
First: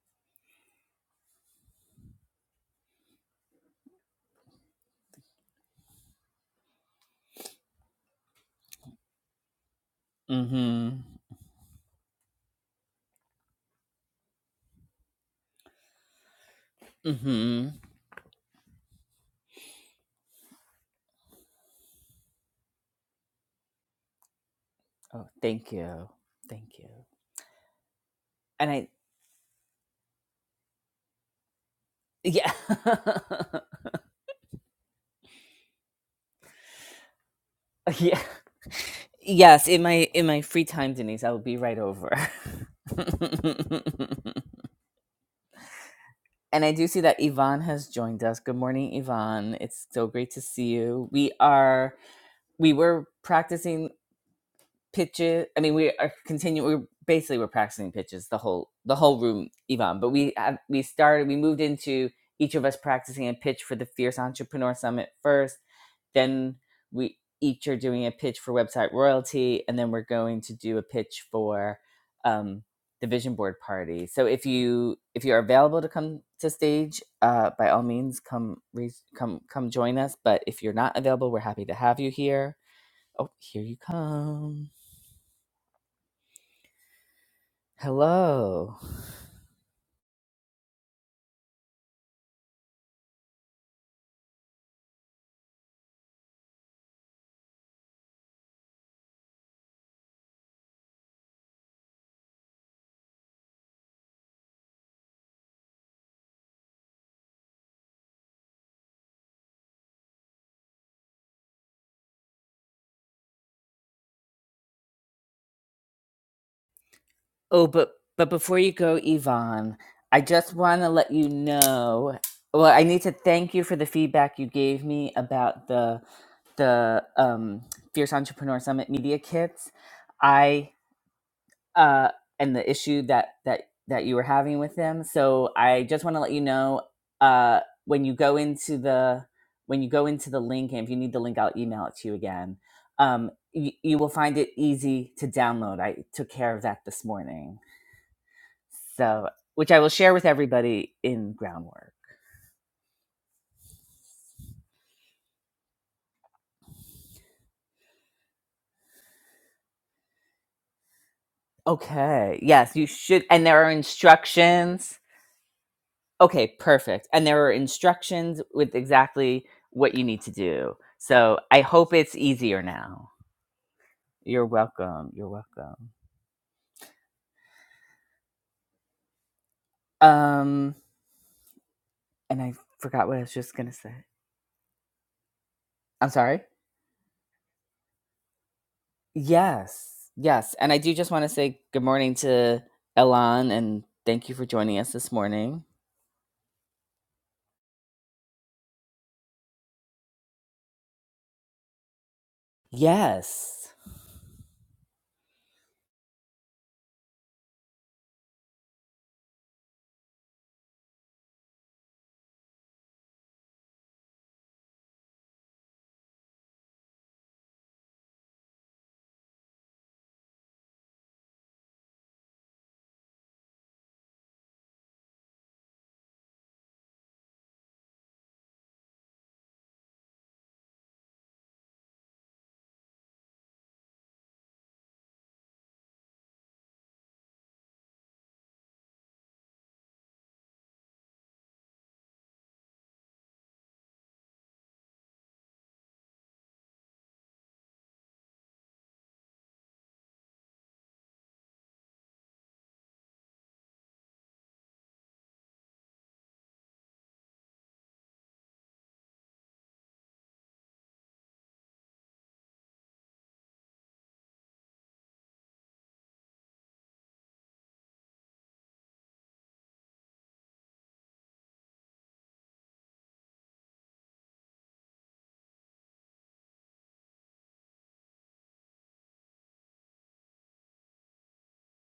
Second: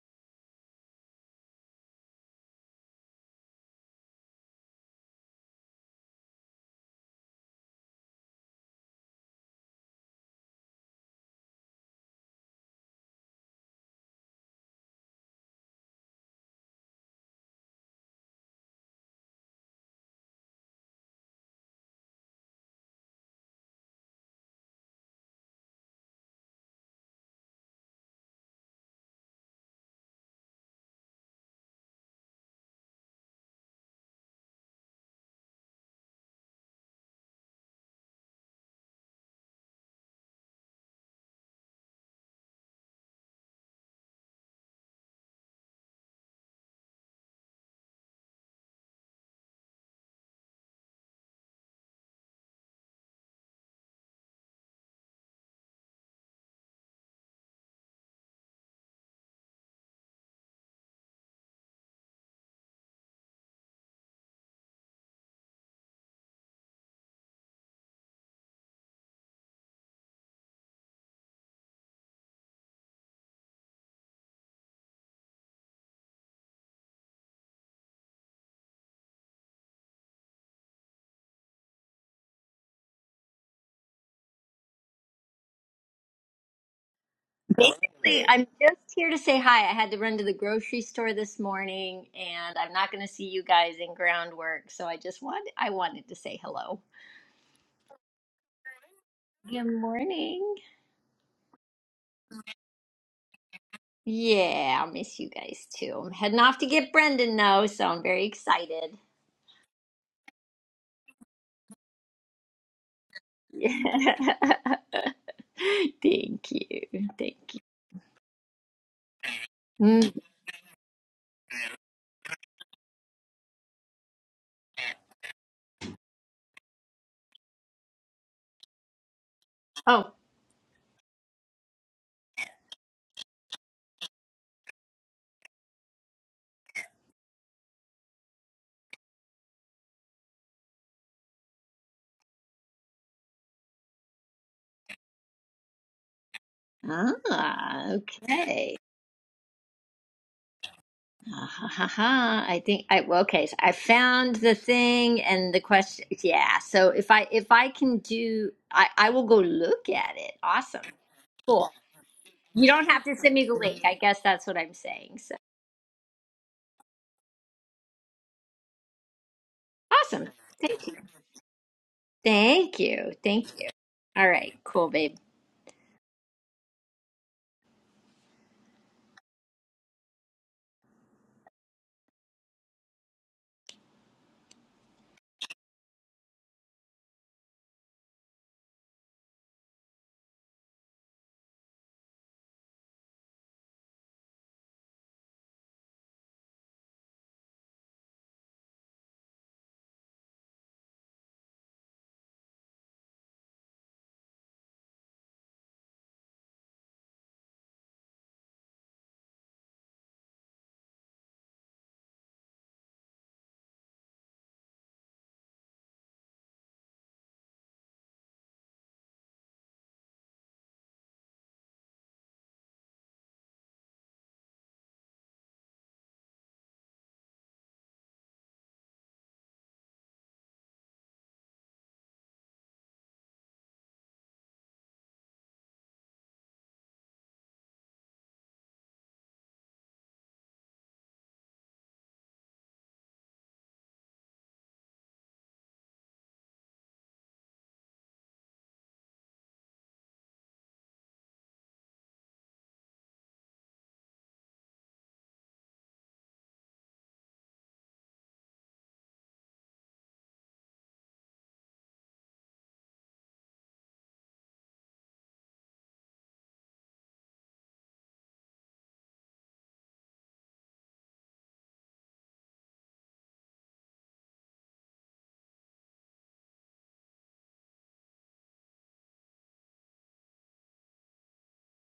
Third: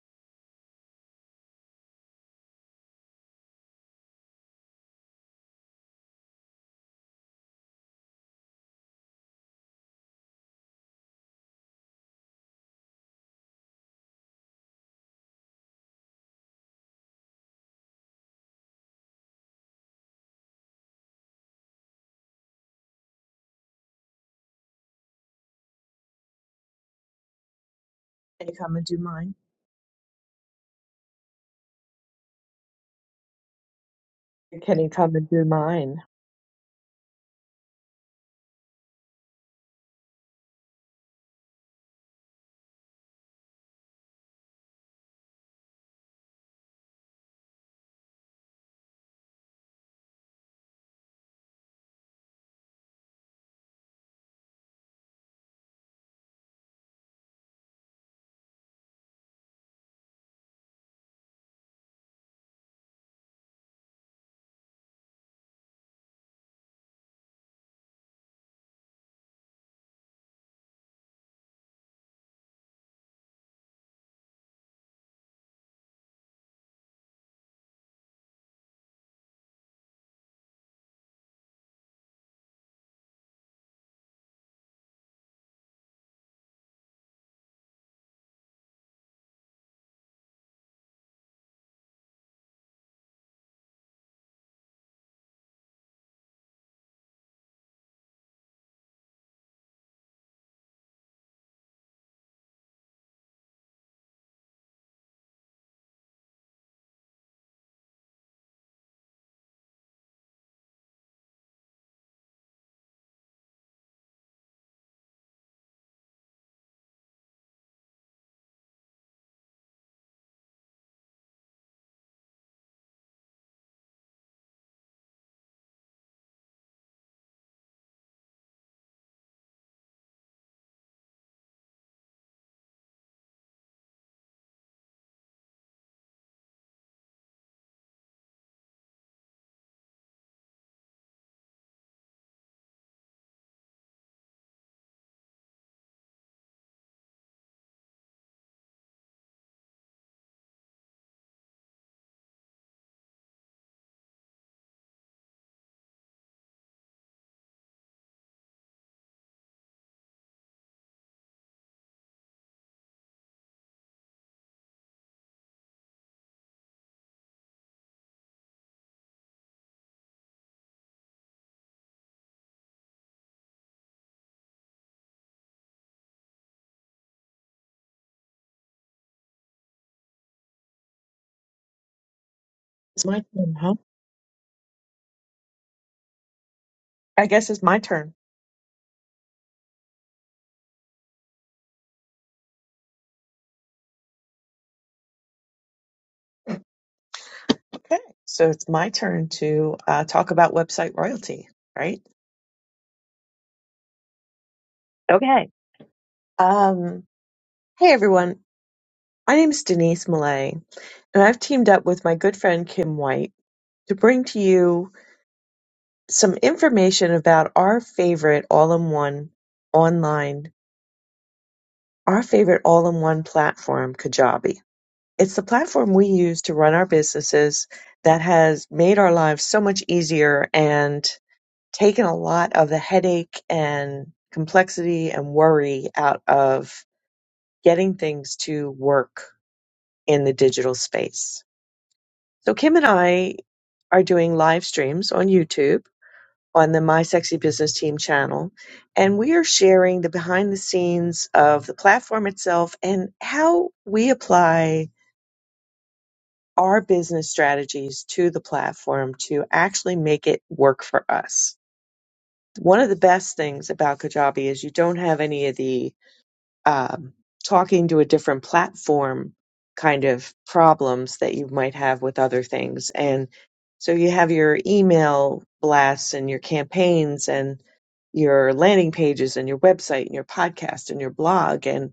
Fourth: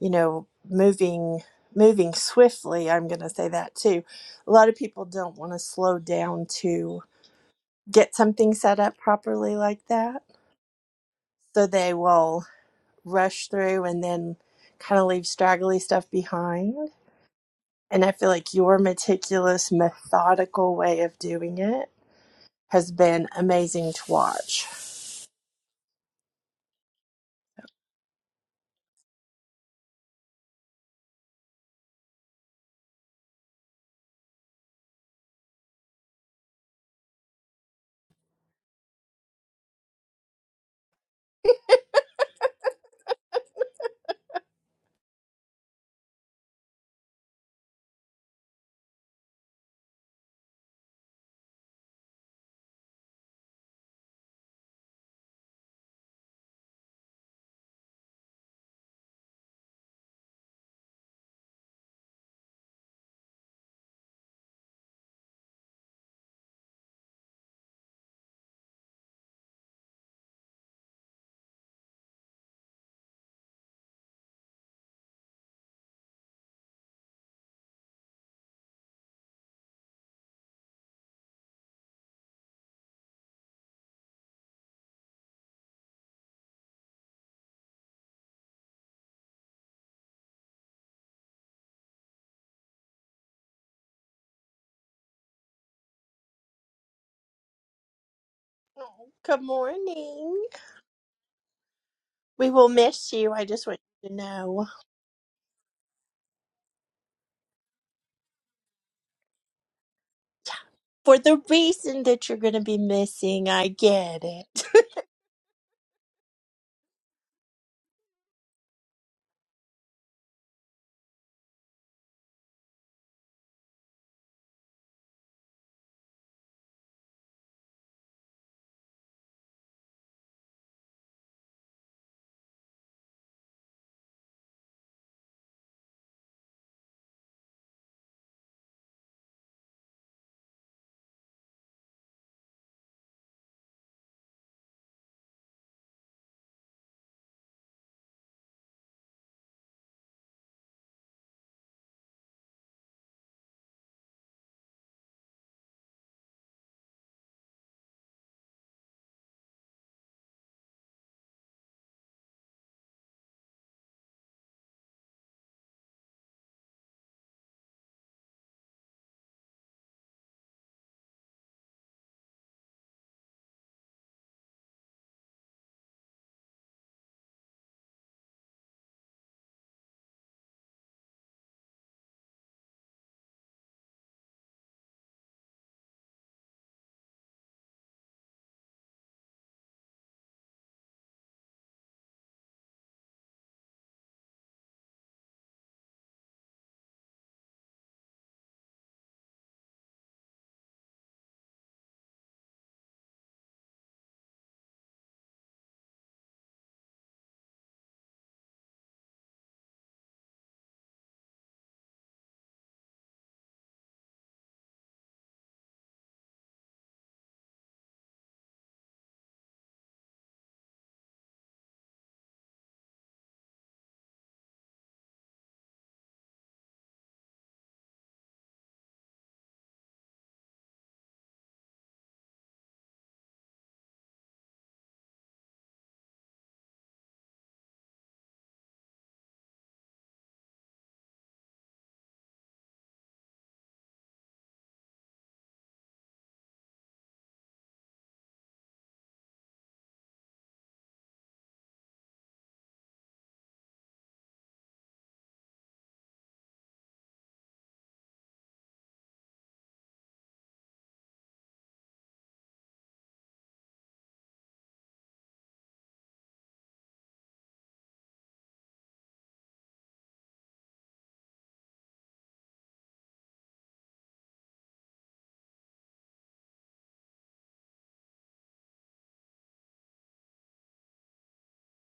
[SPEAKER 3] you know moving moving swiftly. I'm going to say that too. A lot of people don't want to slow down to get something set up properly like that,
[SPEAKER 1] Mhm.
[SPEAKER 3] so they will rush through and then kind of leave straggly stuff behind.
[SPEAKER 1] Mhm.
[SPEAKER 3] And I feel like your meticulous, methodical way of doing it has been amazing to watch.
[SPEAKER 1] Oh, thank you. Thank you.
[SPEAKER 2] Can you
[SPEAKER 1] And
[SPEAKER 2] come and
[SPEAKER 1] I
[SPEAKER 2] do mine?
[SPEAKER 1] yeah.
[SPEAKER 2] Can you come and do mine?
[SPEAKER 1] yeah. Yes, in my in my free time Denise, I will be right over. And I do see that Yvonne has joined us. Good morning, Yvonne. It's so great to see you. We are we were practicing pitches. I mean, we are continuing. We're basically we're practicing pitches the whole the whole room, Yvonne. But we have, we started. We moved into each of us practicing a pitch for the Fierce Entrepreneur Summit first then we each are doing a pitch for website royalty, and then we're going to do a pitch for um, the vision board party. So if you if you are available to come to stage, uh, by all means come re- come come join us. But if you're not available, we're happy to have you here. Oh, here you come.
[SPEAKER 4] Basically, I'm
[SPEAKER 1] Hello.
[SPEAKER 4] just here to say hi. I had to run to the grocery store this morning, and I'm not going to see you guys in groundwork, so I just want I wanted to say hello.
[SPEAKER 3] Good
[SPEAKER 4] Good
[SPEAKER 3] morning.
[SPEAKER 4] morning.
[SPEAKER 3] We will miss you. I just want you to know.
[SPEAKER 4] Yeah, I'll miss you guys too. I'm heading off to get Brendan now, so I'm very excited.
[SPEAKER 3] For the reason that you're going to be missing, I
[SPEAKER 4] Yeah.
[SPEAKER 3] get it.
[SPEAKER 4] Thank you. Thank you.
[SPEAKER 1] Oh, but but before you go, Yvonne,
[SPEAKER 4] Mm,
[SPEAKER 1] I just want to let you know. Well, I need to thank you for the feedback you gave me about the the um, Fierce Entrepreneur Summit media kits.
[SPEAKER 4] Oh,
[SPEAKER 1] I uh, and the issue that that that you were having with them. So I just want to let you know uh, when you go into the when you go into the link, and if you need the link, I'll email it to you again. Um, you, you will find it easy to download. I took care of that this morning,
[SPEAKER 4] ah, okay.
[SPEAKER 1] so which I will share with everybody in
[SPEAKER 4] Ah, ha, ha,
[SPEAKER 1] groundwork.
[SPEAKER 4] ha. I think I well, okay. So I found the thing and the question. Yeah. So if I if I can do, I I will go look at it. Awesome. Cool.
[SPEAKER 1] Okay.
[SPEAKER 4] You
[SPEAKER 1] Yes, you
[SPEAKER 4] don't have to
[SPEAKER 1] should.
[SPEAKER 4] send
[SPEAKER 1] And
[SPEAKER 4] me the
[SPEAKER 1] there are
[SPEAKER 4] link. I guess that's what I'm
[SPEAKER 1] instructions
[SPEAKER 4] saying. So
[SPEAKER 1] Okay, perfect. And there are instructions with exactly what you need
[SPEAKER 4] awesome.
[SPEAKER 1] to do.
[SPEAKER 4] Thank you.
[SPEAKER 1] So I hope it's easier
[SPEAKER 4] Thank
[SPEAKER 1] now.
[SPEAKER 4] you. Thank you. All
[SPEAKER 1] You're
[SPEAKER 4] right. Cool,
[SPEAKER 1] welcome.
[SPEAKER 4] babe.
[SPEAKER 1] You're welcome. Um, and I
[SPEAKER 2] It's
[SPEAKER 1] forgot what I
[SPEAKER 2] my
[SPEAKER 1] was just
[SPEAKER 2] turn,
[SPEAKER 1] gonna
[SPEAKER 2] huh?
[SPEAKER 1] say. I'm sorry.
[SPEAKER 2] I guess it's my turn.
[SPEAKER 1] Yes, yes. And I do just want to say good morning to Elan and thank you for joining us this morning.
[SPEAKER 2] Okay. So it's my turn to uh, talk about website royalty, right?
[SPEAKER 1] Yes.
[SPEAKER 2] Okay. Um, hey, everyone. My name is Denise Millay, and I've teamed up with my good friend Kim White. to bring to you some information about our favorite all-in-one online, our favorite all-in-one platform, Kajabi. It's the platform we use to run our businesses that has made our lives so much easier and taken a lot of the headache and complexity and worry out of getting things to work in the digital space. So Kim and I are doing live streams on YouTube on the My Sexy Business Team channel. And we are sharing the behind the scenes of the platform itself and how we apply our business strategies to the platform to actually make it work for us. One of the best things about Kajabi is you don't have any of the um, talking to a different platform kind of problems that you might have with other things. And so you have your email blasts and your campaigns and your landing pages and your website and your podcast and your blog and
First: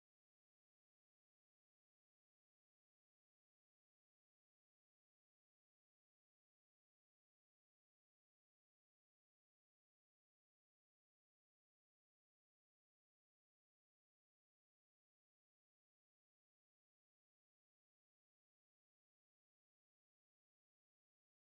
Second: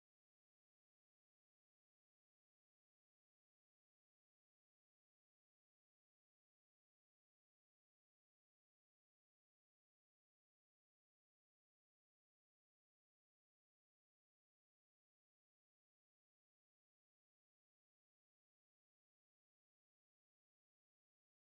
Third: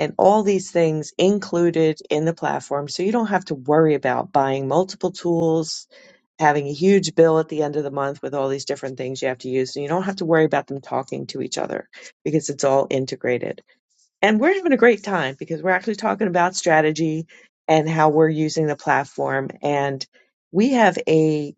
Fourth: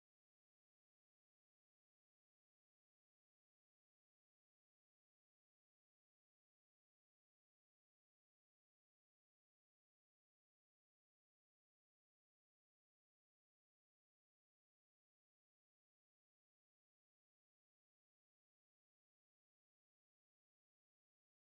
[SPEAKER 2] and all these things included in the platform so you don't have to worry about buying multiple tools having a huge bill at the end of the month with all these different things you have to use and you don't have to worry about them talking to each other because it's all integrated and we're having a great time because we're actually talking about strategy and how we're using the platform. And we have a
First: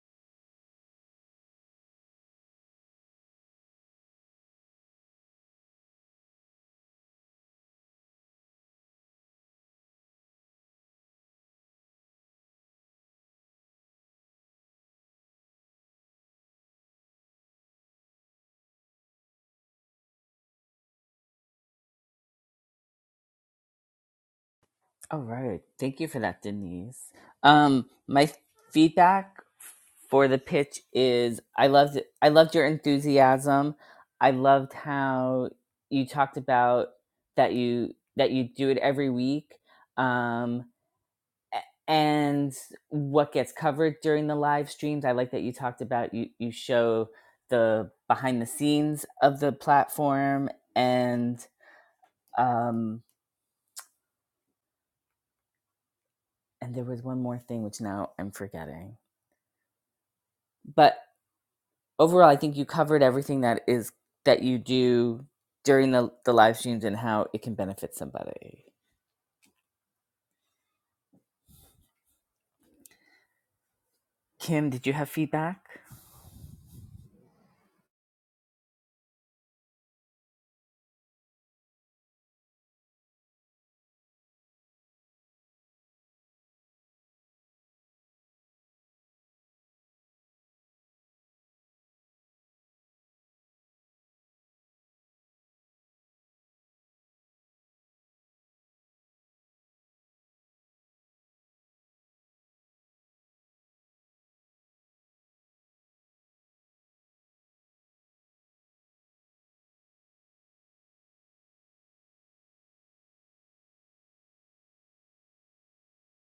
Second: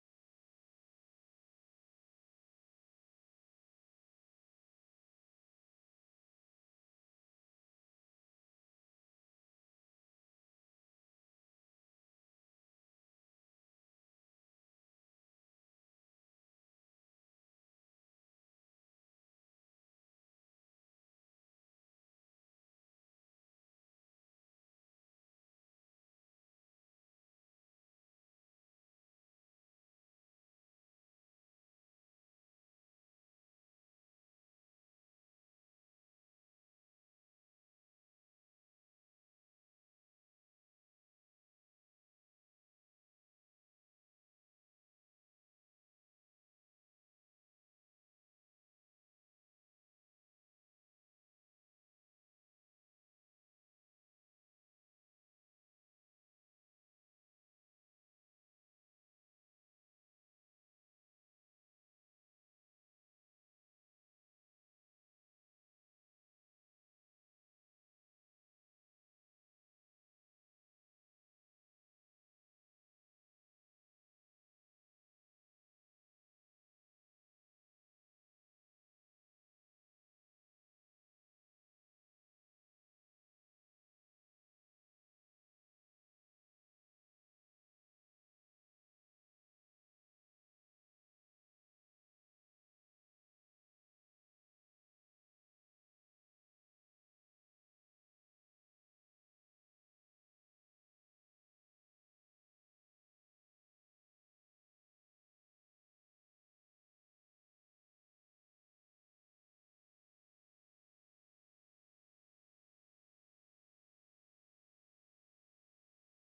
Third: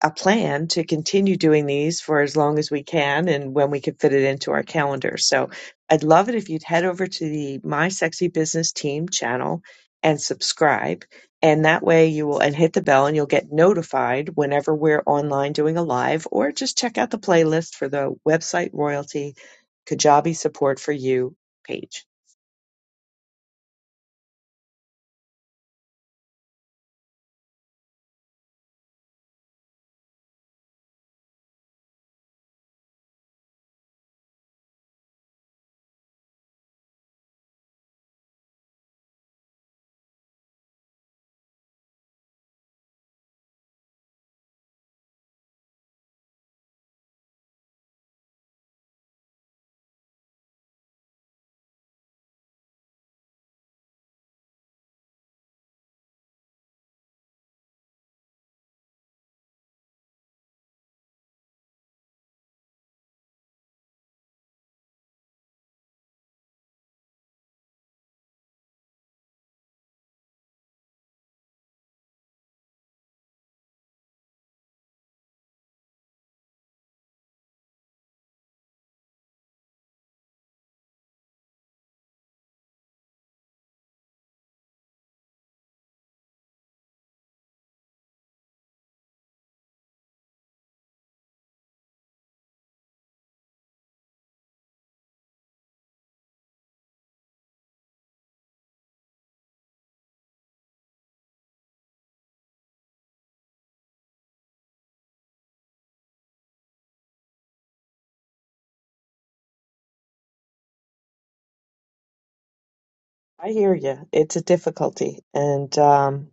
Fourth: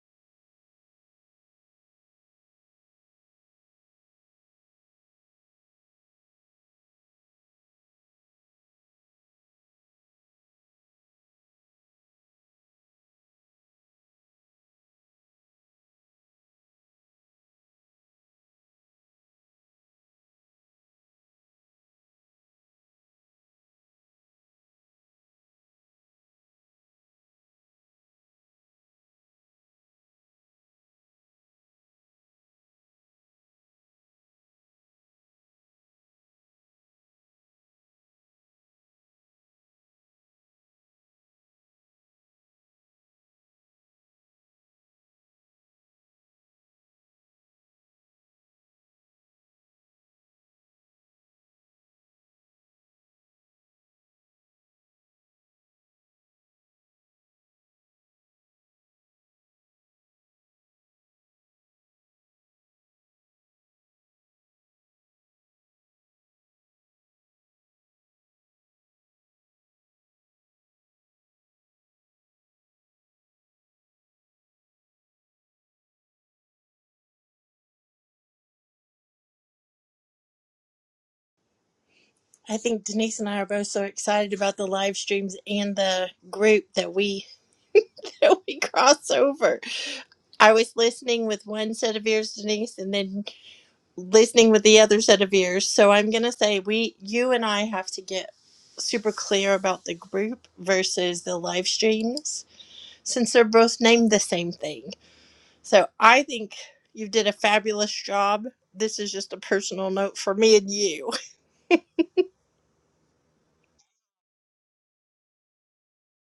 [SPEAKER 2] a plan to continue doing these for as long as we can and when we can fit it into our calendar. So I'd love it if you'd head over to the My Sexy Business Team channel and subscribe. And that way you will and hit the bell and you'll get notified whenever we're online doing a live or just check out the playlist for the website royalty Kajabi support for you page.
[SPEAKER 1] All right. Thank you for that, Denise. Um, my feedback for the pitch is I loved it. I loved your enthusiasm. I loved how you talked about that you that you do it every week. Um a- and what gets covered during the live streams. I like that you talked about you you show the behind the scenes of the platform and um and there was one more thing which now I'm forgetting. but overall i think you covered everything that is that you do during the, the live streams and how it can benefit somebody kim did you have feedback
[SPEAKER 3] I think Denise and I are both so excited about the live streams and the group that we that we cross over. I was listening with one set of ears, Denise, and then listening with the other set of ears. So I'm going to say we you and I have to get super clear about the group versus the live streams since they're both named the same thing. So I think you did a fabulous job. This is just a personal note for me and you.
[SPEAKER 2] I hear you. It's a difficulty. And um,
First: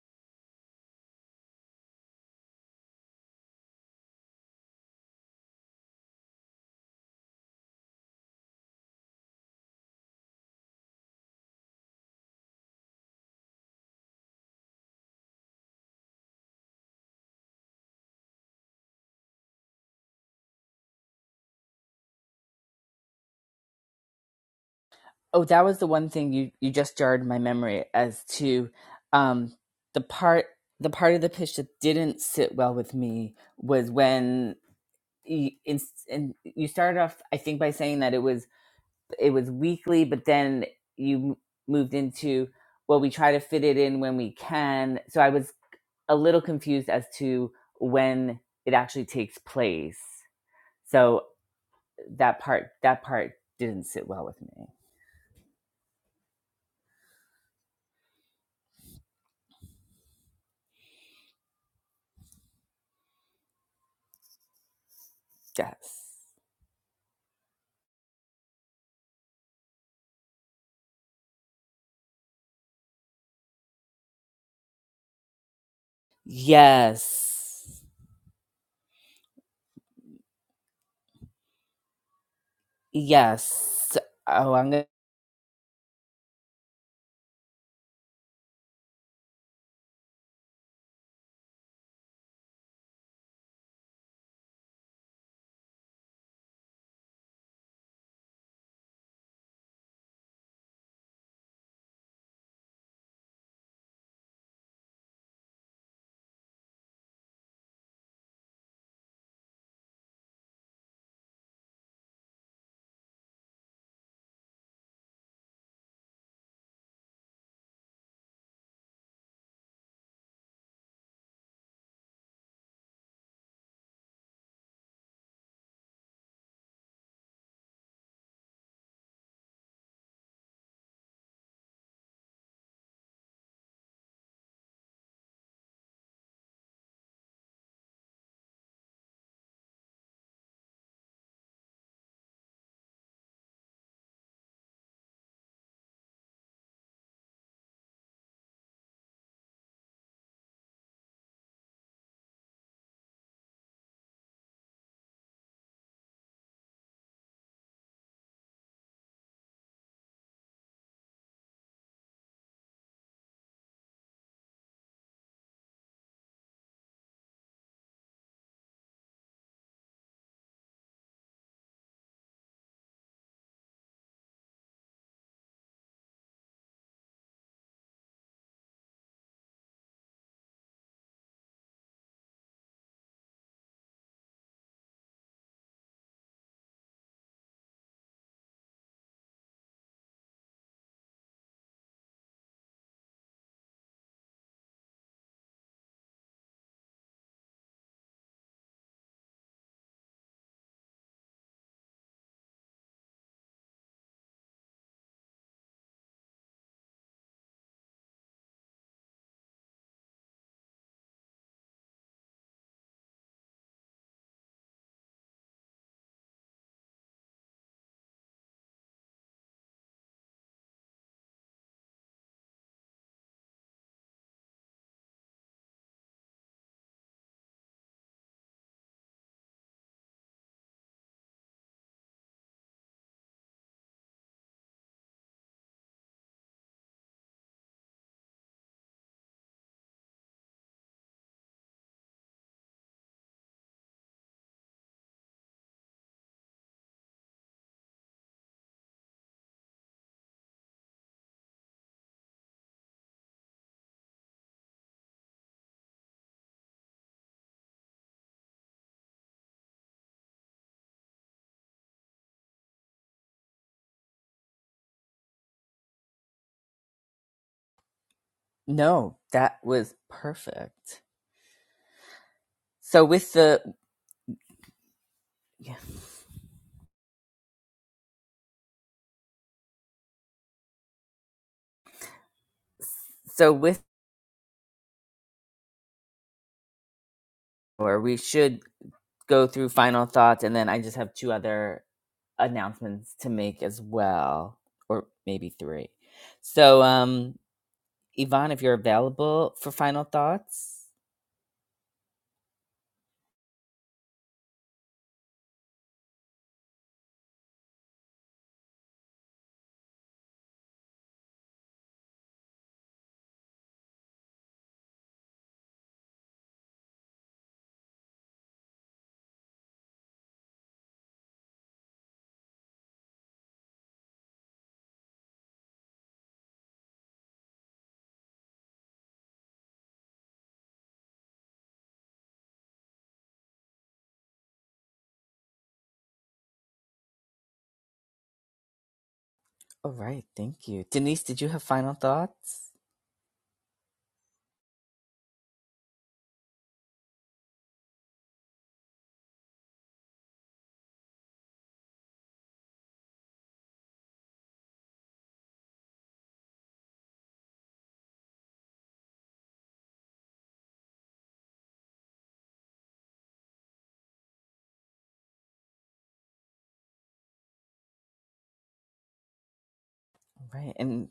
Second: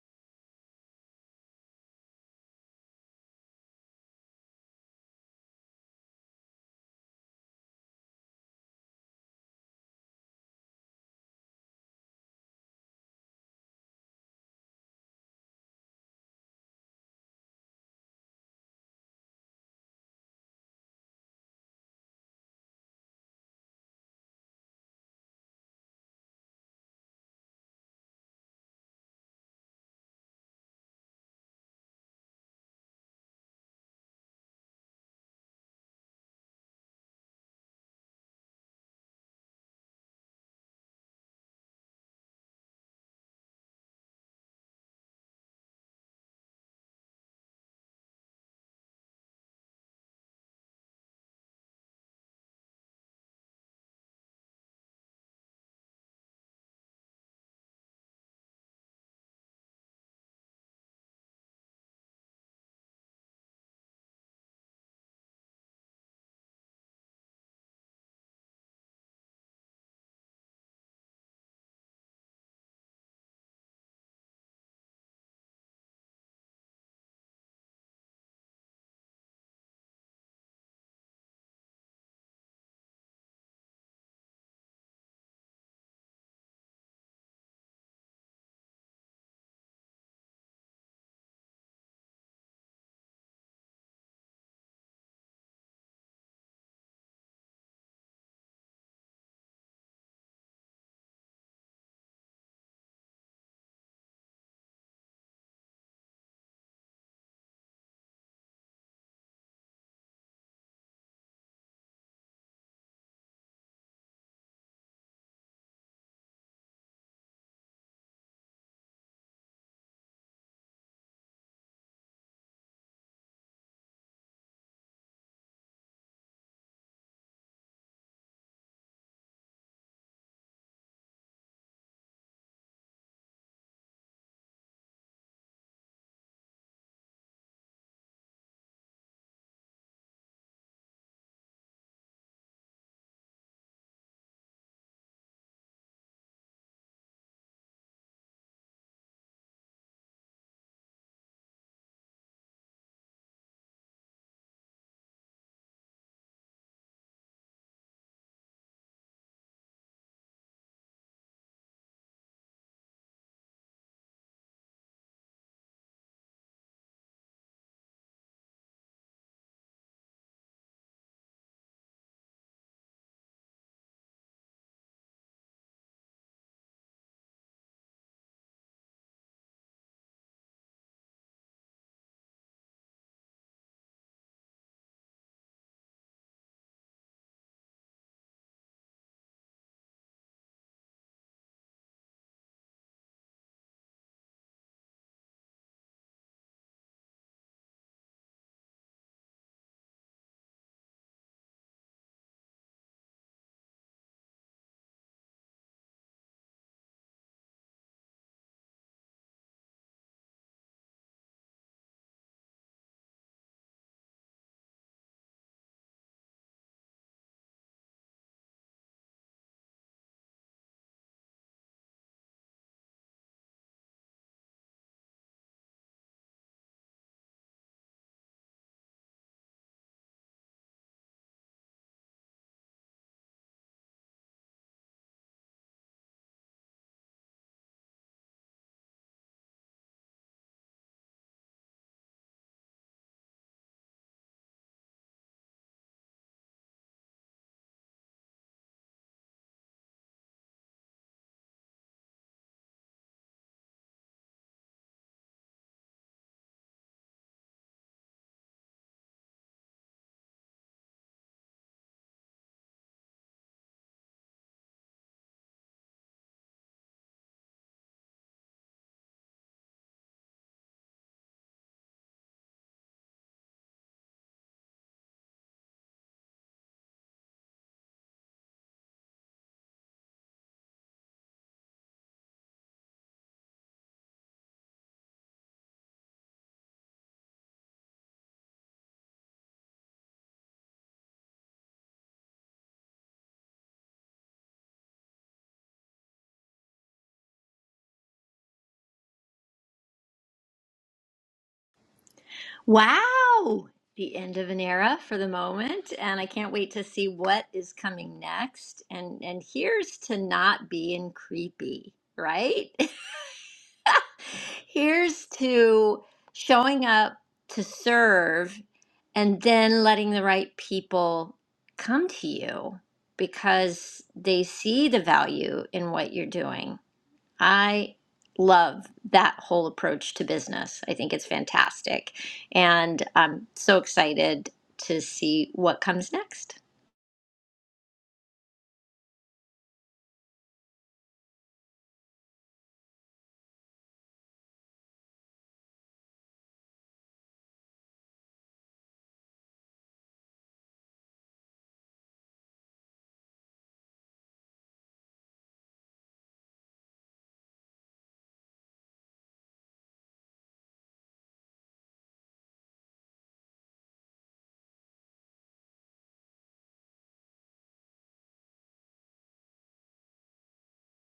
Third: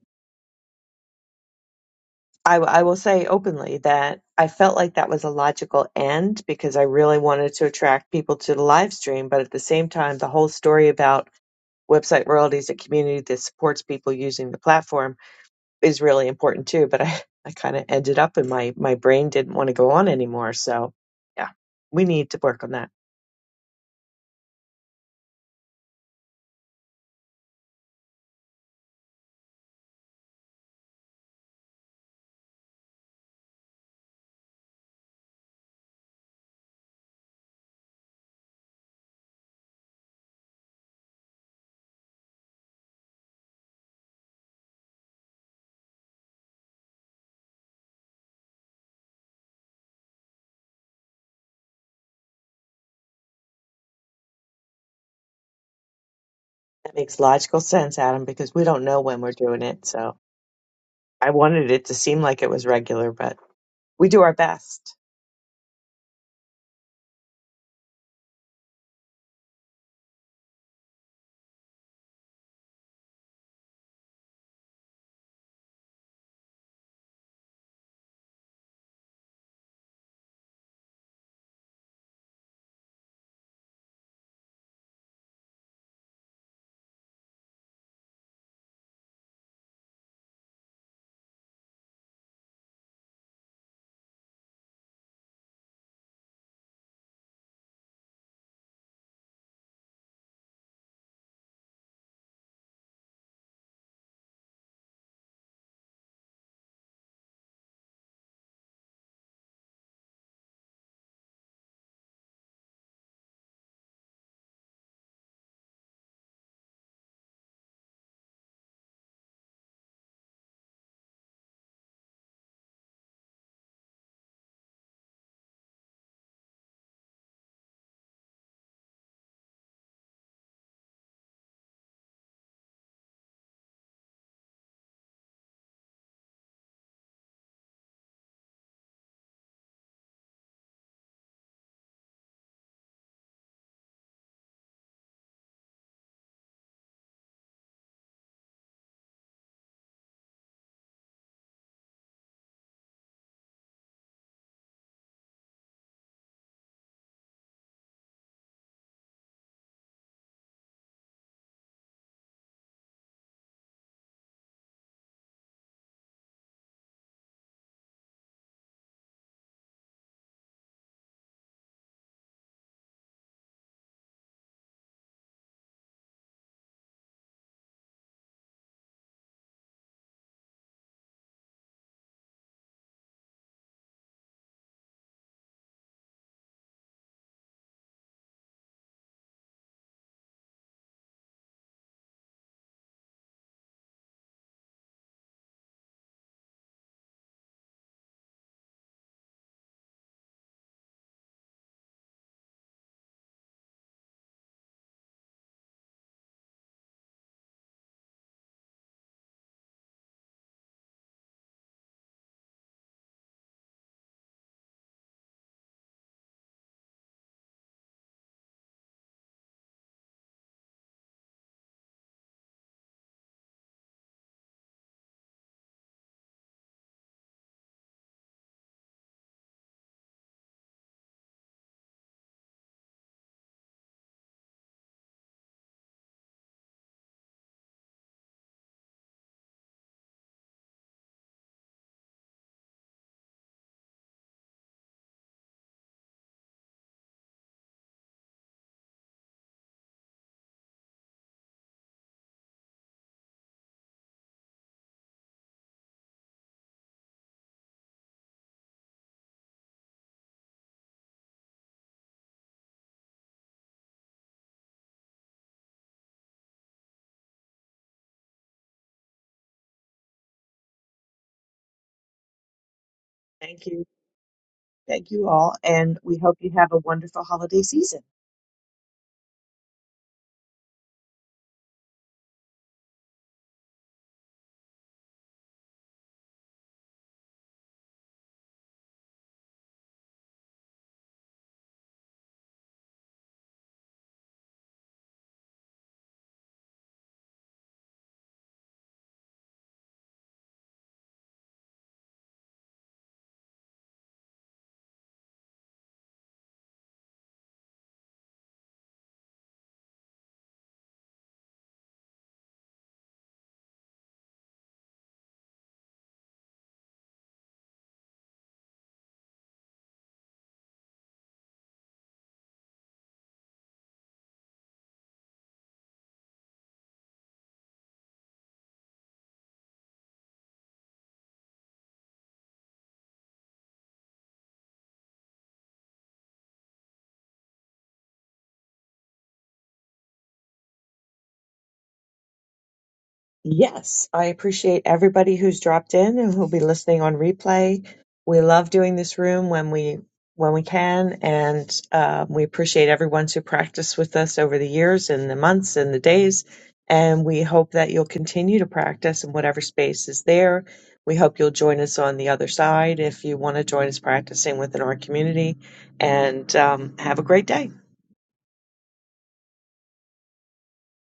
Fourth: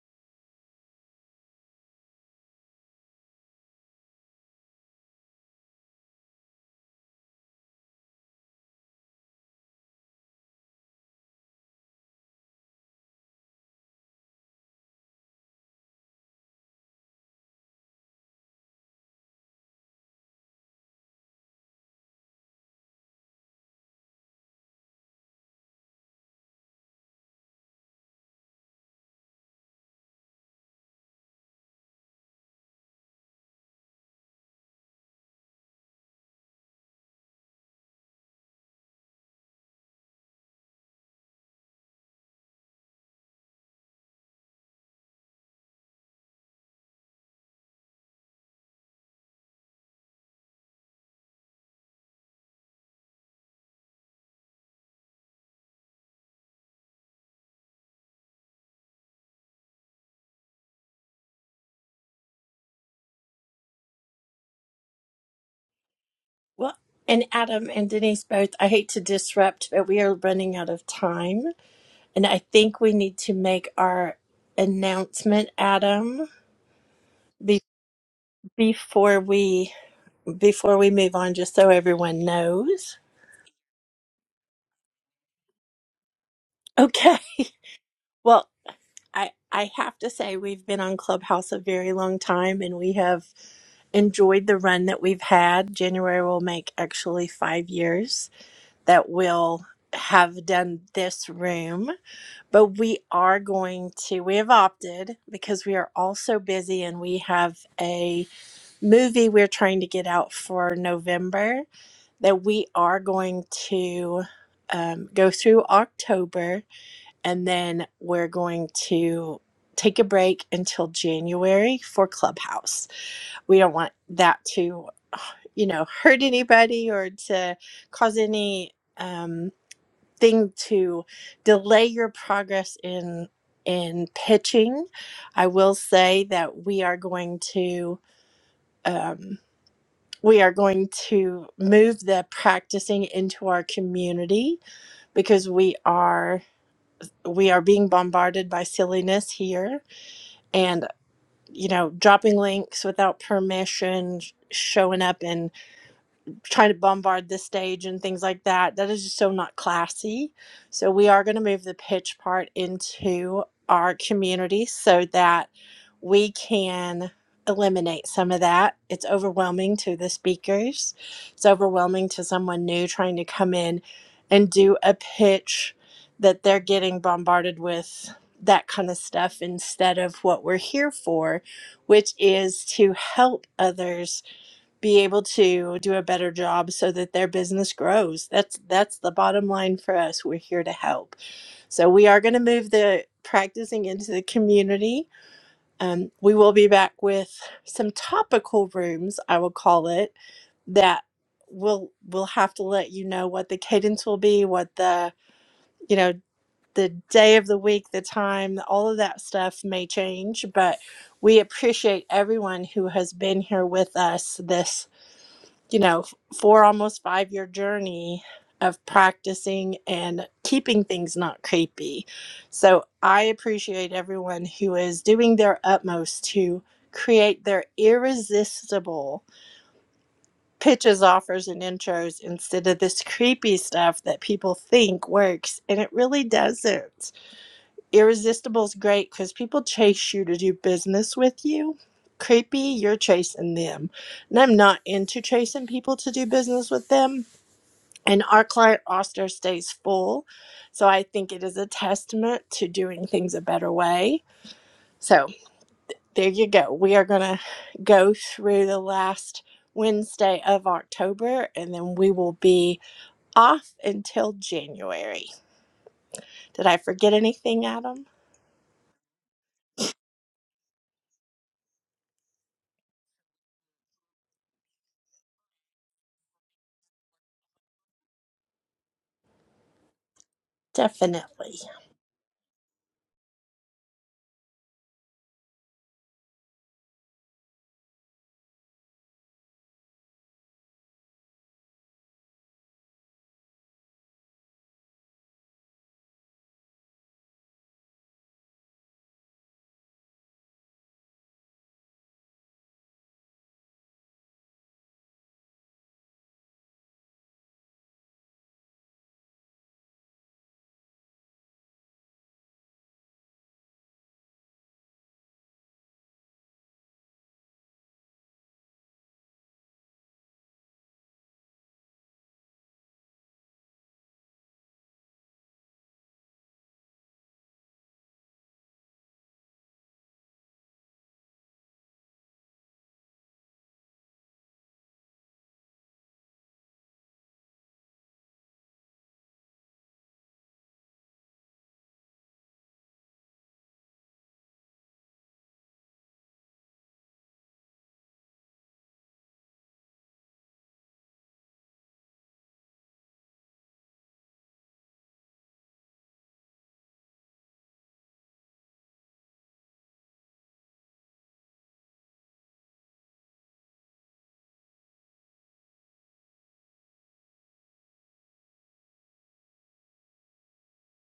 [SPEAKER 2] I, w- I will say openly that I felt like that was a logical end because I really wanted to attract people to the live stream. But at the same time, the whole story about website royalties, a community that supports people using the platform, is really important too. But I, I kind of ended up and my, my brain didn't want to go on anymore. So, yeah, we need to work on that.
[SPEAKER 1] oh that was the one thing you you just jarred my memory as to um the part the part of the pitch that didn't sit well with me was when you, in, and you started off i think by saying that it was it was weekly but then you m- moved into well we try to fit it in when we can so i was a little confused as to when it actually takes place. So that part that part didn't sit well with me.
[SPEAKER 2] That makes logical sense, Adam, because we don't know when we're doing it. So. I wanted it to seem like it was regular, but we do our best.
[SPEAKER 1] Yes.
[SPEAKER 3] Well, and Adam and Denise both, I hate to disrupt, but we are running out of time. And I think we need to make our announcement, Adam, be-
[SPEAKER 1] Yes.
[SPEAKER 3] before we before we move on, just so everyone knows.
[SPEAKER 1] Yes. Oh, I'm gonna
[SPEAKER 3] Okay. Well, I, I have to say, we've been on Clubhouse a very long time and we have enjoyed the run that we've had. January will make actually five years that we'll have done this room, but we are going to, we have opted because we are all so busy and we have a movie we're trying to get out for November that we are going to um, go through October and then we're going to take a break until January for Clubhouse. We don't want that to, you know, hurt anybody or to cause any um, thing to delay your progress in in pitching. I will say that we are going to. Um, we are going to move the practicing into our community because we are we are being bombarded by silliness here and you know dropping links without permission sh- showing up in. Trying to bombard the stage and things like that. That is just so not classy. So we are going to move the pitch part into our community so that we can eliminate some of that. It's overwhelming to the speakers. It's overwhelming to someone new trying to come in and do a pitch that they're getting bombarded with that kind of stuff instead of what we're here for, which is to help others be able to do a better job so that their business grows. That's that's the bottom line for us. We're here to help. So we are going to move the practicing into the community. Um, we will be back with some topical rooms, I will call it, that we will we will have to let you know what the cadence will be, what the you know the day of the week, the time, all of that stuff may change, but we appreciate everyone who has been here with us this you know, four almost five year journey of practicing and keeping things not creepy. So I appreciate everyone who is doing their utmost to create their irresistible pitches, offers, and intros instead of this creepy stuff that people think works and it really doesn't. Irresistible is great because people chase you to do business with you. Creepy, you're chasing them. And I'm not into chasing people to do business with them. And our client roster stays full. So I think it is a testament to doing things a better way. So there you go. We are going to go through the last Wednesday of October and then we will be off until January. Did I forget anything, Adam?
[SPEAKER 1] no, that was perfect. So with
[SPEAKER 2] Thank
[SPEAKER 1] the
[SPEAKER 2] you. Thank you all.
[SPEAKER 1] yeah.
[SPEAKER 2] And we hope you have a wonderful holiday season.
[SPEAKER 3] Definitely.
[SPEAKER 1] so with or we should go through final thoughts and then I just have two other announcements to make as well. Or maybe three. So um Yvonne, if you're available for final thoughts.
[SPEAKER 4] Wow. The end of an era for the moment, and I can't wait to see what is coming next. And and here's to not being creepy, right? Here's to showing up to serve and then letting the right people come to you because they see the value in what you're doing. I love that whole approach to business. I think it's fantastic. And I'm so excited to see what comes next.
[SPEAKER 1] All right, thank you. Denise, did you have final thoughts?
[SPEAKER 2] Yes, I appreciate everybody who's dropped in and who'll be listening on replay. We love doing this room when we when we can, and um, we appreciate everyone who practiced with us over the years and the months and the days. And we hope that you'll continue to practice in whatever space is there. We hope you'll join us on the other side if you want to join us practicing within our community. And um, have a great day.
[SPEAKER 1] Right. And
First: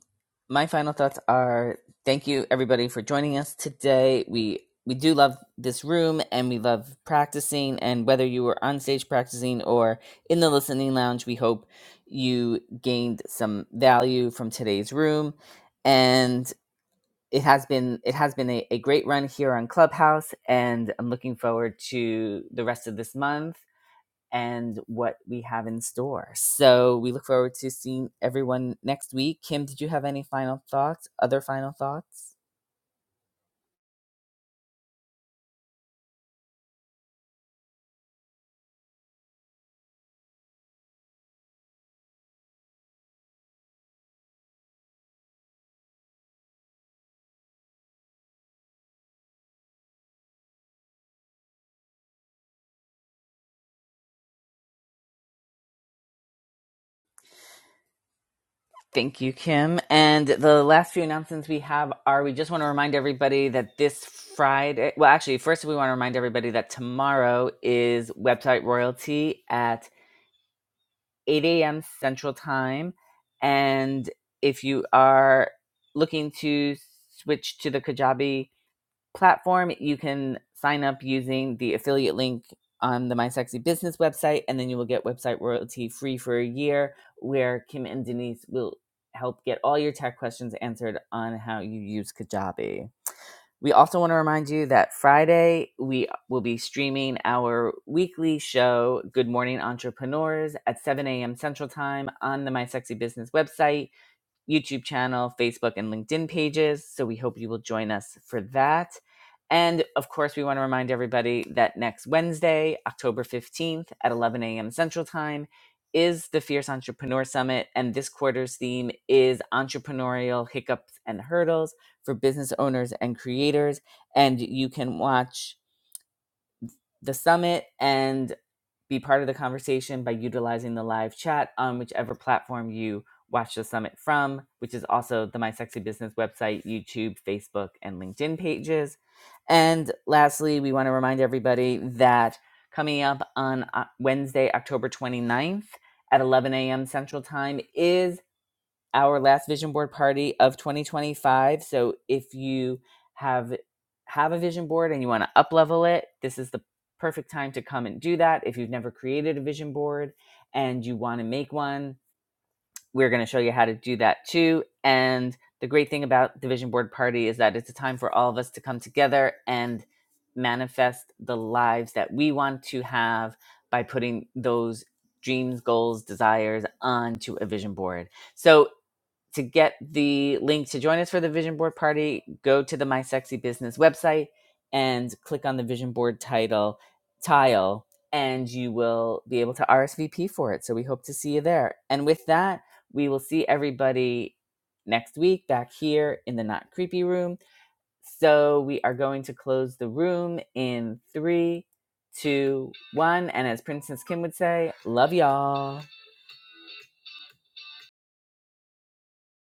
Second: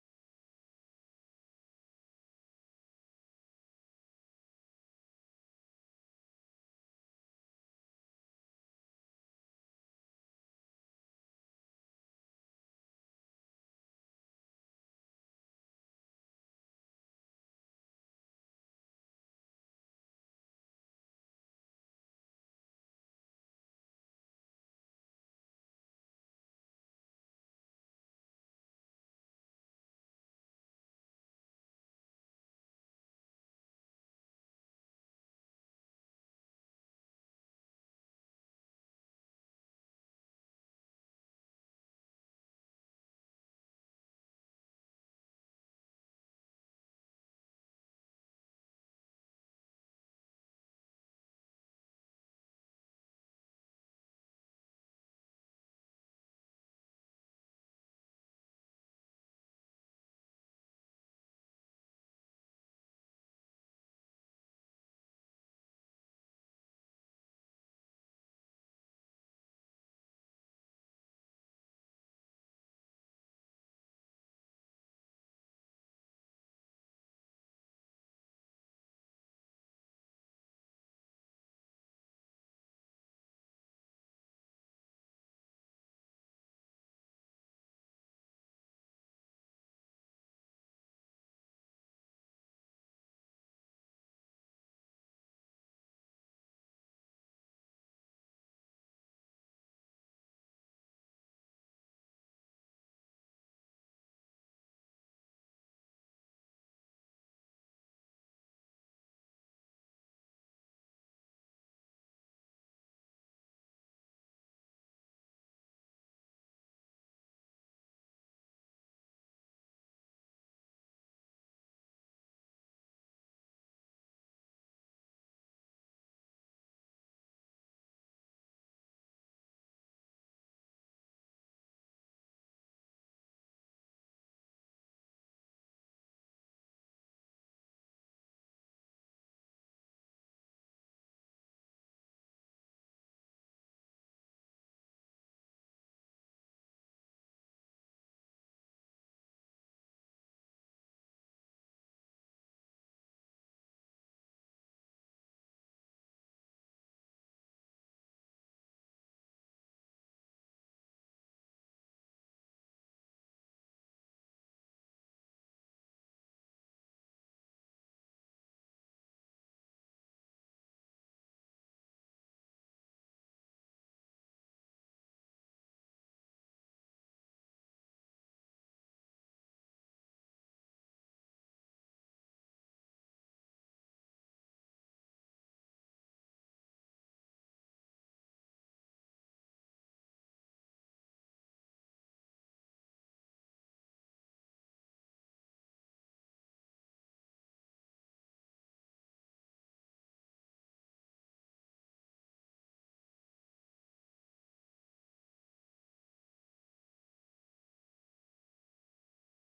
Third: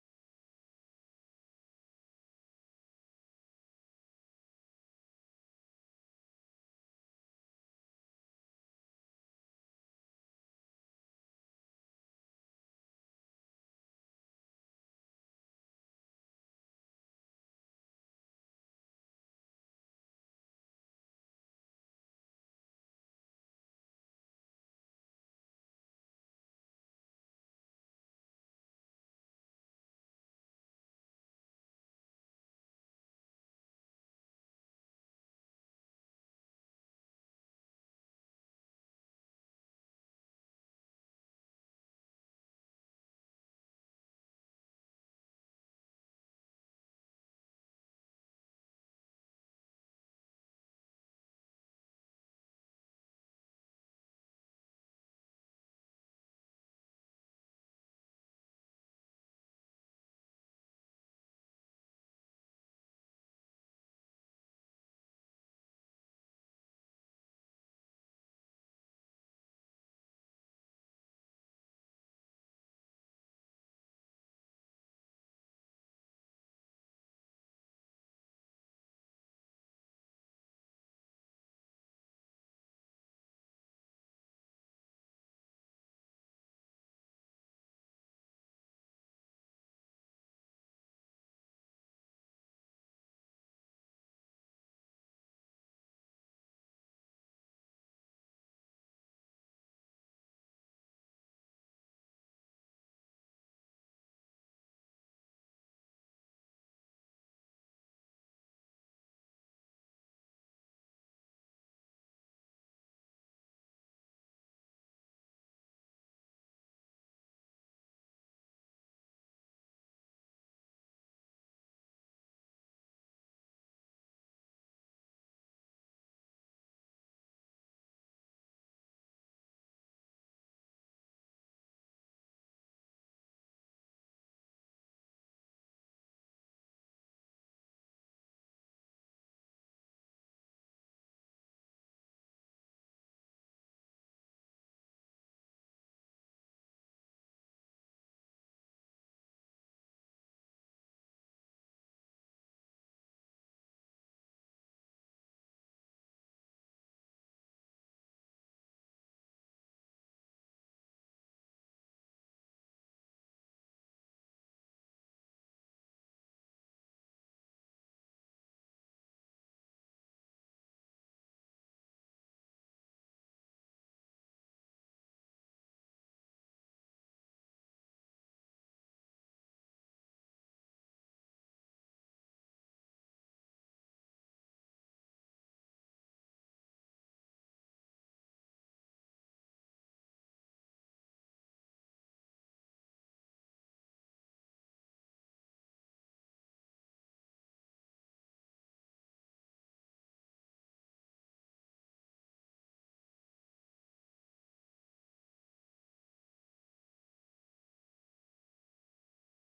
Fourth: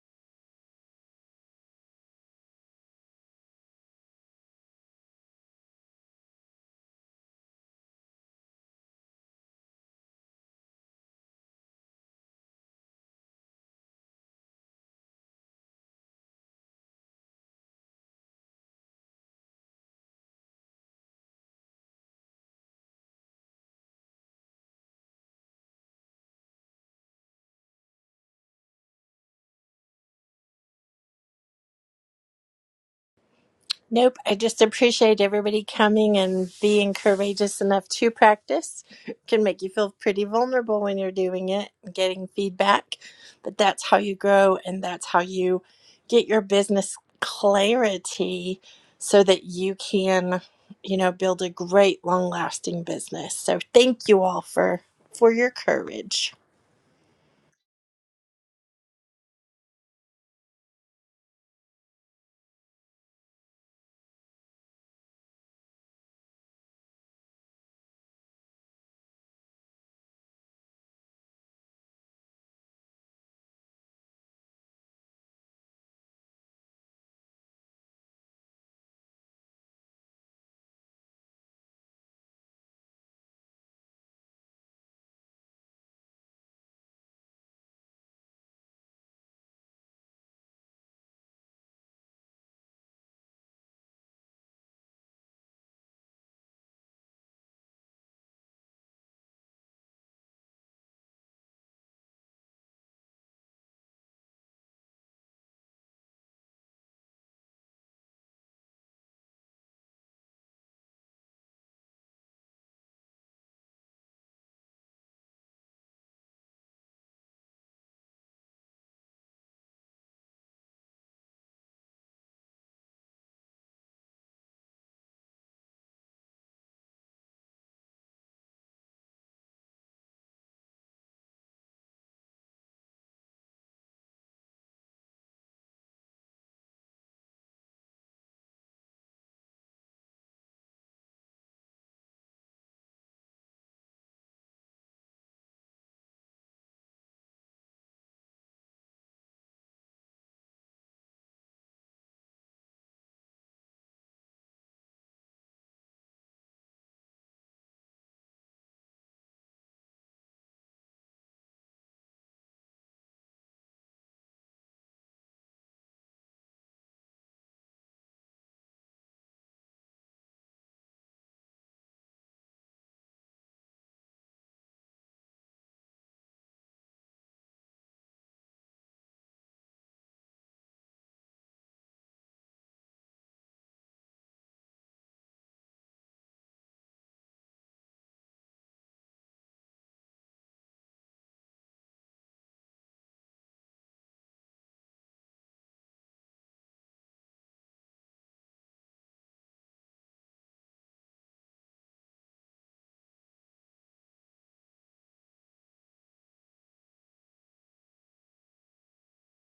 [SPEAKER 1] my final thoughts are thank you everybody for joining us today. We we do love this room and we love practicing and whether you were on stage practicing or in the listening lounge, we hope you gained some value from today's room. And it has been it has been a, a great run here on Clubhouse and I'm looking forward to the rest of this month and what we have in store. So we look forward to seeing everyone next week. Kim, did you have any final thoughts? Other final thoughts?
[SPEAKER 3] Nope, I just appreciate everybody coming and being courageous enough to practice. It Can make you feel pretty vulnerable when you're doing it and getting feedback, but that's how you grow and that's how you get your business clarity so that you can, you know, build a great long-lasting business. So thank you all for for your courage.
[SPEAKER 1] Thank you, Kim. And the last few announcements we have are we just want to remind everybody that this Friday, well, actually, first we want to remind everybody that tomorrow is website royalty at 8 a.m. Central Time. And if you are looking to switch to the Kajabi platform. You can sign up using the affiliate link on the My Sexy Business website, and then you will get website royalty free for a year, where Kim and Denise will help get all your tech questions answered on how you use Kajabi. We also want to remind you that Friday we will be streaming our weekly show, Good Morning Entrepreneurs, at 7 a.m. Central Time on the My Sexy Business website. YouTube channel, Facebook, and LinkedIn pages. So we hope you will join us for that. And of course, we want to remind everybody that next Wednesday, October 15th at 11 a.m. Central Time, is the Fierce Entrepreneur Summit. And this quarter's theme is entrepreneurial hiccups and hurdles for business owners and creators. And you can watch the summit and be part of the conversation by utilizing the live chat on whichever platform you watch the summit from, which is also the My Sexy Business website, YouTube, Facebook, and LinkedIn pages. And lastly, we want to remind everybody that coming up on uh, Wednesday, October twenty ninth, at 11 a.m. Central Time is our last vision board party of 2025. So if you have have a vision board and you want to up level it, this is the perfect time to come and do that. If you've never created a vision board and you want to make one, we're going to show you how to do that too. And the great thing about the vision board party is that it's a time for all of us to come together and manifest the lives that we want to have by putting those dreams, goals, desires onto a vision board. So to get the link to join us for the vision board party, go to the My Sexy Business website and click on the vision board title tile, and you will be able to RSVP for it. So we hope to see you there. And with that, we will see everybody next week back here in the Not Creepy Room. So we are going to close the room in three, two, one. And as Princess Kim would say, love y'all.